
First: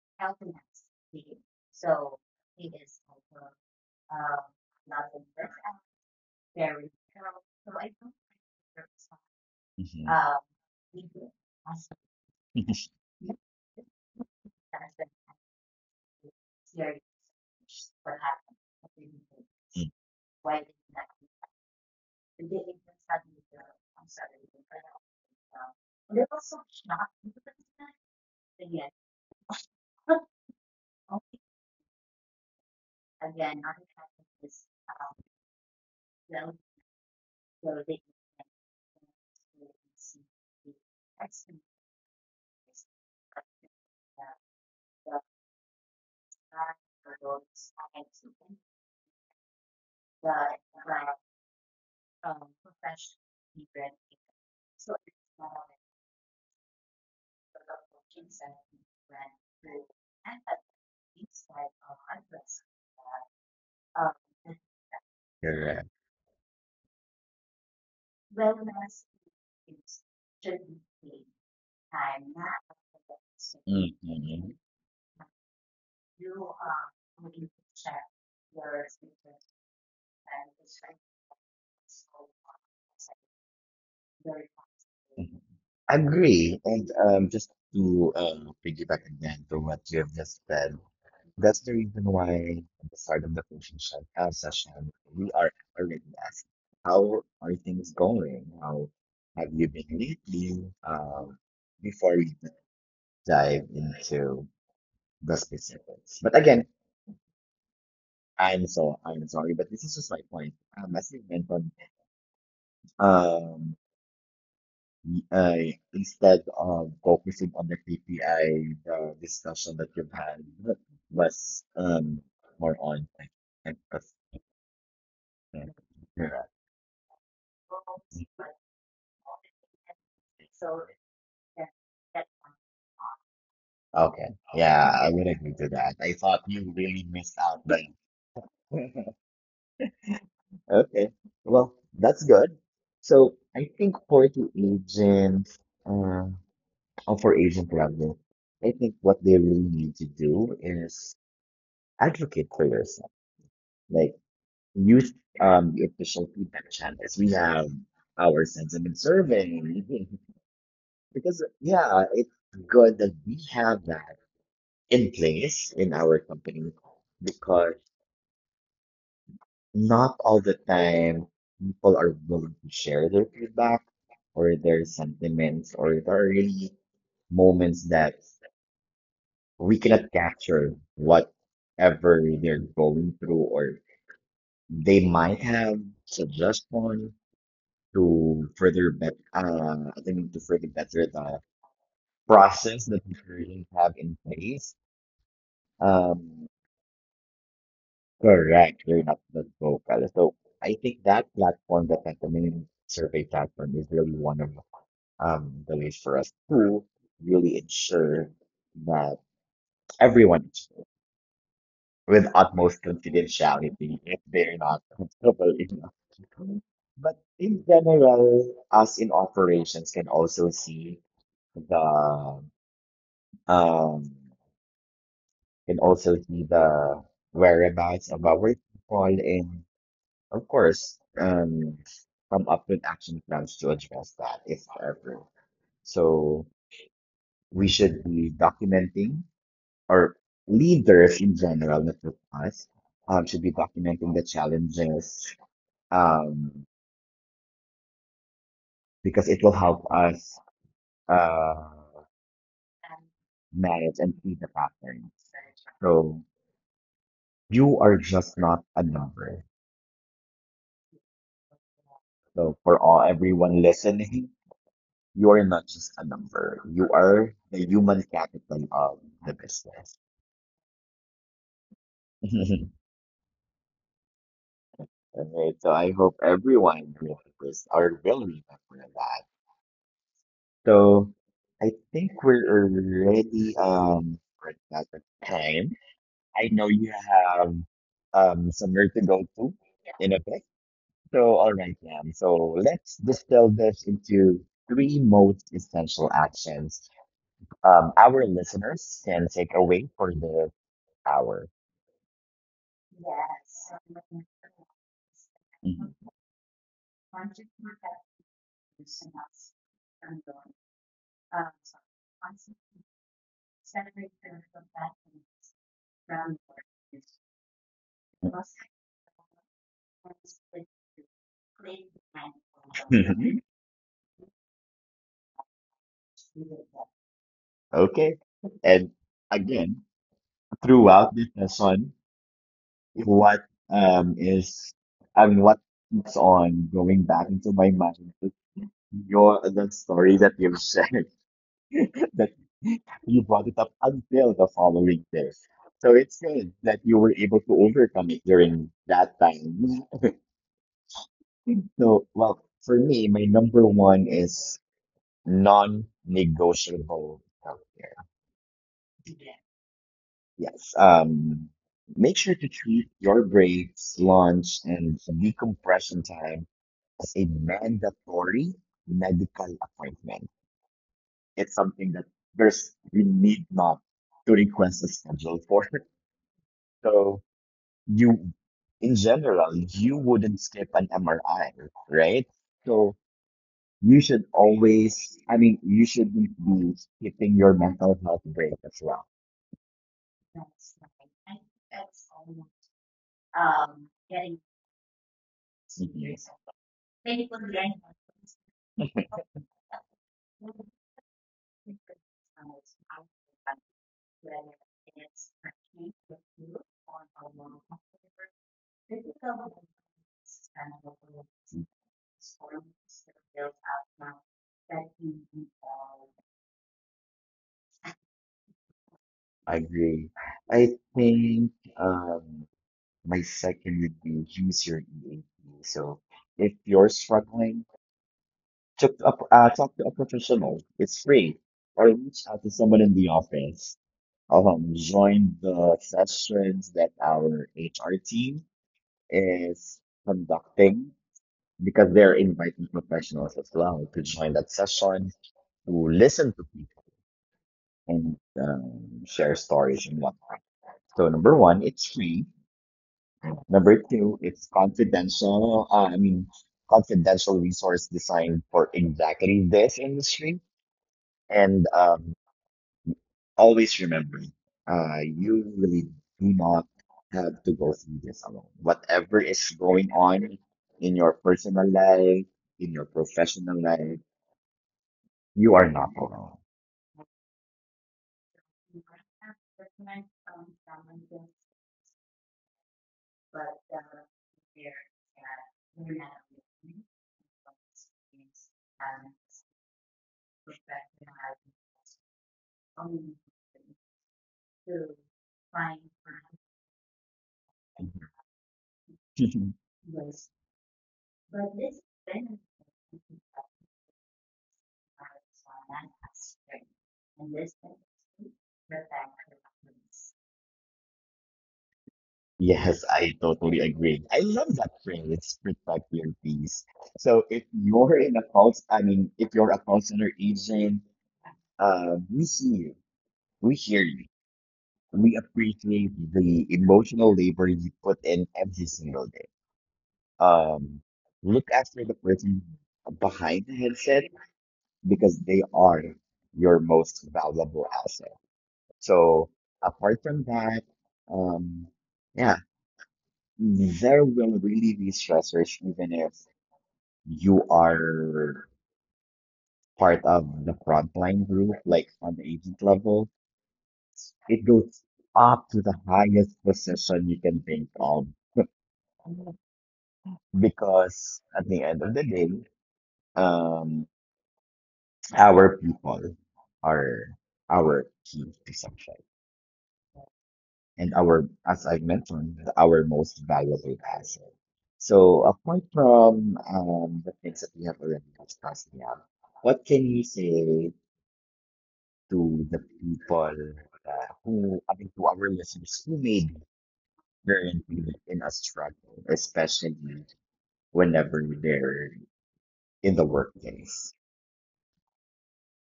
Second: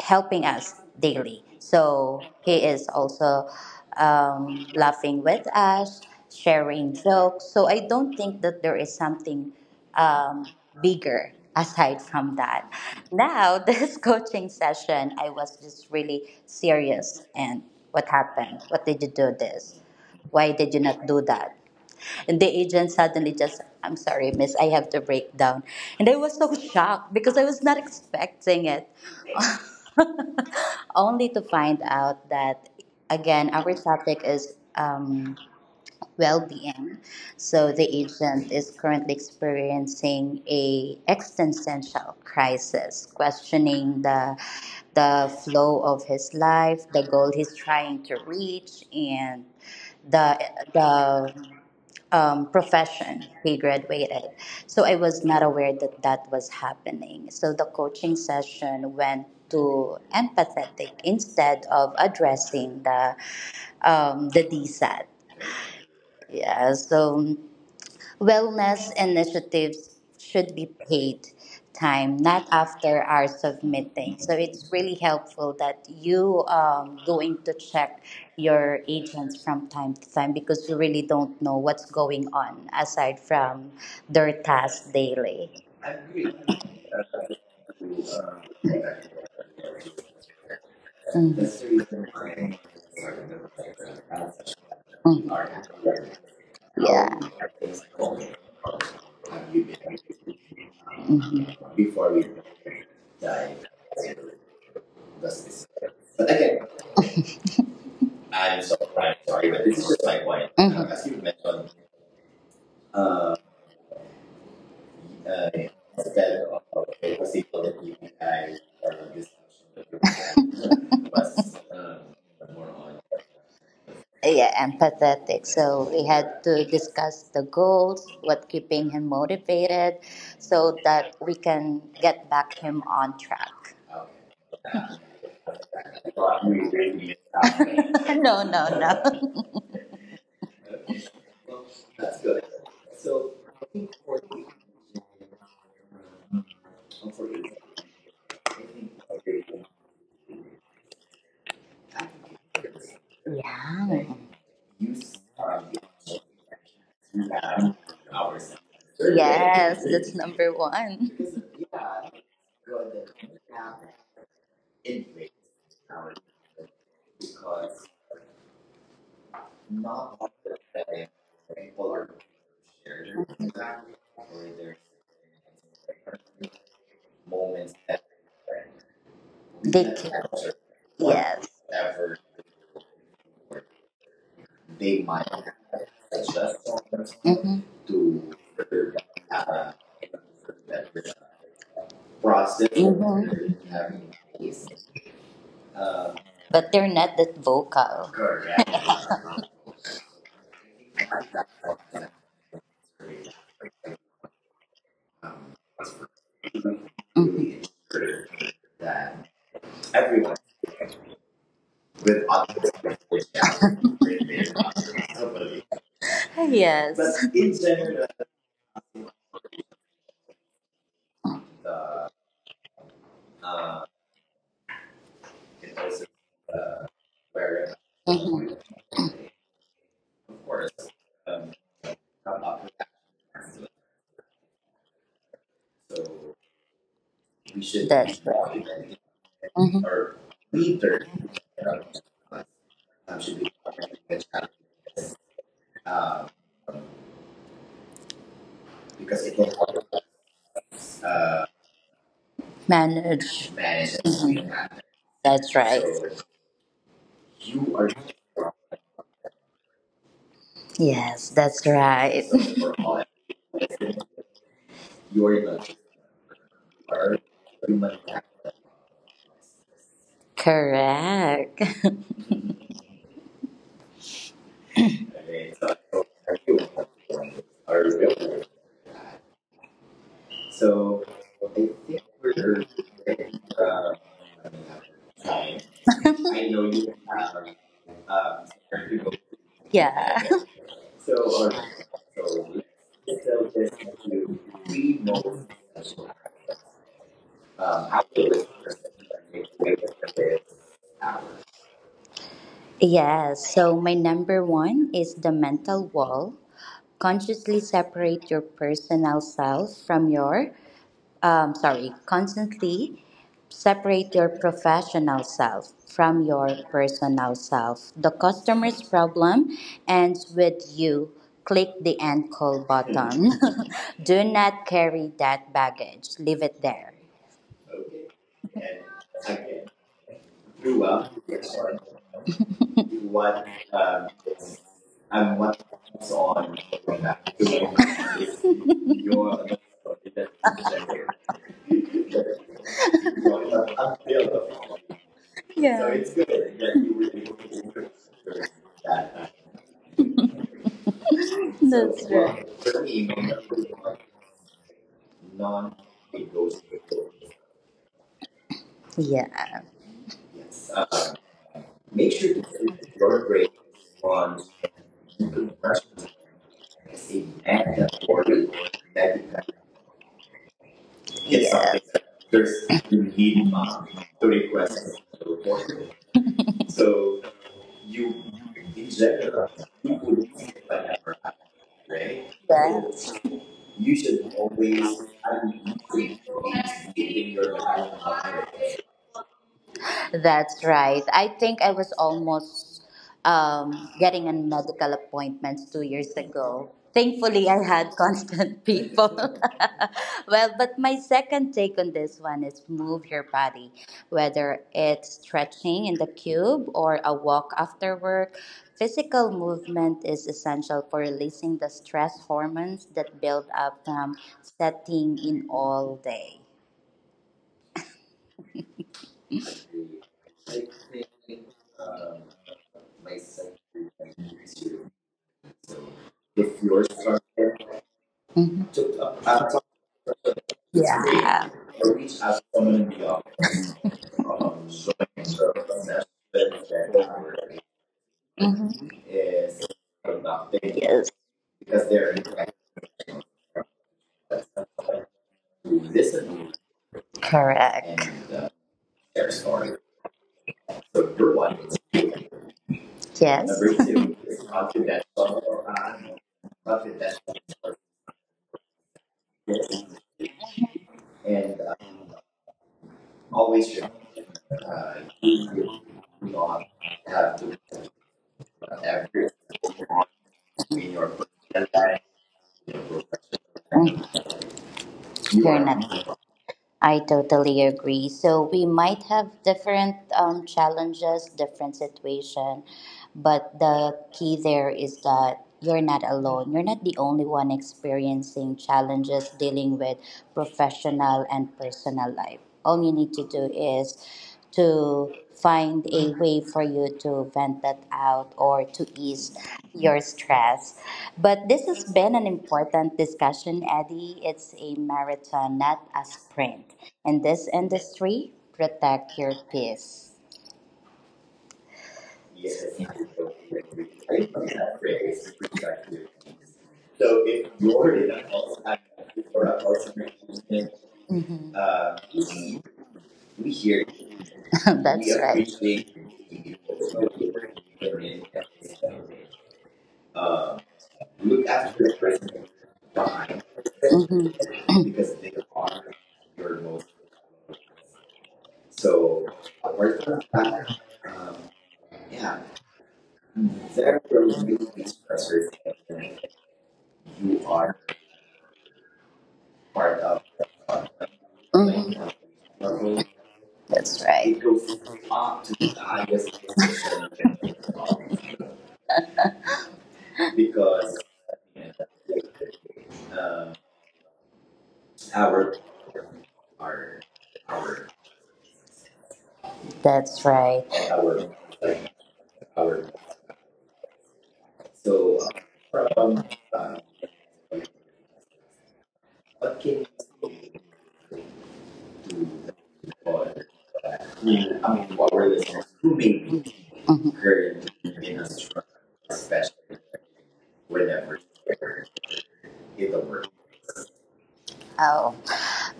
[SPEAKER 1] helping us daily. So he is also um, laughing with us, sharing jokes. So I don't think that there is something
[SPEAKER 2] Mhm.
[SPEAKER 1] um, bigger aside from that.
[SPEAKER 2] Mhm.
[SPEAKER 1] Now, *laughs* this coaching session, I was just really serious. And what happened? What did you do this?
[SPEAKER 2] *laughs*
[SPEAKER 1] Why did you not do that? And the agent suddenly just, I'm sorry, miss, I have to break down. And I was so shocked because I was not expecting it. *laughs* Only to find out that again our topic is um, well-being, so the agent is currently experiencing a existential crisis questioning the the flow of his life, the goal he's trying to reach, and the the um, profession he graduated. So I was not aware that that was happening. So the coaching session went to empathetic instead of addressing the um, the
[SPEAKER 2] Correct.
[SPEAKER 1] D S A T. Yeah, so wellness initiatives should be paid time, not after hours of meeting. So
[SPEAKER 2] Mhm.
[SPEAKER 1] it's really helpful that you um, going to check your agents from time to time because you really don't know what's going on aside from their tasks
[SPEAKER 2] Mhm.
[SPEAKER 1] daily.
[SPEAKER 2] Agree. And um, just to um, piggyback again to what you have just said, that's the reason
[SPEAKER 1] Mm.
[SPEAKER 2] why at the start of the coaching session, uh, session,
[SPEAKER 1] Mm.
[SPEAKER 2] we are already asked, how are things going? How have you
[SPEAKER 1] Yeah.
[SPEAKER 2] been lately? Um,
[SPEAKER 1] Mhm. Before
[SPEAKER 2] before
[SPEAKER 1] we
[SPEAKER 2] we
[SPEAKER 1] dive
[SPEAKER 2] dive
[SPEAKER 1] into
[SPEAKER 2] into the
[SPEAKER 1] justice.
[SPEAKER 2] specifics.
[SPEAKER 1] But
[SPEAKER 2] But
[SPEAKER 1] again,
[SPEAKER 2] again,
[SPEAKER 1] I'm
[SPEAKER 2] I'm
[SPEAKER 1] so
[SPEAKER 2] so
[SPEAKER 1] I'm
[SPEAKER 2] I'm
[SPEAKER 1] sorry,
[SPEAKER 2] sorry,
[SPEAKER 1] but
[SPEAKER 2] but
[SPEAKER 1] this is
[SPEAKER 2] this is
[SPEAKER 1] just
[SPEAKER 2] just
[SPEAKER 1] my
[SPEAKER 2] my
[SPEAKER 1] point.
[SPEAKER 2] point.
[SPEAKER 1] Mhm. Uh, Mhm.
[SPEAKER 2] Um,
[SPEAKER 1] As
[SPEAKER 2] as
[SPEAKER 1] you
[SPEAKER 2] you
[SPEAKER 1] mentioned,
[SPEAKER 2] mentioned, um,
[SPEAKER 1] uh,
[SPEAKER 2] I
[SPEAKER 1] instead
[SPEAKER 2] instead
[SPEAKER 1] of
[SPEAKER 2] of
[SPEAKER 1] the
[SPEAKER 2] focusing
[SPEAKER 1] possible
[SPEAKER 2] on the
[SPEAKER 1] that you guys
[SPEAKER 2] K P I,
[SPEAKER 1] or
[SPEAKER 2] the discussion that you've had
[SPEAKER 1] *laughs* was
[SPEAKER 2] was
[SPEAKER 1] um,
[SPEAKER 2] um
[SPEAKER 1] more
[SPEAKER 2] more
[SPEAKER 1] on.
[SPEAKER 2] on like empathy.
[SPEAKER 1] Yeah, empathetic. So we had
[SPEAKER 2] Correct.
[SPEAKER 1] to discuss the goals, what keeping him motivated, so that we can get back him on track.
[SPEAKER 2] Okay. Yeah, I would agree to that. I thought you
[SPEAKER 1] *laughs*
[SPEAKER 2] really missed out by
[SPEAKER 1] No, no,
[SPEAKER 2] *laughs*
[SPEAKER 1] no.
[SPEAKER 2] Okay. Well, that's good.
[SPEAKER 1] So,
[SPEAKER 2] So I think for the agents, uh, or for agent level, I think what they really need to do is advocate for yourself.
[SPEAKER 1] yeah.
[SPEAKER 2] Like use
[SPEAKER 1] um,
[SPEAKER 2] um the official feedback channels. We have our sentiment survey
[SPEAKER 1] Yes, that's number one.
[SPEAKER 2] *laughs* because yeah, it's good that we have
[SPEAKER 1] *laughs*
[SPEAKER 2] that in place in our company because not
[SPEAKER 1] Not
[SPEAKER 2] all the
[SPEAKER 1] that they,
[SPEAKER 2] time
[SPEAKER 1] people
[SPEAKER 2] people
[SPEAKER 1] are
[SPEAKER 2] are willing to share
[SPEAKER 1] shared
[SPEAKER 2] their feedback
[SPEAKER 1] exactly or
[SPEAKER 2] or
[SPEAKER 1] there's
[SPEAKER 2] their sentiments or there are really
[SPEAKER 1] moments
[SPEAKER 2] moments
[SPEAKER 1] that
[SPEAKER 2] that
[SPEAKER 1] we.
[SPEAKER 2] we
[SPEAKER 1] They can.
[SPEAKER 2] cannot
[SPEAKER 1] Culture,
[SPEAKER 2] capture
[SPEAKER 1] yes, whatever
[SPEAKER 2] whatever they're going through or they
[SPEAKER 1] they might
[SPEAKER 2] might have
[SPEAKER 1] have, such as
[SPEAKER 2] suggestion
[SPEAKER 1] sometimes, hmm, to
[SPEAKER 2] to further bet
[SPEAKER 1] uh,
[SPEAKER 2] uh, I think to further
[SPEAKER 1] that
[SPEAKER 2] better the
[SPEAKER 1] process,
[SPEAKER 2] process that we
[SPEAKER 1] hmm,
[SPEAKER 2] currently have
[SPEAKER 1] having
[SPEAKER 2] in
[SPEAKER 1] is,
[SPEAKER 2] place.
[SPEAKER 1] uh,
[SPEAKER 2] Um,
[SPEAKER 1] but they're not that vocal. Correct.
[SPEAKER 2] correct, we're not that vocal. So I think that platform, the Pentamin survey platform, is really one of um, the ways for us
[SPEAKER 1] *laughs* Hmm.
[SPEAKER 2] to really ensure that
[SPEAKER 1] That. Everyone
[SPEAKER 2] everyone is
[SPEAKER 1] with
[SPEAKER 2] with utmost
[SPEAKER 1] autistic voice *laughs* *laughs*
[SPEAKER 2] confidentiality if they're not comfortable enough.
[SPEAKER 1] yes.
[SPEAKER 2] But
[SPEAKER 1] But in
[SPEAKER 2] in
[SPEAKER 1] general,
[SPEAKER 2] general, us in operations can also see the Um, can
[SPEAKER 1] it was,
[SPEAKER 2] also see
[SPEAKER 1] uh,
[SPEAKER 2] the
[SPEAKER 1] where,
[SPEAKER 2] whereabouts
[SPEAKER 1] uh,
[SPEAKER 2] of our
[SPEAKER 1] mhm,
[SPEAKER 2] people and of
[SPEAKER 1] of course,
[SPEAKER 2] course,
[SPEAKER 1] um,
[SPEAKER 2] um, come
[SPEAKER 1] come
[SPEAKER 2] up
[SPEAKER 1] up
[SPEAKER 2] with
[SPEAKER 1] with that.
[SPEAKER 2] action plans to address that if ever. So
[SPEAKER 1] So
[SPEAKER 2] we
[SPEAKER 1] we should,
[SPEAKER 2] should be
[SPEAKER 1] that's be right, document,
[SPEAKER 2] documenting
[SPEAKER 1] mm-hmm,
[SPEAKER 2] or
[SPEAKER 1] or leaders,
[SPEAKER 2] leaders in general,
[SPEAKER 1] um,
[SPEAKER 2] not just us, um,
[SPEAKER 1] um,
[SPEAKER 2] should
[SPEAKER 1] should
[SPEAKER 2] be
[SPEAKER 1] be documenting
[SPEAKER 2] documenting the
[SPEAKER 1] the
[SPEAKER 2] challenges, um, because
[SPEAKER 1] because it
[SPEAKER 2] it will
[SPEAKER 1] will
[SPEAKER 2] help us uh,
[SPEAKER 1] manage, manage
[SPEAKER 2] manage
[SPEAKER 1] it.
[SPEAKER 2] and see the
[SPEAKER 1] Mhm.
[SPEAKER 2] pattern.
[SPEAKER 1] That's right. So
[SPEAKER 2] So
[SPEAKER 1] you
[SPEAKER 2] you
[SPEAKER 1] are.
[SPEAKER 2] are just not a number.
[SPEAKER 1] Yes, that's right.
[SPEAKER 2] So for all everyone
[SPEAKER 1] *laughs*
[SPEAKER 2] listening,
[SPEAKER 1] You
[SPEAKER 2] you
[SPEAKER 1] are
[SPEAKER 2] are not
[SPEAKER 1] enough.
[SPEAKER 2] just a number. You are the human
[SPEAKER 1] 而人们感.
[SPEAKER 2] capital of the business.
[SPEAKER 1] Correct. *laughs*
[SPEAKER 2] *laughs*
[SPEAKER 1] And
[SPEAKER 2] All
[SPEAKER 1] then
[SPEAKER 2] right. So I
[SPEAKER 1] so
[SPEAKER 2] hope
[SPEAKER 1] I feel
[SPEAKER 2] everyone
[SPEAKER 1] comfortable
[SPEAKER 2] remembers
[SPEAKER 1] or
[SPEAKER 2] or will remember
[SPEAKER 1] really.
[SPEAKER 2] that.
[SPEAKER 1] So
[SPEAKER 2] So
[SPEAKER 1] I
[SPEAKER 2] I
[SPEAKER 1] think
[SPEAKER 2] think
[SPEAKER 1] we're
[SPEAKER 2] we're
[SPEAKER 1] getting
[SPEAKER 2] already
[SPEAKER 1] uh,
[SPEAKER 2] um running out of
[SPEAKER 1] time.
[SPEAKER 2] time. I
[SPEAKER 1] I know
[SPEAKER 2] know you
[SPEAKER 1] you have
[SPEAKER 2] have
[SPEAKER 1] um
[SPEAKER 2] um
[SPEAKER 1] somewhere
[SPEAKER 2] somewhere
[SPEAKER 1] to
[SPEAKER 2] to
[SPEAKER 1] go.
[SPEAKER 2] go to in a
[SPEAKER 1] Yeah.
[SPEAKER 2] bit.
[SPEAKER 1] So
[SPEAKER 2] So
[SPEAKER 1] all
[SPEAKER 2] all
[SPEAKER 1] right.
[SPEAKER 2] right, ma'am. So
[SPEAKER 1] So
[SPEAKER 2] let's
[SPEAKER 1] let's sell
[SPEAKER 2] distill
[SPEAKER 1] this
[SPEAKER 2] this
[SPEAKER 1] into
[SPEAKER 2] into
[SPEAKER 1] three
[SPEAKER 2] three
[SPEAKER 1] most
[SPEAKER 2] most
[SPEAKER 1] essential.
[SPEAKER 2] essential actions
[SPEAKER 1] Um,
[SPEAKER 2] um
[SPEAKER 1] how
[SPEAKER 2] our
[SPEAKER 1] will this person
[SPEAKER 2] listeners can take
[SPEAKER 1] make
[SPEAKER 2] away for
[SPEAKER 1] this
[SPEAKER 2] this
[SPEAKER 1] hour?
[SPEAKER 2] hour.
[SPEAKER 1] Yes. So my number one is the mental
[SPEAKER 2] Mhm.
[SPEAKER 1] wall. Consciously separate your personal self from your um, sorry, constantly separate your professional self from your personal self. The customer's problem ends with you. Click the end call button.
[SPEAKER 2] Mhm.
[SPEAKER 1] *laughs* Do not carry that baggage. Leave it there.
[SPEAKER 2] *laughs* Okay. And
[SPEAKER 1] Okay.
[SPEAKER 2] again,
[SPEAKER 1] Drew, uh,
[SPEAKER 2] throughout this
[SPEAKER 1] next one.
[SPEAKER 2] lesson,
[SPEAKER 1] You
[SPEAKER 2] what
[SPEAKER 1] want, um,
[SPEAKER 2] um is I
[SPEAKER 1] I'm
[SPEAKER 2] mean
[SPEAKER 1] one
[SPEAKER 2] what
[SPEAKER 1] that's
[SPEAKER 2] keeps
[SPEAKER 1] on
[SPEAKER 2] on
[SPEAKER 1] from
[SPEAKER 2] going back
[SPEAKER 1] that. You
[SPEAKER 2] into my mind is
[SPEAKER 1] shared.
[SPEAKER 2] your
[SPEAKER 1] You're
[SPEAKER 2] the story that you've shared *laughs* that you brought it up
[SPEAKER 1] a
[SPEAKER 2] until the
[SPEAKER 1] field.
[SPEAKER 2] following day.
[SPEAKER 1] Yeah. So
[SPEAKER 2] So
[SPEAKER 1] it's
[SPEAKER 2] it's
[SPEAKER 1] good
[SPEAKER 2] good
[SPEAKER 1] that
[SPEAKER 2] that
[SPEAKER 1] you
[SPEAKER 2] you
[SPEAKER 1] were
[SPEAKER 2] were
[SPEAKER 1] able
[SPEAKER 2] able
[SPEAKER 1] to
[SPEAKER 2] to
[SPEAKER 1] introduce
[SPEAKER 2] overcome it during that
[SPEAKER 1] that.
[SPEAKER 2] time. *laughs*
[SPEAKER 1] That's so,
[SPEAKER 2] So, well,
[SPEAKER 1] right. Well,
[SPEAKER 2] for
[SPEAKER 1] for me,
[SPEAKER 2] me, my number one is
[SPEAKER 1] non-negotiable.
[SPEAKER 2] non-negotiable.
[SPEAKER 1] Yeah. Yes.
[SPEAKER 2] Yes.
[SPEAKER 1] Uh,
[SPEAKER 2] Um,
[SPEAKER 1] make
[SPEAKER 2] make
[SPEAKER 1] sure
[SPEAKER 2] sure
[SPEAKER 1] to
[SPEAKER 2] to treat
[SPEAKER 1] keep your
[SPEAKER 2] your
[SPEAKER 1] grades
[SPEAKER 2] breaks,
[SPEAKER 1] on
[SPEAKER 2] lunch, and decompression
[SPEAKER 1] international
[SPEAKER 2] time
[SPEAKER 1] as
[SPEAKER 2] as
[SPEAKER 1] a
[SPEAKER 2] a
[SPEAKER 1] magnet
[SPEAKER 2] mandatory
[SPEAKER 1] that. You. Have
[SPEAKER 2] medical appointment.
[SPEAKER 1] it's, yeah,
[SPEAKER 2] It's
[SPEAKER 1] something
[SPEAKER 2] something
[SPEAKER 1] that
[SPEAKER 2] that
[SPEAKER 1] there's
[SPEAKER 2] there's
[SPEAKER 1] you
[SPEAKER 2] we need
[SPEAKER 1] need
[SPEAKER 2] not
[SPEAKER 1] um, the
[SPEAKER 2] to request a
[SPEAKER 1] request for
[SPEAKER 2] schedule for. *laughs*
[SPEAKER 1] reporting. So
[SPEAKER 2] So
[SPEAKER 1] you
[SPEAKER 2] you,
[SPEAKER 1] in
[SPEAKER 2] in
[SPEAKER 1] general
[SPEAKER 2] general,
[SPEAKER 1] you
[SPEAKER 2] you
[SPEAKER 1] would
[SPEAKER 2] wouldn't skip an
[SPEAKER 1] whatever,
[SPEAKER 2] M R I, right?
[SPEAKER 1] right? Yeah.
[SPEAKER 2] So
[SPEAKER 1] So you
[SPEAKER 2] you should
[SPEAKER 1] should always
[SPEAKER 2] always, I
[SPEAKER 1] have an
[SPEAKER 2] mean, you
[SPEAKER 1] increase
[SPEAKER 2] shouldn't be
[SPEAKER 1] in
[SPEAKER 2] skipping your
[SPEAKER 1] your
[SPEAKER 2] mental health
[SPEAKER 1] life.
[SPEAKER 2] break as well.
[SPEAKER 1] That's right. I think I was almost um, getting a medical appointment two years
[SPEAKER 2] C P As.
[SPEAKER 1] ago. Thankfully, I had constant *laughs* people. *laughs* Well, but my second take on this one is move your body, whether it's stretching in the cube or a walk after work. Physical movement is essential for releasing the stress hormones that build up from setting in all day.
[SPEAKER 2] I agree. I think um, my
[SPEAKER 1] Licensed
[SPEAKER 2] second would be use your
[SPEAKER 1] student.
[SPEAKER 2] E A P. So
[SPEAKER 1] So
[SPEAKER 2] if
[SPEAKER 1] if
[SPEAKER 2] you're
[SPEAKER 1] your
[SPEAKER 2] struggling,
[SPEAKER 1] structure, hmm,
[SPEAKER 2] talk to a,
[SPEAKER 1] took up
[SPEAKER 2] uh, talk
[SPEAKER 1] laptop.
[SPEAKER 2] to a professional. It's free.
[SPEAKER 1] Yeah.
[SPEAKER 2] Or
[SPEAKER 1] Or
[SPEAKER 2] reach
[SPEAKER 1] reach
[SPEAKER 2] out to
[SPEAKER 1] out to
[SPEAKER 2] someone in
[SPEAKER 1] someone
[SPEAKER 2] the
[SPEAKER 1] in the office,
[SPEAKER 2] office. Um,
[SPEAKER 1] um,
[SPEAKER 2] join
[SPEAKER 1] showing her
[SPEAKER 2] the
[SPEAKER 1] a message
[SPEAKER 2] sessions that
[SPEAKER 1] that
[SPEAKER 2] our
[SPEAKER 1] they,
[SPEAKER 2] H R team
[SPEAKER 1] hmm,
[SPEAKER 2] is
[SPEAKER 1] is about
[SPEAKER 2] conducting
[SPEAKER 1] things. Yes.
[SPEAKER 2] because
[SPEAKER 1] Because
[SPEAKER 2] they're
[SPEAKER 1] they're in
[SPEAKER 2] inviting
[SPEAKER 1] fact
[SPEAKER 2] professionals as well to join that session to listen to
[SPEAKER 1] listen.
[SPEAKER 2] people
[SPEAKER 1] Correct.
[SPEAKER 2] and
[SPEAKER 1] And uh,
[SPEAKER 2] um, share
[SPEAKER 1] share
[SPEAKER 2] stories and
[SPEAKER 1] story.
[SPEAKER 2] whatnot.
[SPEAKER 1] So
[SPEAKER 2] So number
[SPEAKER 1] number
[SPEAKER 2] one,
[SPEAKER 1] one,
[SPEAKER 2] it's free.
[SPEAKER 1] yes,
[SPEAKER 2] Number
[SPEAKER 1] number
[SPEAKER 2] two,
[SPEAKER 1] two
[SPEAKER 2] it's
[SPEAKER 1] *laughs* is
[SPEAKER 2] confidential. Uh,
[SPEAKER 1] confidential.
[SPEAKER 2] I
[SPEAKER 1] uh,
[SPEAKER 2] mean, confidential
[SPEAKER 1] Confidential.
[SPEAKER 2] resource designed for exactly this industry. And
[SPEAKER 1] And uh,
[SPEAKER 2] um, always
[SPEAKER 1] always should,
[SPEAKER 2] remember, uh,
[SPEAKER 1] uh,
[SPEAKER 2] you really
[SPEAKER 1] you
[SPEAKER 2] do not
[SPEAKER 1] not
[SPEAKER 2] have to
[SPEAKER 1] have
[SPEAKER 2] go
[SPEAKER 1] to,
[SPEAKER 2] through this alone.
[SPEAKER 1] uh,
[SPEAKER 2] Whatever
[SPEAKER 1] have your,
[SPEAKER 2] is going on in
[SPEAKER 1] between
[SPEAKER 2] your
[SPEAKER 1] your.
[SPEAKER 2] personal
[SPEAKER 1] Right.
[SPEAKER 2] life, in your professional life, you are
[SPEAKER 1] Very
[SPEAKER 2] not
[SPEAKER 1] much.
[SPEAKER 2] alone.
[SPEAKER 1] I totally agree. So we might have different um, challenges, different situation, but the key there is that you're not alone. You're not the only one experiencing challenges dealing with professional and personal life. All you need to do is to find a way for you to vent that out or to ease
[SPEAKER 2] *laughs*
[SPEAKER 1] your stress. But this has been an important discussion, Eddie. It's a marathon, not a sprint. In this industry, protect your peace.
[SPEAKER 2] Yes, I
[SPEAKER 1] Mhm.
[SPEAKER 2] totally agree. I love that phrase, protect your peace. So if you're in a call, I mean, if you're a call center agent, uh, we see you, we hear you, we appreciate the emotional labor you put in
[SPEAKER 1] *laughs*
[SPEAKER 2] every single day.
[SPEAKER 1] That's right.
[SPEAKER 2] Um,
[SPEAKER 1] Look
[SPEAKER 2] look
[SPEAKER 1] after
[SPEAKER 2] after
[SPEAKER 1] the
[SPEAKER 2] the
[SPEAKER 1] person
[SPEAKER 2] person
[SPEAKER 1] behind
[SPEAKER 2] behind the headset
[SPEAKER 1] hmm because
[SPEAKER 2] because
[SPEAKER 1] they
[SPEAKER 2] they
[SPEAKER 1] are
[SPEAKER 2] are
[SPEAKER 1] your
[SPEAKER 2] your
[SPEAKER 1] most.
[SPEAKER 2] most valuable asset.
[SPEAKER 1] So
[SPEAKER 2] So
[SPEAKER 1] I work
[SPEAKER 2] apart from that,
[SPEAKER 1] that. Um,
[SPEAKER 2] um,
[SPEAKER 1] yeah,
[SPEAKER 2] yeah,
[SPEAKER 1] there are
[SPEAKER 2] there will
[SPEAKER 1] really
[SPEAKER 2] really
[SPEAKER 1] big
[SPEAKER 2] be
[SPEAKER 1] stressors,
[SPEAKER 2] stressors, even if
[SPEAKER 1] and
[SPEAKER 2] you
[SPEAKER 1] you are
[SPEAKER 2] are
[SPEAKER 1] part
[SPEAKER 2] part
[SPEAKER 1] of
[SPEAKER 2] of the
[SPEAKER 1] uh, like
[SPEAKER 2] frontline group, like
[SPEAKER 1] hmm
[SPEAKER 2] on the agent
[SPEAKER 1] uh, level.
[SPEAKER 2] level.
[SPEAKER 1] That's right. It
[SPEAKER 2] It
[SPEAKER 1] goes
[SPEAKER 2] goes
[SPEAKER 1] up
[SPEAKER 2] up
[SPEAKER 1] to
[SPEAKER 2] to
[SPEAKER 1] the
[SPEAKER 2] the highest
[SPEAKER 1] highest
[SPEAKER 2] position you can think of
[SPEAKER 1] person because
[SPEAKER 2] because at the
[SPEAKER 1] yeah,
[SPEAKER 2] end of the day,
[SPEAKER 1] uh,
[SPEAKER 2] um,
[SPEAKER 1] our
[SPEAKER 2] our people are our
[SPEAKER 1] our
[SPEAKER 2] key to success,
[SPEAKER 1] That's right.
[SPEAKER 2] and
[SPEAKER 1] our
[SPEAKER 2] our, as I mentioned,
[SPEAKER 1] our
[SPEAKER 2] our most valuable asset.
[SPEAKER 1] so
[SPEAKER 2] So apart
[SPEAKER 1] from
[SPEAKER 2] from
[SPEAKER 1] uh,
[SPEAKER 2] um, the things that we have already discussed now,
[SPEAKER 1] what
[SPEAKER 2] what
[SPEAKER 1] can you
[SPEAKER 2] can you
[SPEAKER 1] say
[SPEAKER 2] say
[SPEAKER 1] to
[SPEAKER 2] to
[SPEAKER 1] the
[SPEAKER 2] the
[SPEAKER 1] boy?
[SPEAKER 2] people uh,
[SPEAKER 1] Uh, who-
[SPEAKER 2] who,
[SPEAKER 1] I
[SPEAKER 2] I mean,
[SPEAKER 1] mean,
[SPEAKER 2] to
[SPEAKER 1] what were
[SPEAKER 2] our
[SPEAKER 1] the things?
[SPEAKER 2] listeners
[SPEAKER 1] Who
[SPEAKER 2] who may
[SPEAKER 1] made
[SPEAKER 2] be
[SPEAKER 1] you Mhm. her
[SPEAKER 2] currently
[SPEAKER 1] in
[SPEAKER 2] in
[SPEAKER 1] a
[SPEAKER 2] a
[SPEAKER 1] struggle,
[SPEAKER 2] struggle,
[SPEAKER 1] especially
[SPEAKER 2] especially
[SPEAKER 1] whenever
[SPEAKER 2] whenever
[SPEAKER 1] they're
[SPEAKER 2] they're
[SPEAKER 1] in
[SPEAKER 2] in
[SPEAKER 1] the
[SPEAKER 2] the
[SPEAKER 1] world?
[SPEAKER 2] workplace?
[SPEAKER 1] Oh,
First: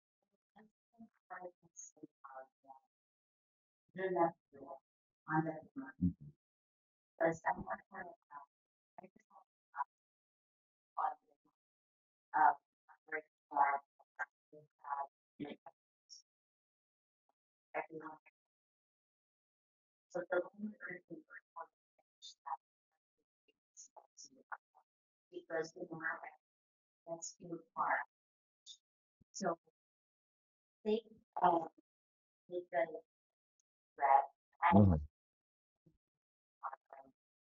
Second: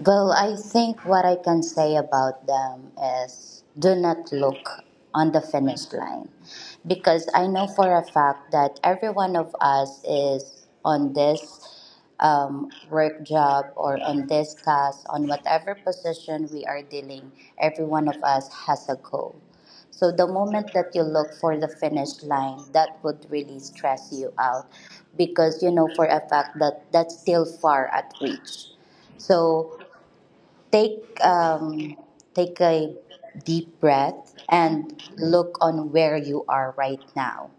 [SPEAKER 1] well, I think what I can say about them is do not look on the finish line
[SPEAKER 2] Mhm.
[SPEAKER 1] because I know for a fact that every one of us is on this um, work job or on this task, on whatever position we are dealing, every one of us has a goal. So the moment that you look for the finish line, that would really stress you out because you know for a fact that that's still far at reach. So take um, take a deep breath and
[SPEAKER 2] Oh,
[SPEAKER 1] look on where you are right now.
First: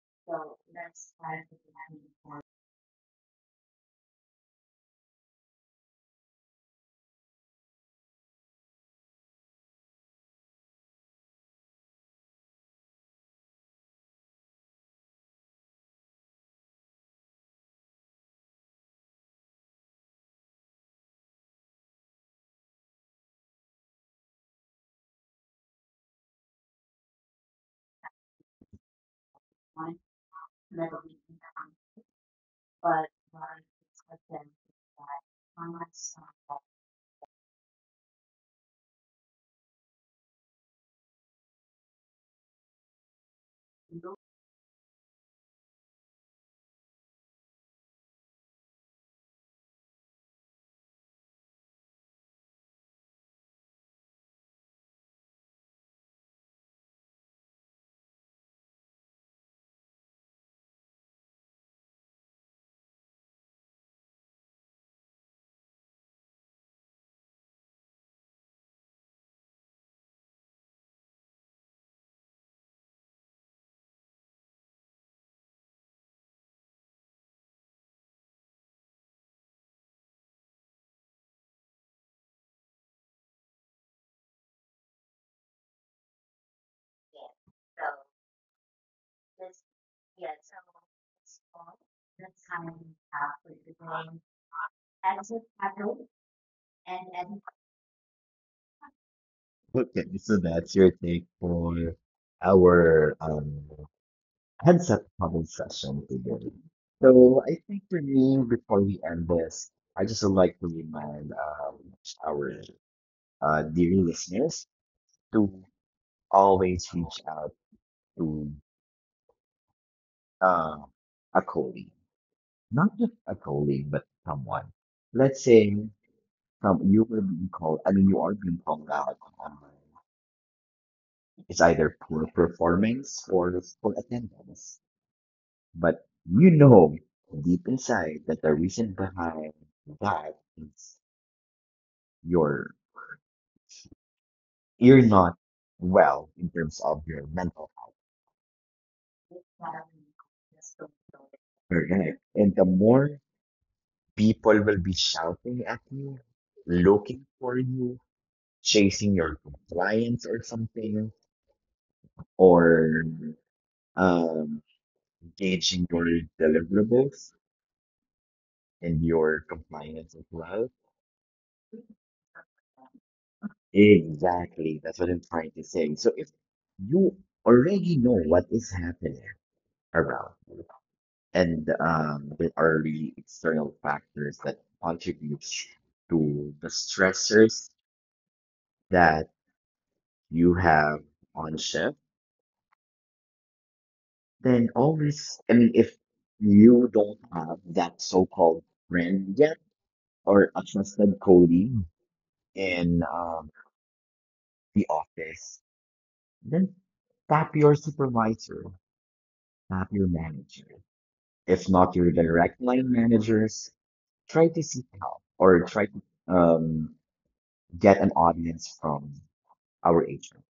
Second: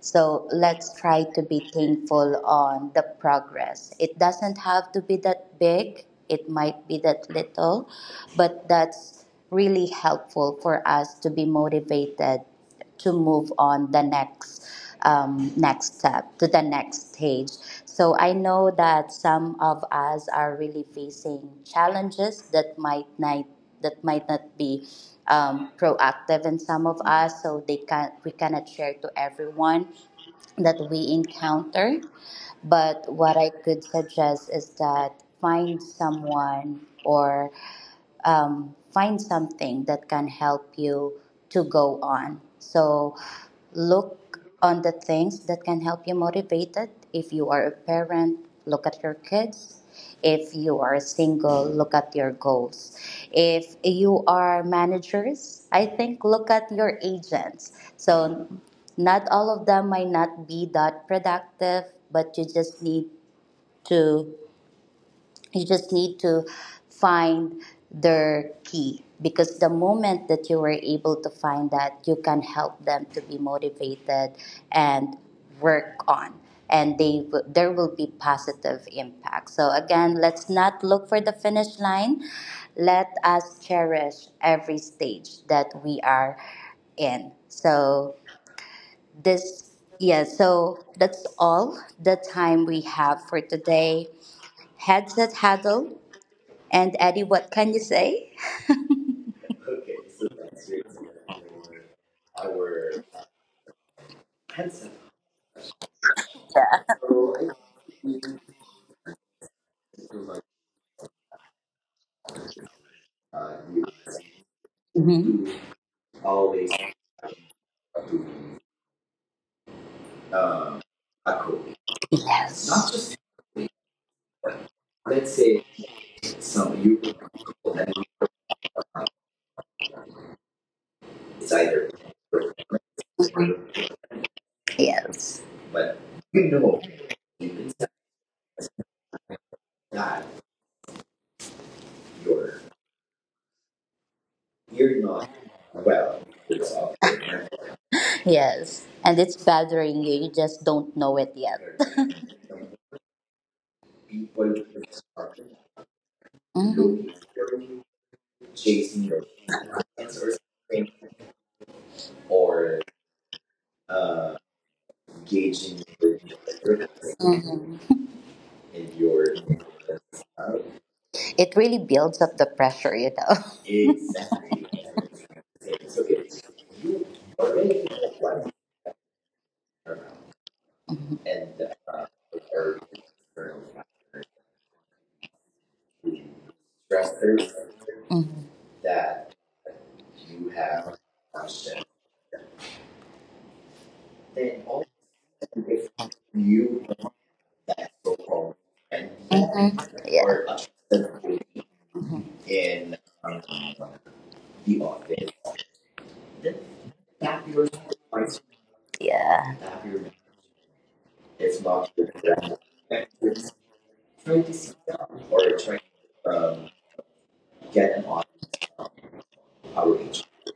[SPEAKER 1] So let's try to be thankful on the progress. It doesn't have to be that big. It might be that little, but that's really helpful for us to be motivated to move on the next um, next step to the next stage so i know that some of us are really facing challenges that might not that might not be um, proactive in some of us so they can we cannot share to everyone that we encounter but what I could suggest is that find someone or um, find something that can help you to go on. So look on the things that can help you motivated. If you are a parent, look at your kids. If you are single, look at your goals. If you are managers, I think look at your agents. So not all of them might not be that productive, but you just need to you just need to find their key because the moment that you were able to find that you can help them to be motivated and work on and they w- there will be positive impact so again let's not look for the finish line let us cherish every stage that we are in so this yeah so that's all the time we have for today headset huddle and Eddie, what can you say? Okay,
[SPEAKER 2] okay,
[SPEAKER 1] so
[SPEAKER 2] so
[SPEAKER 1] that's
[SPEAKER 2] that's
[SPEAKER 1] it.
[SPEAKER 2] your take for
[SPEAKER 1] Your
[SPEAKER 2] our
[SPEAKER 1] our
[SPEAKER 2] um
[SPEAKER 1] handsome.
[SPEAKER 2] Headset problem session
[SPEAKER 1] Yeah.
[SPEAKER 2] today.
[SPEAKER 1] So I
[SPEAKER 2] So I think for me, before we end this,
[SPEAKER 1] just
[SPEAKER 2] I
[SPEAKER 1] feel
[SPEAKER 2] just would
[SPEAKER 1] like
[SPEAKER 2] like to remind um, our
[SPEAKER 1] uh,
[SPEAKER 2] uh,
[SPEAKER 1] you
[SPEAKER 2] dear listeners
[SPEAKER 1] hmm
[SPEAKER 2] to
[SPEAKER 1] always
[SPEAKER 2] always reach out to
[SPEAKER 1] uh,
[SPEAKER 2] uh, a
[SPEAKER 1] echo.
[SPEAKER 2] colleague,
[SPEAKER 1] Yes. Not Yes.
[SPEAKER 2] not
[SPEAKER 1] just
[SPEAKER 2] just a colleague, but someone.
[SPEAKER 1] let's
[SPEAKER 2] Let's
[SPEAKER 1] say
[SPEAKER 2] say
[SPEAKER 1] some
[SPEAKER 2] some
[SPEAKER 1] you
[SPEAKER 2] you were being called.
[SPEAKER 1] and
[SPEAKER 2] I mean, you are being called out. Um,
[SPEAKER 1] it's
[SPEAKER 2] it's
[SPEAKER 1] either
[SPEAKER 2] either poor performance or
[SPEAKER 1] hmm
[SPEAKER 2] poor attendance.
[SPEAKER 1] Yes. but
[SPEAKER 2] But
[SPEAKER 1] you
[SPEAKER 2] you
[SPEAKER 1] know
[SPEAKER 2] know deep
[SPEAKER 1] it's
[SPEAKER 2] inside that the reason behind
[SPEAKER 1] that
[SPEAKER 2] that is
[SPEAKER 1] you're
[SPEAKER 2] your
[SPEAKER 1] you're
[SPEAKER 2] you're
[SPEAKER 1] not
[SPEAKER 2] not
[SPEAKER 1] well
[SPEAKER 2] well in terms
[SPEAKER 1] yourself.
[SPEAKER 2] of your
[SPEAKER 1] *laughs*
[SPEAKER 2] mental health.
[SPEAKER 1] Yes. And it's bothering you, you just don't know it yet.
[SPEAKER 2] Correct. And the
[SPEAKER 1] *laughs*
[SPEAKER 2] more people will be shouting at you,
[SPEAKER 1] Mhm.
[SPEAKER 2] looking for
[SPEAKER 1] Mhm.
[SPEAKER 2] you, chasing your compliance or something, or um, gauging your deliverables and your compliance as well.
[SPEAKER 1] It really builds up the pressure, you know.
[SPEAKER 2] Exactly. That's what I'm trying to say. So if you already know what is happening around you, and um, there are really external
[SPEAKER 1] *laughs*
[SPEAKER 2] factors that contribute
[SPEAKER 1] Mhm.
[SPEAKER 2] to the
[SPEAKER 1] stressors
[SPEAKER 2] stressors
[SPEAKER 1] Mhm. that
[SPEAKER 2] that
[SPEAKER 1] you
[SPEAKER 2] you
[SPEAKER 1] have
[SPEAKER 2] have on
[SPEAKER 1] constant.
[SPEAKER 2] shift,
[SPEAKER 1] Then
[SPEAKER 2] then
[SPEAKER 1] also
[SPEAKER 2] always, I mean,
[SPEAKER 1] if
[SPEAKER 2] if
[SPEAKER 1] you
[SPEAKER 2] you
[SPEAKER 1] want
[SPEAKER 2] don't have
[SPEAKER 1] that
[SPEAKER 2] that
[SPEAKER 1] so called
[SPEAKER 2] so-called
[SPEAKER 1] and
[SPEAKER 2] friend yet
[SPEAKER 1] Mhm. Yeah. or
[SPEAKER 2] or a trusted
[SPEAKER 1] accessibility
[SPEAKER 2] colleague
[SPEAKER 1] Mhm. in
[SPEAKER 2] in
[SPEAKER 1] um,
[SPEAKER 2] um,
[SPEAKER 1] the
[SPEAKER 2] the
[SPEAKER 1] office,
[SPEAKER 2] office,
[SPEAKER 1] then
[SPEAKER 2] then
[SPEAKER 1] tap
[SPEAKER 2] tap
[SPEAKER 1] your
[SPEAKER 2] your
[SPEAKER 1] voice,
[SPEAKER 2] supervisor,
[SPEAKER 1] Yeah. tap
[SPEAKER 2] tap
[SPEAKER 1] your
[SPEAKER 2] your
[SPEAKER 1] message.
[SPEAKER 2] manager.
[SPEAKER 1] It's
[SPEAKER 2] If
[SPEAKER 1] not
[SPEAKER 2] not
[SPEAKER 1] your
[SPEAKER 2] your
[SPEAKER 1] brand.
[SPEAKER 2] direct line managers,
[SPEAKER 1] Try to
[SPEAKER 2] try to
[SPEAKER 1] see
[SPEAKER 2] seek
[SPEAKER 1] them
[SPEAKER 2] help
[SPEAKER 1] or
[SPEAKER 2] or
[SPEAKER 1] try
[SPEAKER 2] try to
[SPEAKER 1] to um,
[SPEAKER 2] um,
[SPEAKER 1] get an
[SPEAKER 2] get an audience from our
[SPEAKER 1] outreach.
[SPEAKER 2] H R.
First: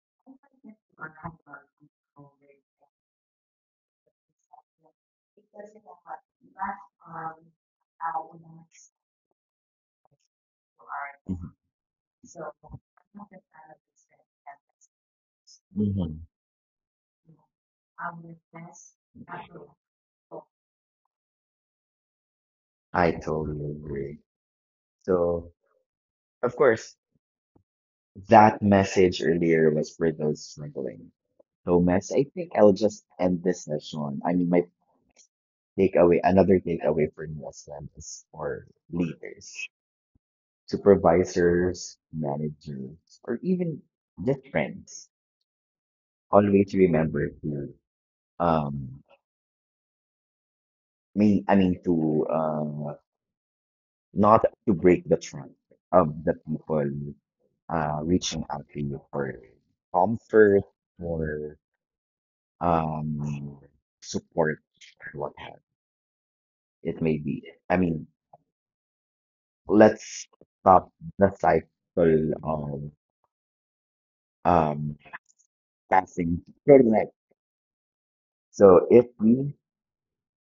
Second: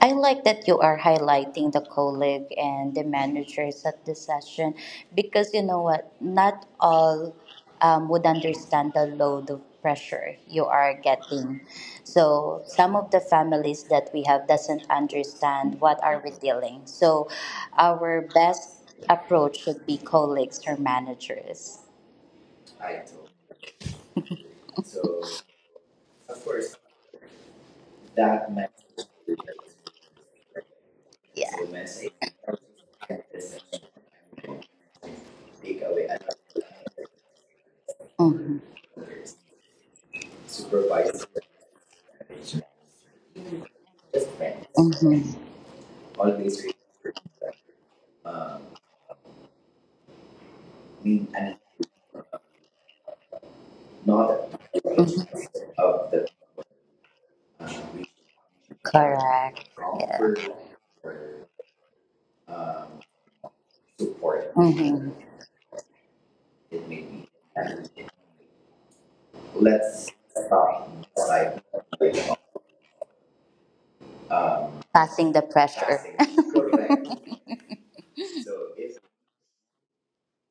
[SPEAKER 1] I like that you are highlighting the colleague and the managers at the session because you know what? Not all um, would understand the load of pressure you are getting. So some of the families that we have doesn't understand what are
[SPEAKER 2] Hmm.
[SPEAKER 1] we dealing. So our best approach should be colleagues or managers.
[SPEAKER 2] I
[SPEAKER 1] Title.
[SPEAKER 2] totally agree.
[SPEAKER 1] So
[SPEAKER 2] So,
[SPEAKER 1] of
[SPEAKER 2] of
[SPEAKER 1] course
[SPEAKER 2] course,
[SPEAKER 1] that
[SPEAKER 2] that
[SPEAKER 1] message.
[SPEAKER 2] message earlier
[SPEAKER 1] *laughs*
[SPEAKER 2] was for those struggling.
[SPEAKER 1] Yeah.
[SPEAKER 2] So, Mess, I think I'll just end this session. I mean, my
[SPEAKER 1] take away
[SPEAKER 2] takeaway,
[SPEAKER 1] another
[SPEAKER 2] another takeaway for me as well is
[SPEAKER 1] Mm-hmm.
[SPEAKER 2] for leaders,
[SPEAKER 1] supervise
[SPEAKER 2] supervisors,
[SPEAKER 1] management,
[SPEAKER 2] managers, or even
[SPEAKER 1] just
[SPEAKER 2] just
[SPEAKER 1] manage.
[SPEAKER 2] friends.
[SPEAKER 1] Mm-hmm. Always we
[SPEAKER 2] Always remember to
[SPEAKER 1] um,
[SPEAKER 2] um
[SPEAKER 1] we
[SPEAKER 2] me I
[SPEAKER 1] and
[SPEAKER 2] mean to uh not
[SPEAKER 1] not
[SPEAKER 2] to break the
[SPEAKER 1] hmm
[SPEAKER 2] trust
[SPEAKER 1] of
[SPEAKER 2] of
[SPEAKER 1] the
[SPEAKER 2] the people
[SPEAKER 1] uh,
[SPEAKER 2] uh
[SPEAKER 1] we
[SPEAKER 2] reaching out to you for
[SPEAKER 1] Correct. Yeah. offer
[SPEAKER 2] comfort
[SPEAKER 1] or
[SPEAKER 2] or
[SPEAKER 1] um,
[SPEAKER 2] um
[SPEAKER 1] support
[SPEAKER 2] support
[SPEAKER 1] Mm-hmm.
[SPEAKER 2] or what have
[SPEAKER 1] it may
[SPEAKER 2] it may
[SPEAKER 1] be.
[SPEAKER 2] be. I
[SPEAKER 1] And
[SPEAKER 2] mean,
[SPEAKER 1] let's
[SPEAKER 2] let's
[SPEAKER 1] stop
[SPEAKER 2] stop the
[SPEAKER 1] like
[SPEAKER 2] cycle of
[SPEAKER 1] um,
[SPEAKER 2] um
[SPEAKER 1] passing the pressure.
[SPEAKER 2] passing.
[SPEAKER 1] Passing. *laughs* Correct.
[SPEAKER 2] Correct.
[SPEAKER 1] So
[SPEAKER 2] So
[SPEAKER 1] if
[SPEAKER 2] if we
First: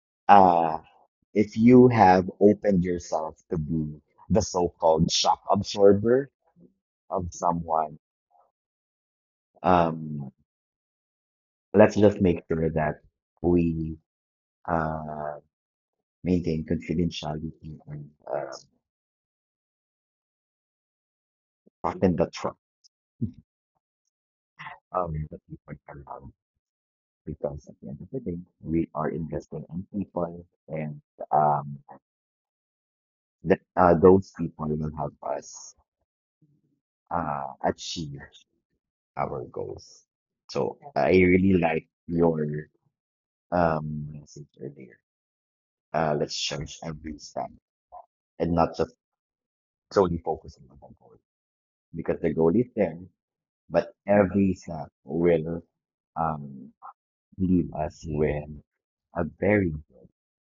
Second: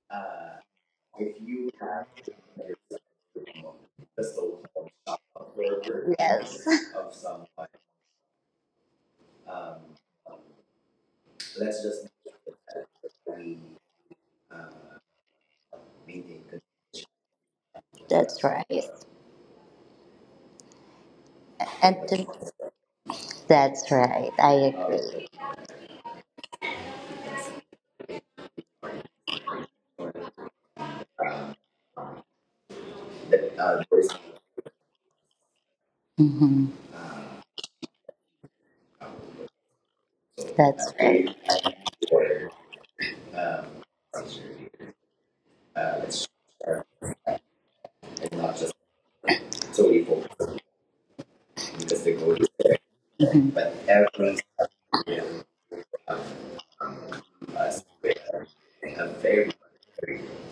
[SPEAKER 1] uh,
[SPEAKER 2] uh,
[SPEAKER 1] if
[SPEAKER 2] if
[SPEAKER 1] you
[SPEAKER 2] you
[SPEAKER 1] have
[SPEAKER 2] have opened yourself to be
[SPEAKER 1] just
[SPEAKER 2] the
[SPEAKER 1] the one
[SPEAKER 2] so-called
[SPEAKER 1] stop
[SPEAKER 2] shock
[SPEAKER 1] flavor
[SPEAKER 2] absorber
[SPEAKER 1] Yes. *laughs* of
[SPEAKER 2] of
[SPEAKER 1] some
[SPEAKER 2] someone,
[SPEAKER 1] um,
[SPEAKER 2] um,
[SPEAKER 1] let's
[SPEAKER 2] let's
[SPEAKER 1] just
[SPEAKER 2] just
[SPEAKER 1] make
[SPEAKER 2] make
[SPEAKER 1] sure
[SPEAKER 2] sure that
[SPEAKER 1] that we
[SPEAKER 2] we uh,
[SPEAKER 1] maintain consistent
[SPEAKER 2] maintain confidentiality and
[SPEAKER 1] That's
[SPEAKER 2] uh,
[SPEAKER 1] right. And
[SPEAKER 2] in the
[SPEAKER 1] th-
[SPEAKER 2] trust
[SPEAKER 1] that's right. I Uh,
[SPEAKER 2] of
[SPEAKER 1] agree.
[SPEAKER 2] the people around because at the end of the day, we are investing in people and um,
[SPEAKER 1] Uh,
[SPEAKER 2] th
[SPEAKER 1] that, uh,
[SPEAKER 2] uh,
[SPEAKER 1] there is
[SPEAKER 2] those people will help us
[SPEAKER 1] hmm
[SPEAKER 2] uh, achieve our goals.
[SPEAKER 1] so
[SPEAKER 2] So
[SPEAKER 1] That's
[SPEAKER 2] I
[SPEAKER 1] right.
[SPEAKER 2] really like your
[SPEAKER 1] or um,
[SPEAKER 2] um what I
[SPEAKER 1] uh,
[SPEAKER 2] said earlier. Uh,
[SPEAKER 1] let's
[SPEAKER 2] let's cherish
[SPEAKER 1] start
[SPEAKER 2] every step
[SPEAKER 1] and
[SPEAKER 2] and
[SPEAKER 1] not
[SPEAKER 2] not
[SPEAKER 1] just
[SPEAKER 2] just
[SPEAKER 1] solely
[SPEAKER 2] solely
[SPEAKER 1] focus
[SPEAKER 2] focusing on the goal
[SPEAKER 1] on just the
[SPEAKER 2] because the goal is
[SPEAKER 1] goal,
[SPEAKER 2] there,
[SPEAKER 1] hmm but
[SPEAKER 2] but
[SPEAKER 1] every.
[SPEAKER 2] every step will
[SPEAKER 1] um,
[SPEAKER 2] um leave
[SPEAKER 1] us
[SPEAKER 2] us
[SPEAKER 1] where
[SPEAKER 2] with
[SPEAKER 1] they have
[SPEAKER 2] a
[SPEAKER 1] very
[SPEAKER 2] very good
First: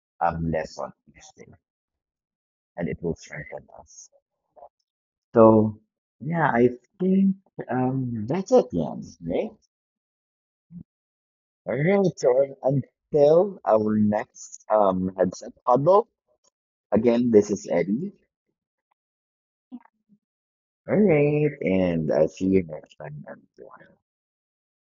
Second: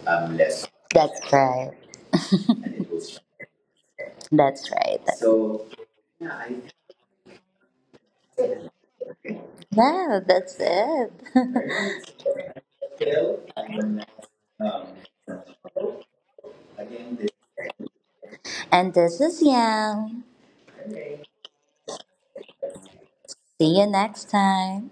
[SPEAKER 1] um,
[SPEAKER 2] um
[SPEAKER 1] less
[SPEAKER 2] lesson each
[SPEAKER 1] That's
[SPEAKER 2] day,
[SPEAKER 1] right. *laughs* and
[SPEAKER 2] and
[SPEAKER 1] it
[SPEAKER 2] it will
[SPEAKER 1] was
[SPEAKER 2] strengthen us.
[SPEAKER 1] That's right. so
[SPEAKER 2] So
[SPEAKER 1] yeah
[SPEAKER 2] yeah,
[SPEAKER 1] I
[SPEAKER 2] I think um that's it, Jan, right?
[SPEAKER 1] Yeah, that's it.
[SPEAKER 2] All
[SPEAKER 1] *laughs*
[SPEAKER 2] right, so
[SPEAKER 1] think
[SPEAKER 2] until our
[SPEAKER 1] um,
[SPEAKER 2] next
[SPEAKER 1] um,
[SPEAKER 2] um headset huddle.
[SPEAKER 1] again
[SPEAKER 2] Again,
[SPEAKER 1] this
[SPEAKER 2] this is Eddie.
[SPEAKER 1] and this is Yang.
[SPEAKER 2] All right, and I'll see you next time,
[SPEAKER 1] See you
[SPEAKER 2] everyone.
[SPEAKER 1] next time.